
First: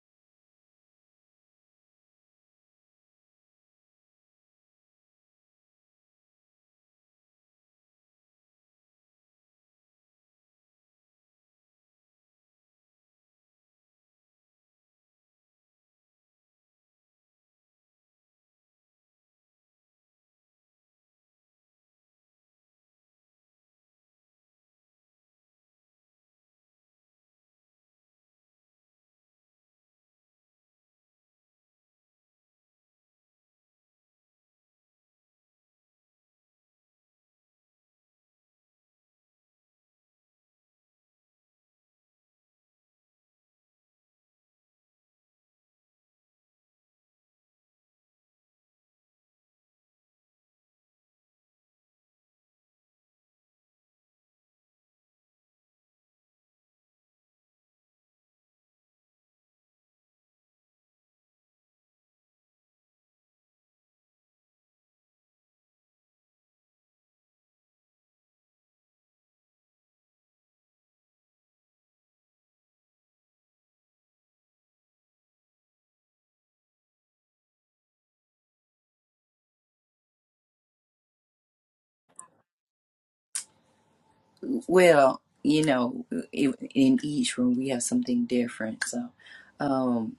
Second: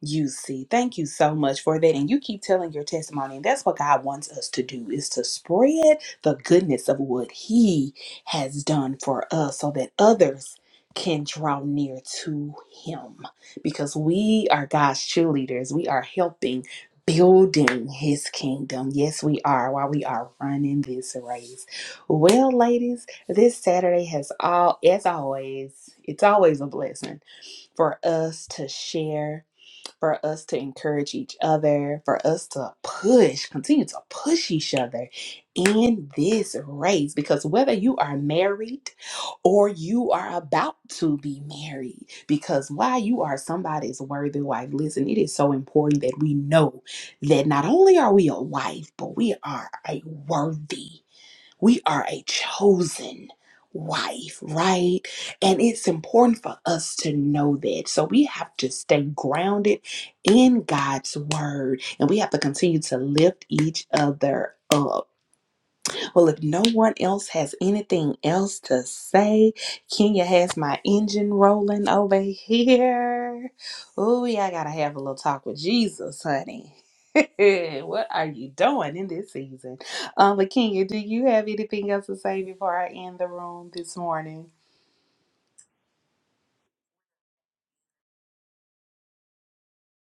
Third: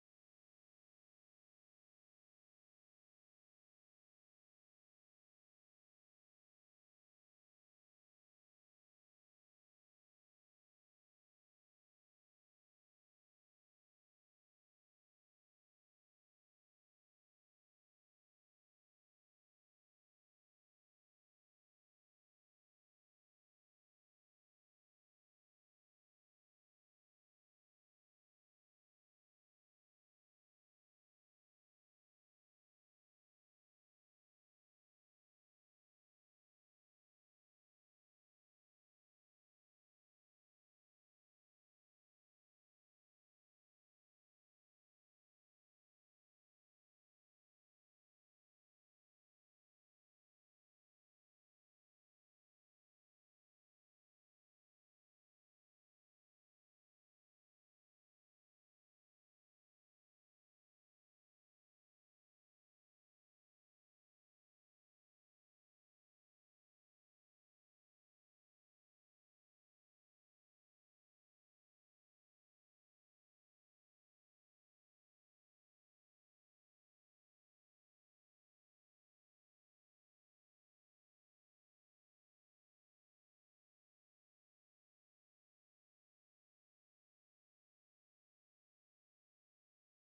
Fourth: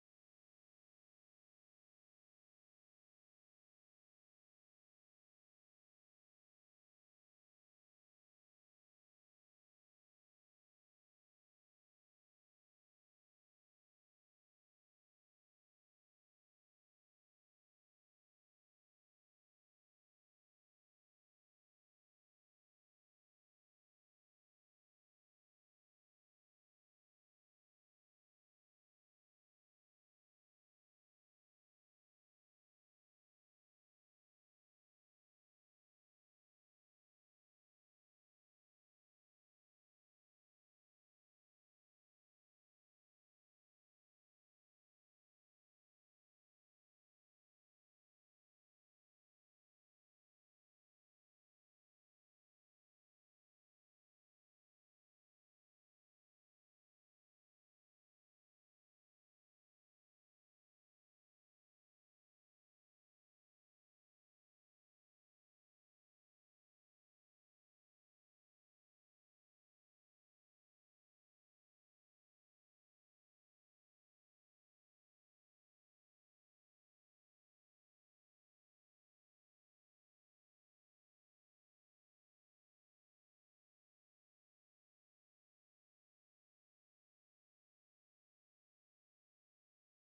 Speaker 1: You see, thank you so much for that. And you keep telling your testimony. And that's what God wants us to do is to spread the goodness of what He has done for us so that others can draw near to Him. Because we are God's cheerleaders. We are helping building His kingdom. Yes, we are while we are running this race. Well, ladies, this Saturday has all as always, it's always a blessing for us to share for us to encourage each other, for us to push, continue to push each other in this race. Because whether you are married or you are about to be married, because while you are somebody's worthy wife, listen, it is so important that we know that not only are we a wife, but we are a worthy we are a chosen wife, right? And it's important for us to know that. So we have to stay grounded in God's word and we have to continue to lift each other up. Well, if no one else has anything else to say, Kenya has my engine rolling over here. Oh, yeah, I gotta have a little talk with Jesus, honey. what are you doing in this season? Um, but Kenya, do you have anything else to say before I end the room this morning?
Speaker 2: it. Let's talk about it. Well, you know, i- in each room we have something different. So, um,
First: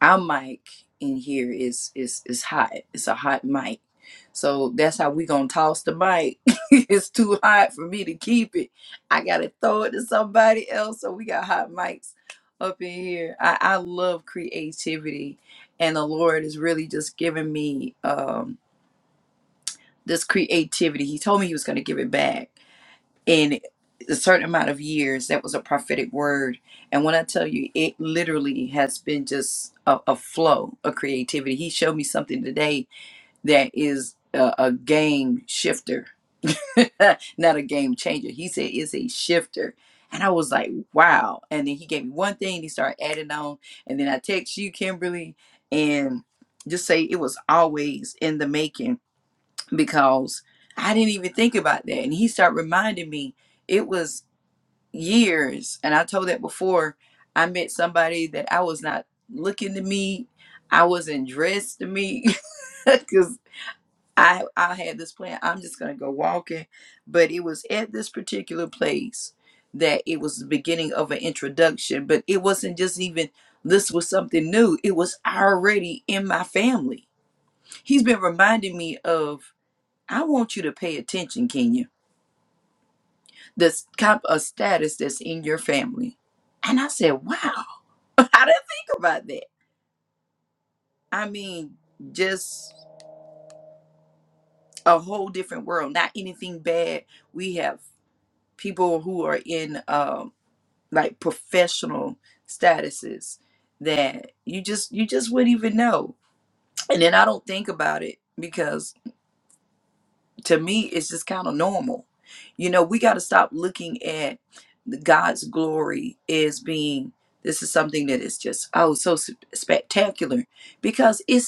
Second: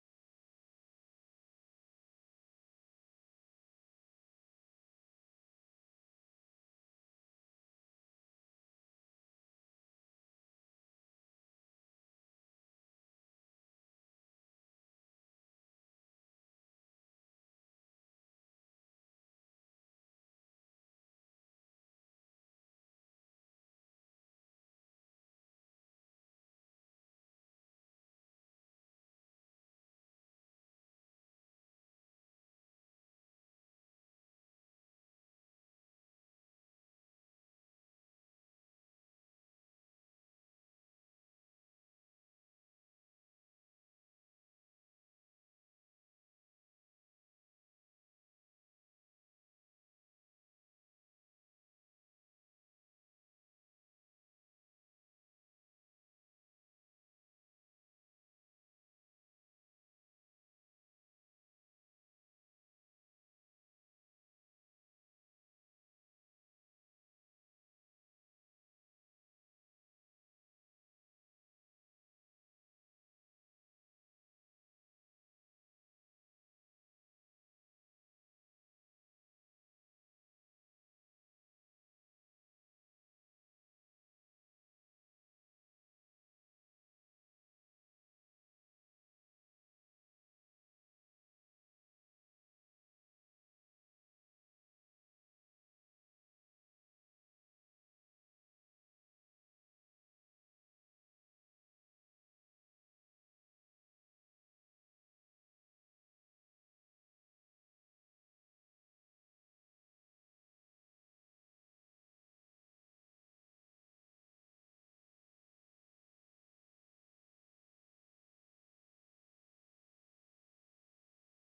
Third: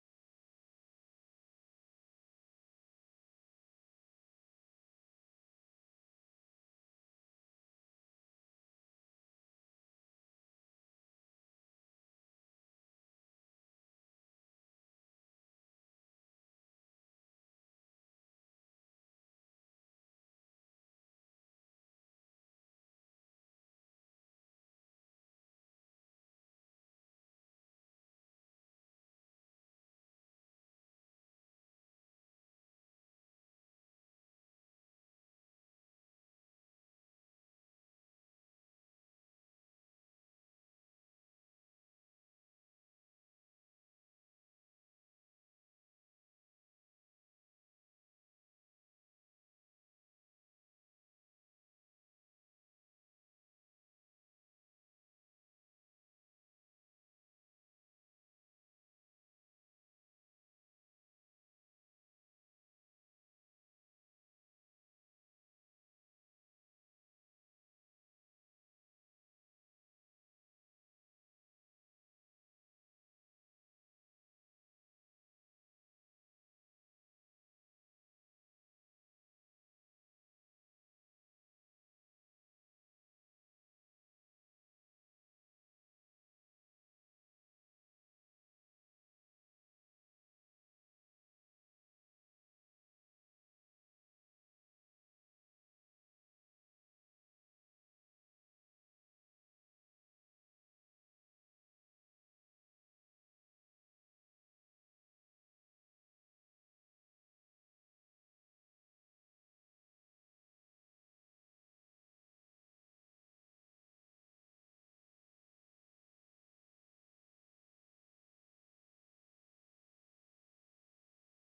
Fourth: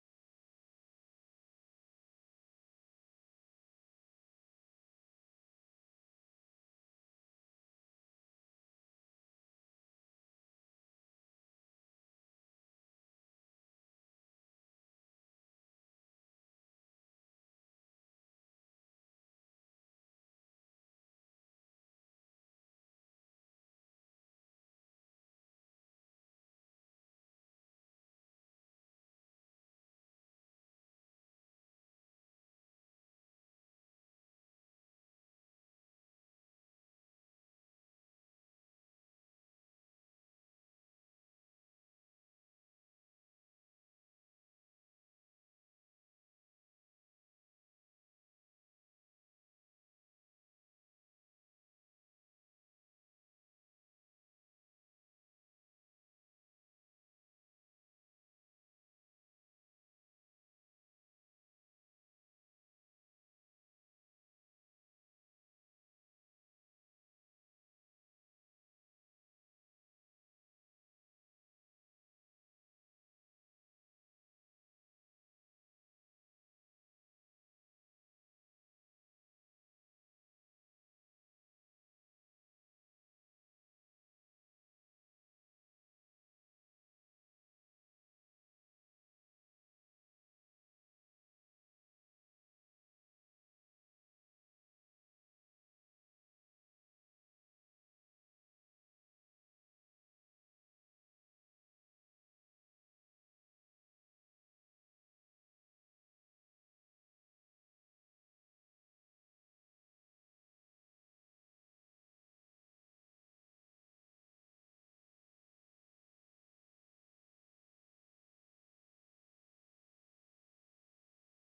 Speaker 2: our mic in here is is is hot. It's a hot mic. So that's how we gonna toss the mic. it's too hot for me to keep it. I gotta throw it to somebody else. So we got hot mics up in here. I, I love creativity, and the Lord is really just giving me um this creativity. He told me he was gonna give it back in a certain amount of years that was a prophetic word and when i tell you it literally has been just a, a flow of creativity he showed me something today that is a, a game shifter not a game changer he said it's a shifter and i was like wow and then he gave me one thing he started adding on and then i text you kimberly and just say it was always in the making because i didn't even think about that and he started reminding me it was years and i told that before i met somebody that i was not looking to meet i wasn't dressed to meet because i i had this plan i'm just gonna go walking but it was at this particular place that it was the beginning of an introduction but it wasn't just even this was something new it was already in my family he's been reminding me of i want you to pay attention kenya this kind of status that's in your family. And I said, wow, I didn't think about that. I mean, just a whole different world, not anything bad. We have people who are in um, like professional statuses that you just you just wouldn't even know. And then I don't think about it because to me it's just kind of normal you know we got to stop looking at god's glory as being this is something that is just oh so s- spectacular because it's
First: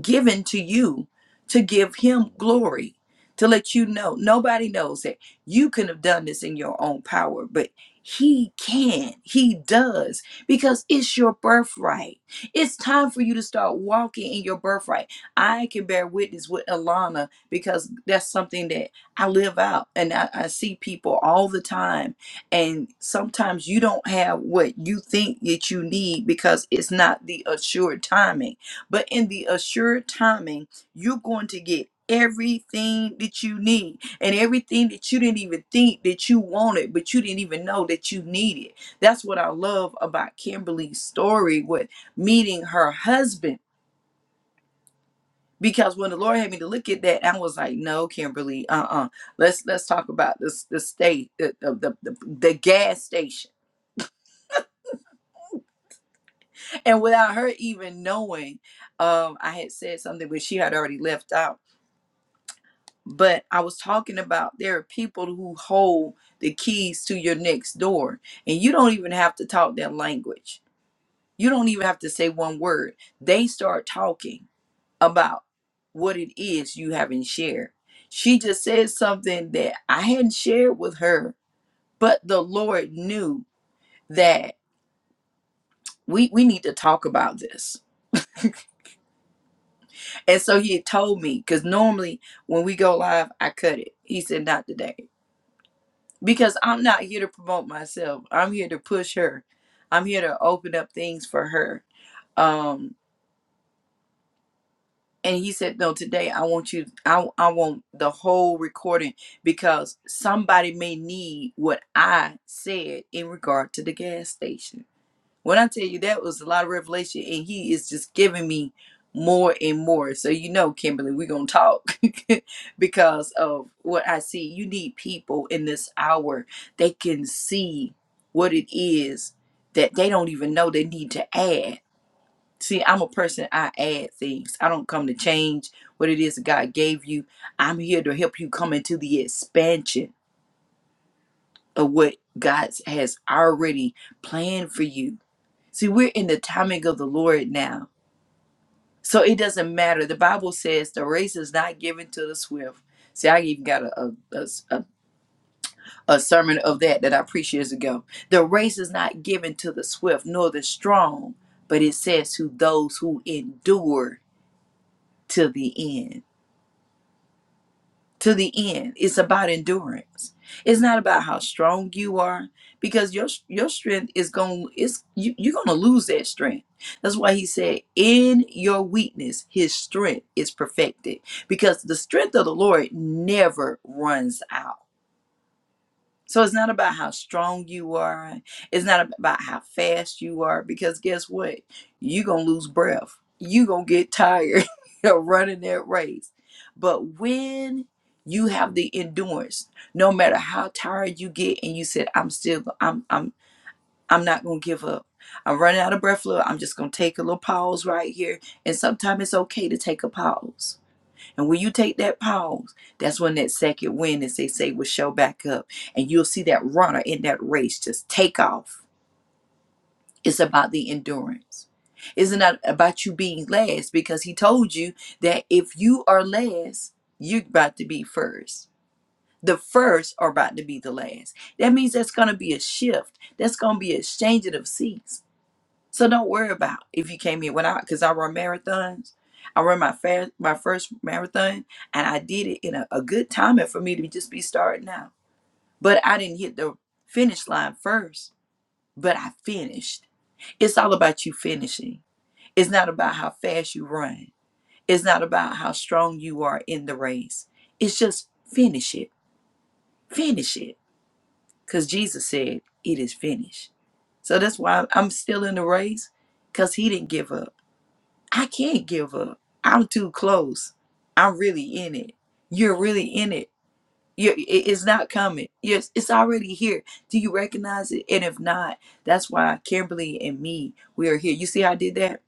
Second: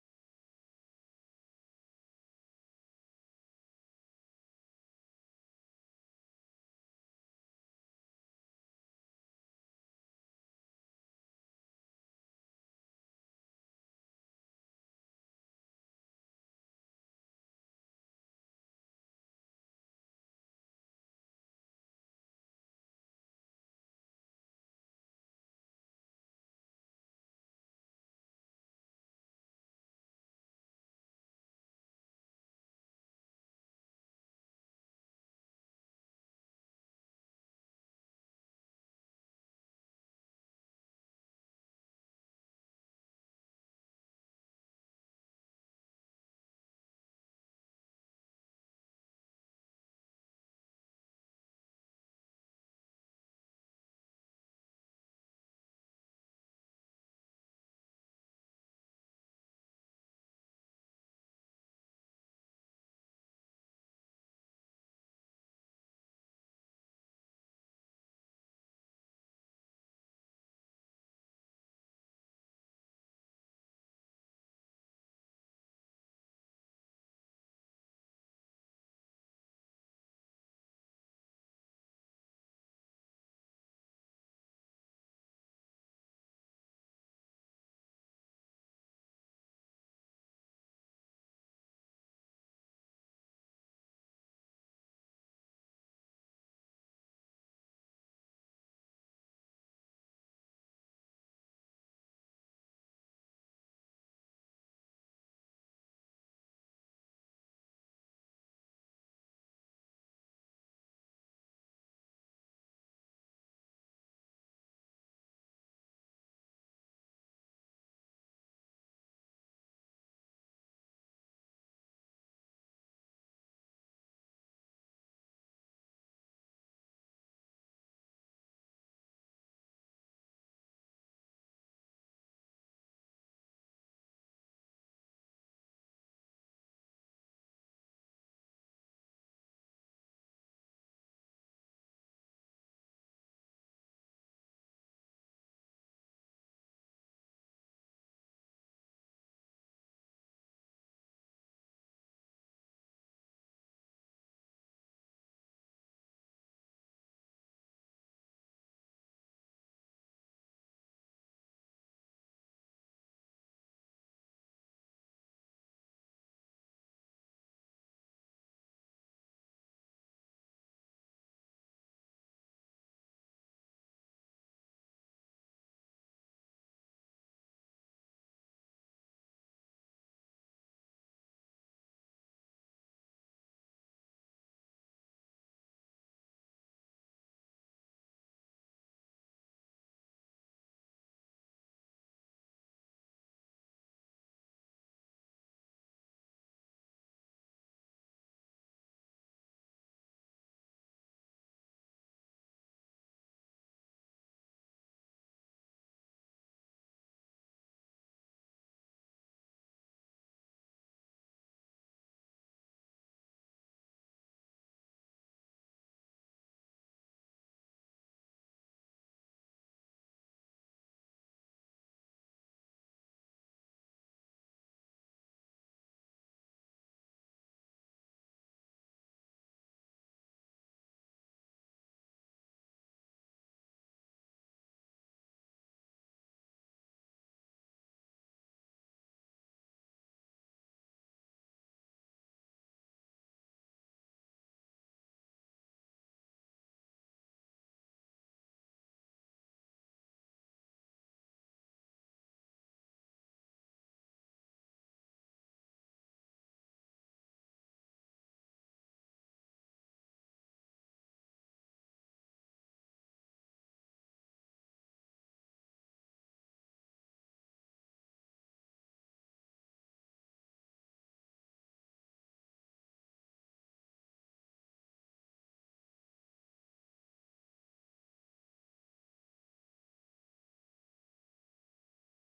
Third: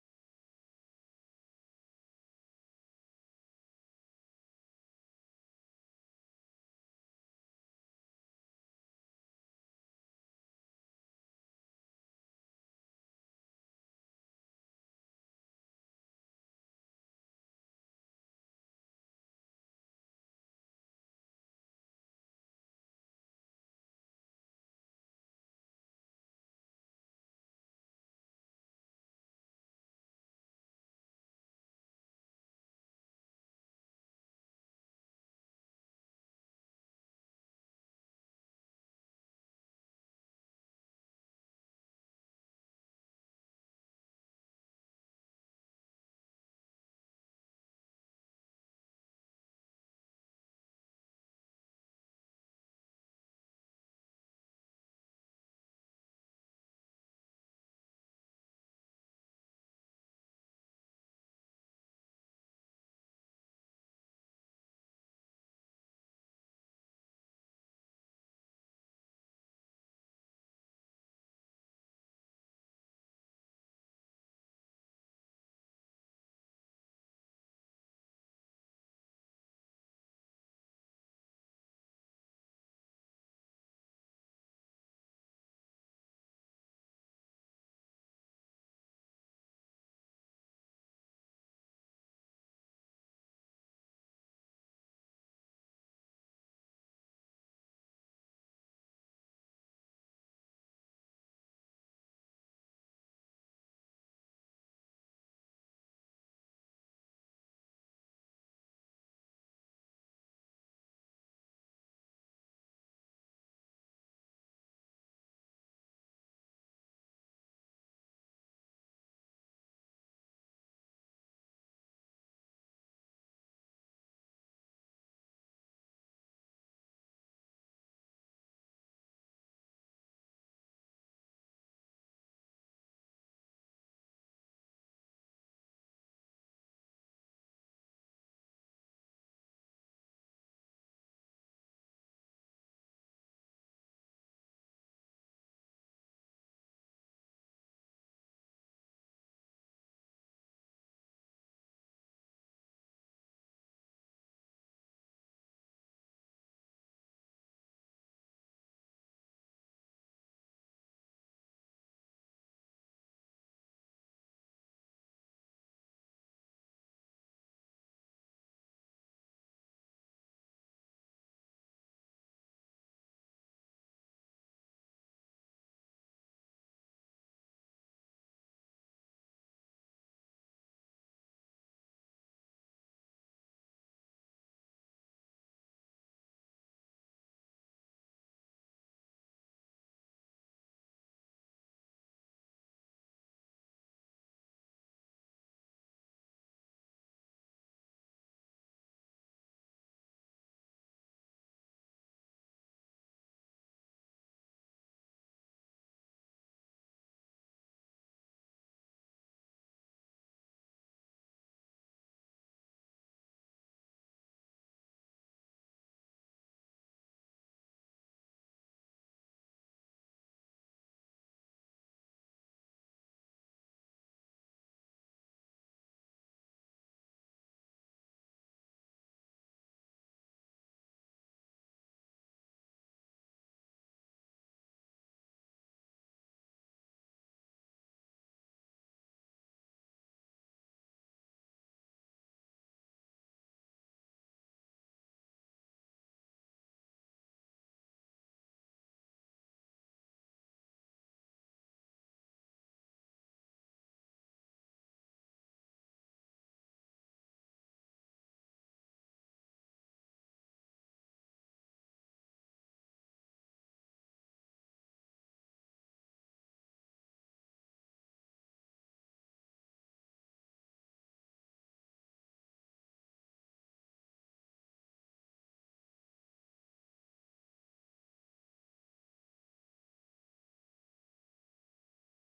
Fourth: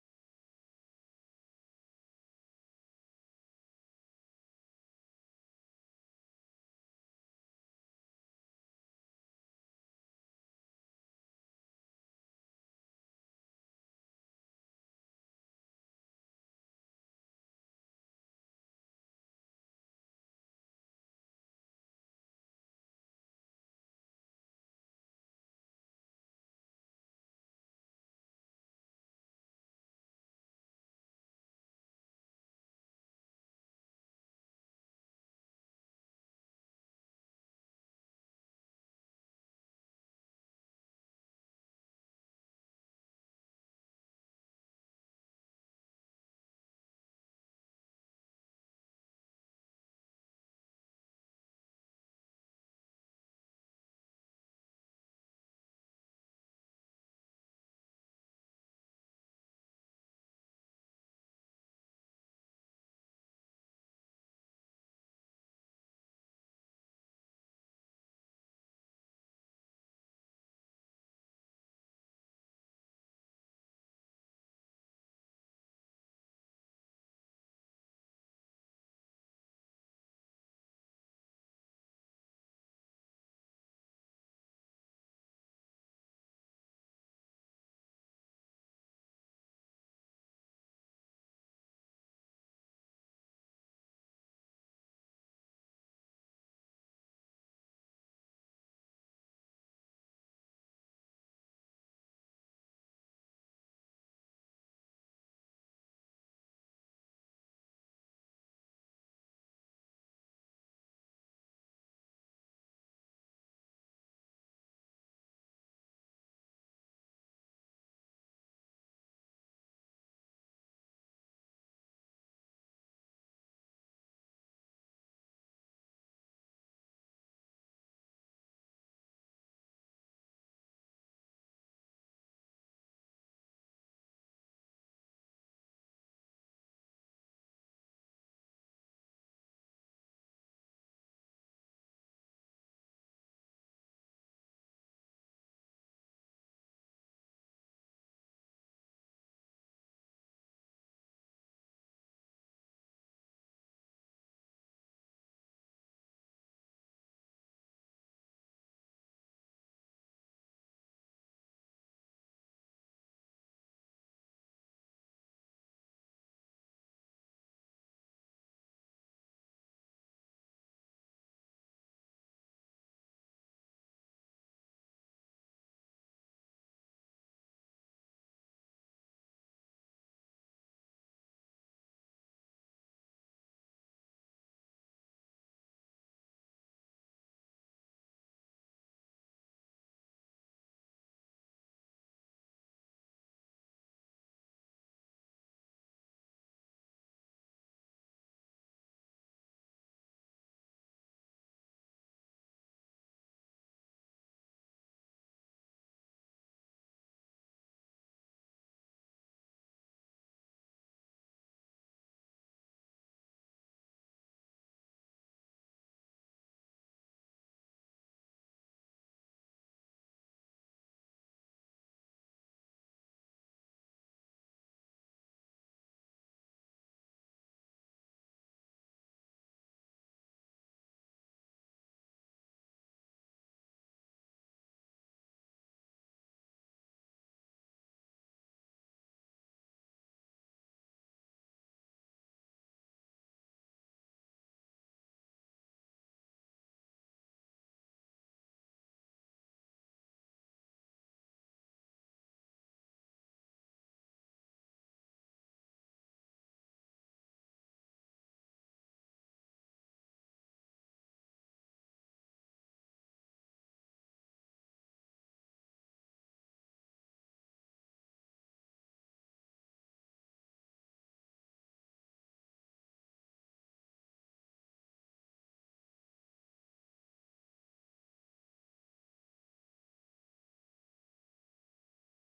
Speaker 2: given to you to give him glory, to let you know nobody knows that you could have done this in your own power, but he can, he does, because it's your birthright. It's time for you to start walking in your birthright. I can bear witness with Alana because that's something that I live out and I, I see people all the time. And sometimes you don't have what you think that you need because it's not the assured timing but in the assured timing, you're going to get everything that you need and everything that you didn't even think that you wanted, but you didn't even know that you needed. That's what I love about Kimberly's story with meeting her husband. Because when the Lord had me to look at that, I was like, "No, Kimberly, uh-uh. Let's let's talk about this the state, the the, the the gas station." And without her even knowing, um, I had said something, but she had already left out but I was talking about there are people who hold the keys to your next door, and you don't even have to talk their language. You don't even have to say one word. They start talking about what it is you haven't shared. She just said something that I hadn't shared with her, but the Lord knew that we we need to talk about this. And so he had told me, because normally when we go live, I cut it. He said, not today. because I'm not here to promote myself. I'm here to push her. I'm here to open up things for her. Um, and he said, no, today I want you, I, I want the whole recording because somebody may need what I said in regard to the gas station. When I tell you that was a lot of revelation, and he is just giving me more and more. So you know, Kimberly, we're gonna talk because of what I see. You need people in this hour that can see what it is that they don't even know they need to add. See, I'm a person, I add things. I don't come to change what it is that God gave you. I'm here to help you come into the expansion of what God has already planned for you See, we're in the timing of the Lord now. So it doesn't matter. The Bible says the race is not given to the swift. See, I even got a, a, a, a sermon of that that I preached years ago. The race is not given to the swift nor the strong, but it says to those who endure to the end. to the end. It's about endurance. It's not about how strong you are because your your strength is going it's you, you're going to lose that strength. That's why he said in your weakness his strength is perfected because the strength of the Lord never runs out. So it's not about how strong you are. It's not about how fast you are, because guess what? You're going to lose breath. You're going to get tired of running that race. But when you have the endurance, no matter how tired you get, and you said, I'm still, I'm, I'm, I'm not going to give up. I'm running out of breath, Lord. I'm just going to take a little pause right here. And sometimes it's okay to take a pause and when you take that pause, that's when that second wind, as they say, will show back up. And you'll see that runner in that race just take off. It's about the endurance. It's not about you being last because he told you that if you are last, you're about to be first. The first are about to be the last. That means that's going to be a shift. That's going to be a changing of seats so don't worry about if you came here when I, because I run marathons. I run my first my first marathon, and I did it in a, a good timing for me to just be starting out. But I didn't hit the finish line first, but I finished. It's all about you finishing. It's not about how fast you run. It's not about how strong you are in the race. It's just finish it, finish it, because Jesus said it is finished. So that's why I'm still in the race, because He didn't give up. I can't give up. I'm too close. I'm really in it. You're really in it. You, it- it's not coming. Yes, it's already here. Do you recognize it? And if not, that's why Kimberly and me, we are here. You see, how I did that.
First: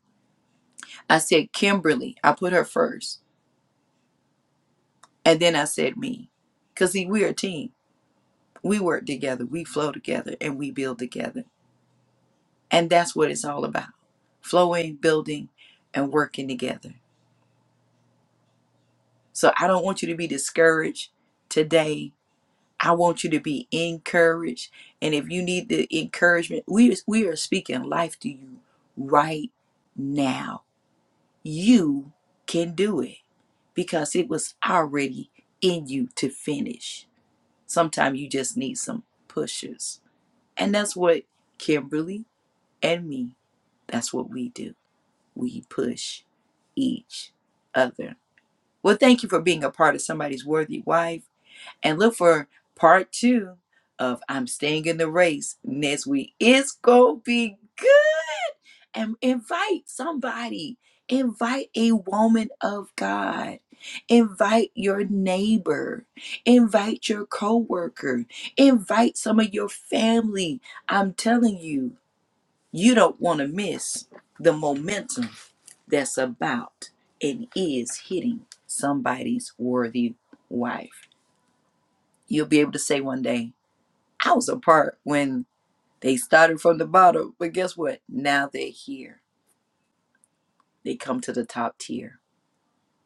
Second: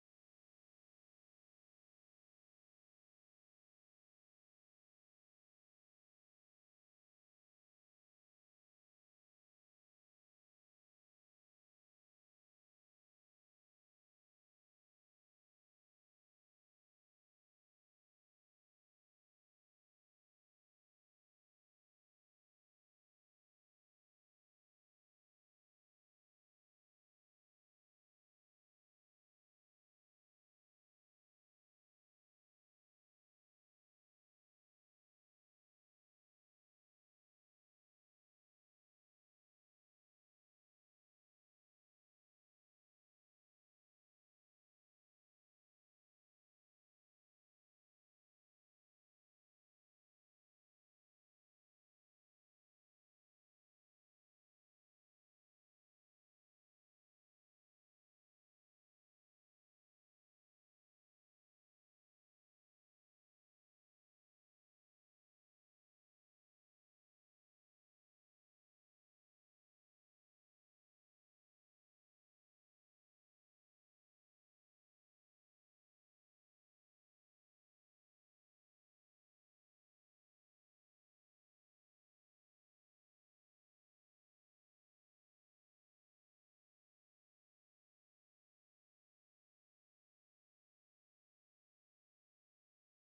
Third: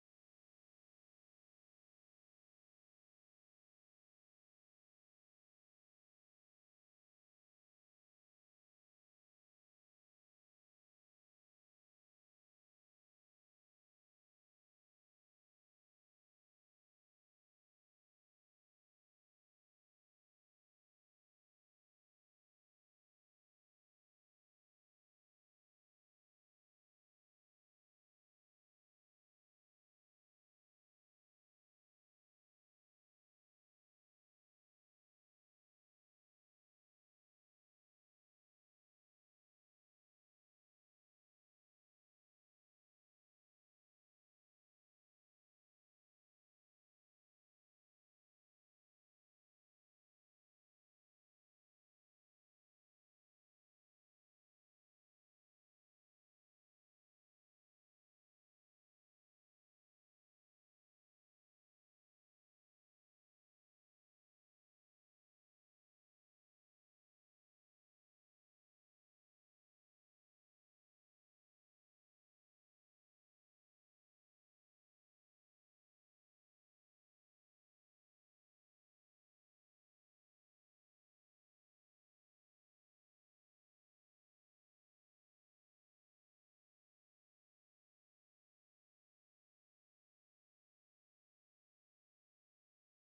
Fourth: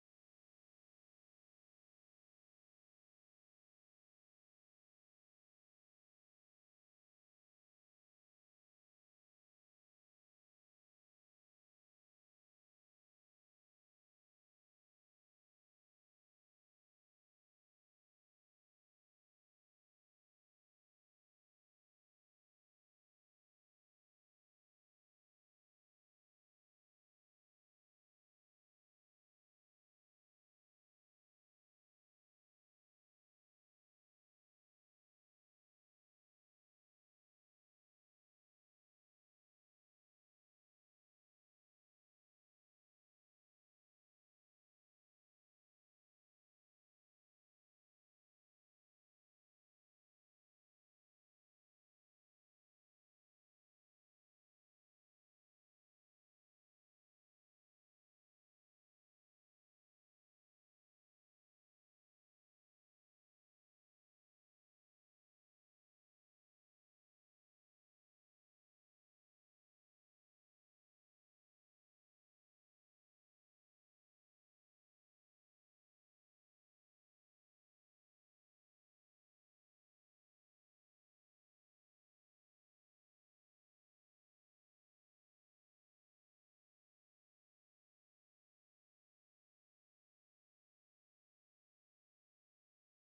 Speaker 2: I said Kimberly. I put her first, and then I said me, because see, we're a team. We work together. We flow together, and we build together. And that's what it's all about: flowing, building, and working together. So I don't want you to be discouraged today I want you to be encouraged. And if you need the encouragement, we, we are speaking life to you right now. You can do it because it was already in you to finish. Sometimes you just need some pushes. And that's what Kimberly and me, that's what we do. We push each other. Well, thank you for being a part of somebody's worthy wife and look for part two of I'm Staying in the Race next week. It's going to be good. And invite somebody, invite a woman of God, invite your neighbor, invite your coworker, invite some of your family. I'm telling you, you don't want to miss the momentum that's about and is hitting somebody's worthy wife. You'll be able to say one day, hours apart when they started from the bottom. But guess what? Now they're here. They come to the top tier.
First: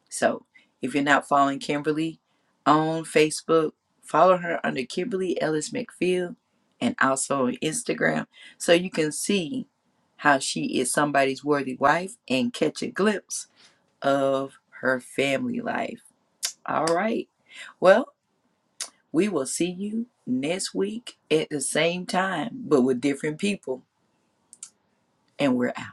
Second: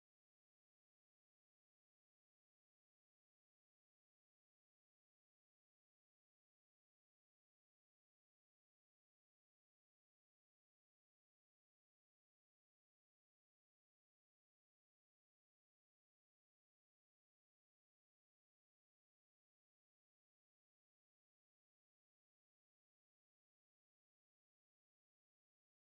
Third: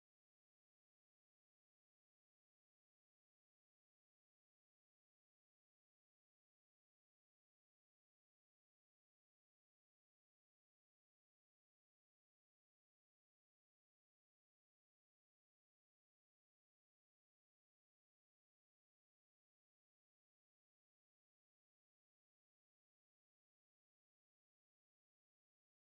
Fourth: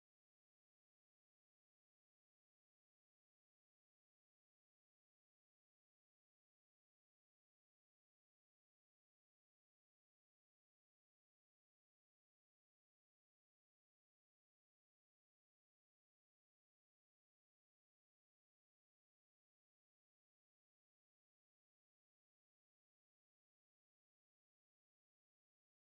Speaker 2: So if you're not following Kimberly on Facebook, follow her under Kimberly Ellis McPhil and also on Instagram so you can see how she is somebody's worthy wife and catch a glimpse of her family life. All right. Well, we will see you next week at the same time, but with different people. And we're out.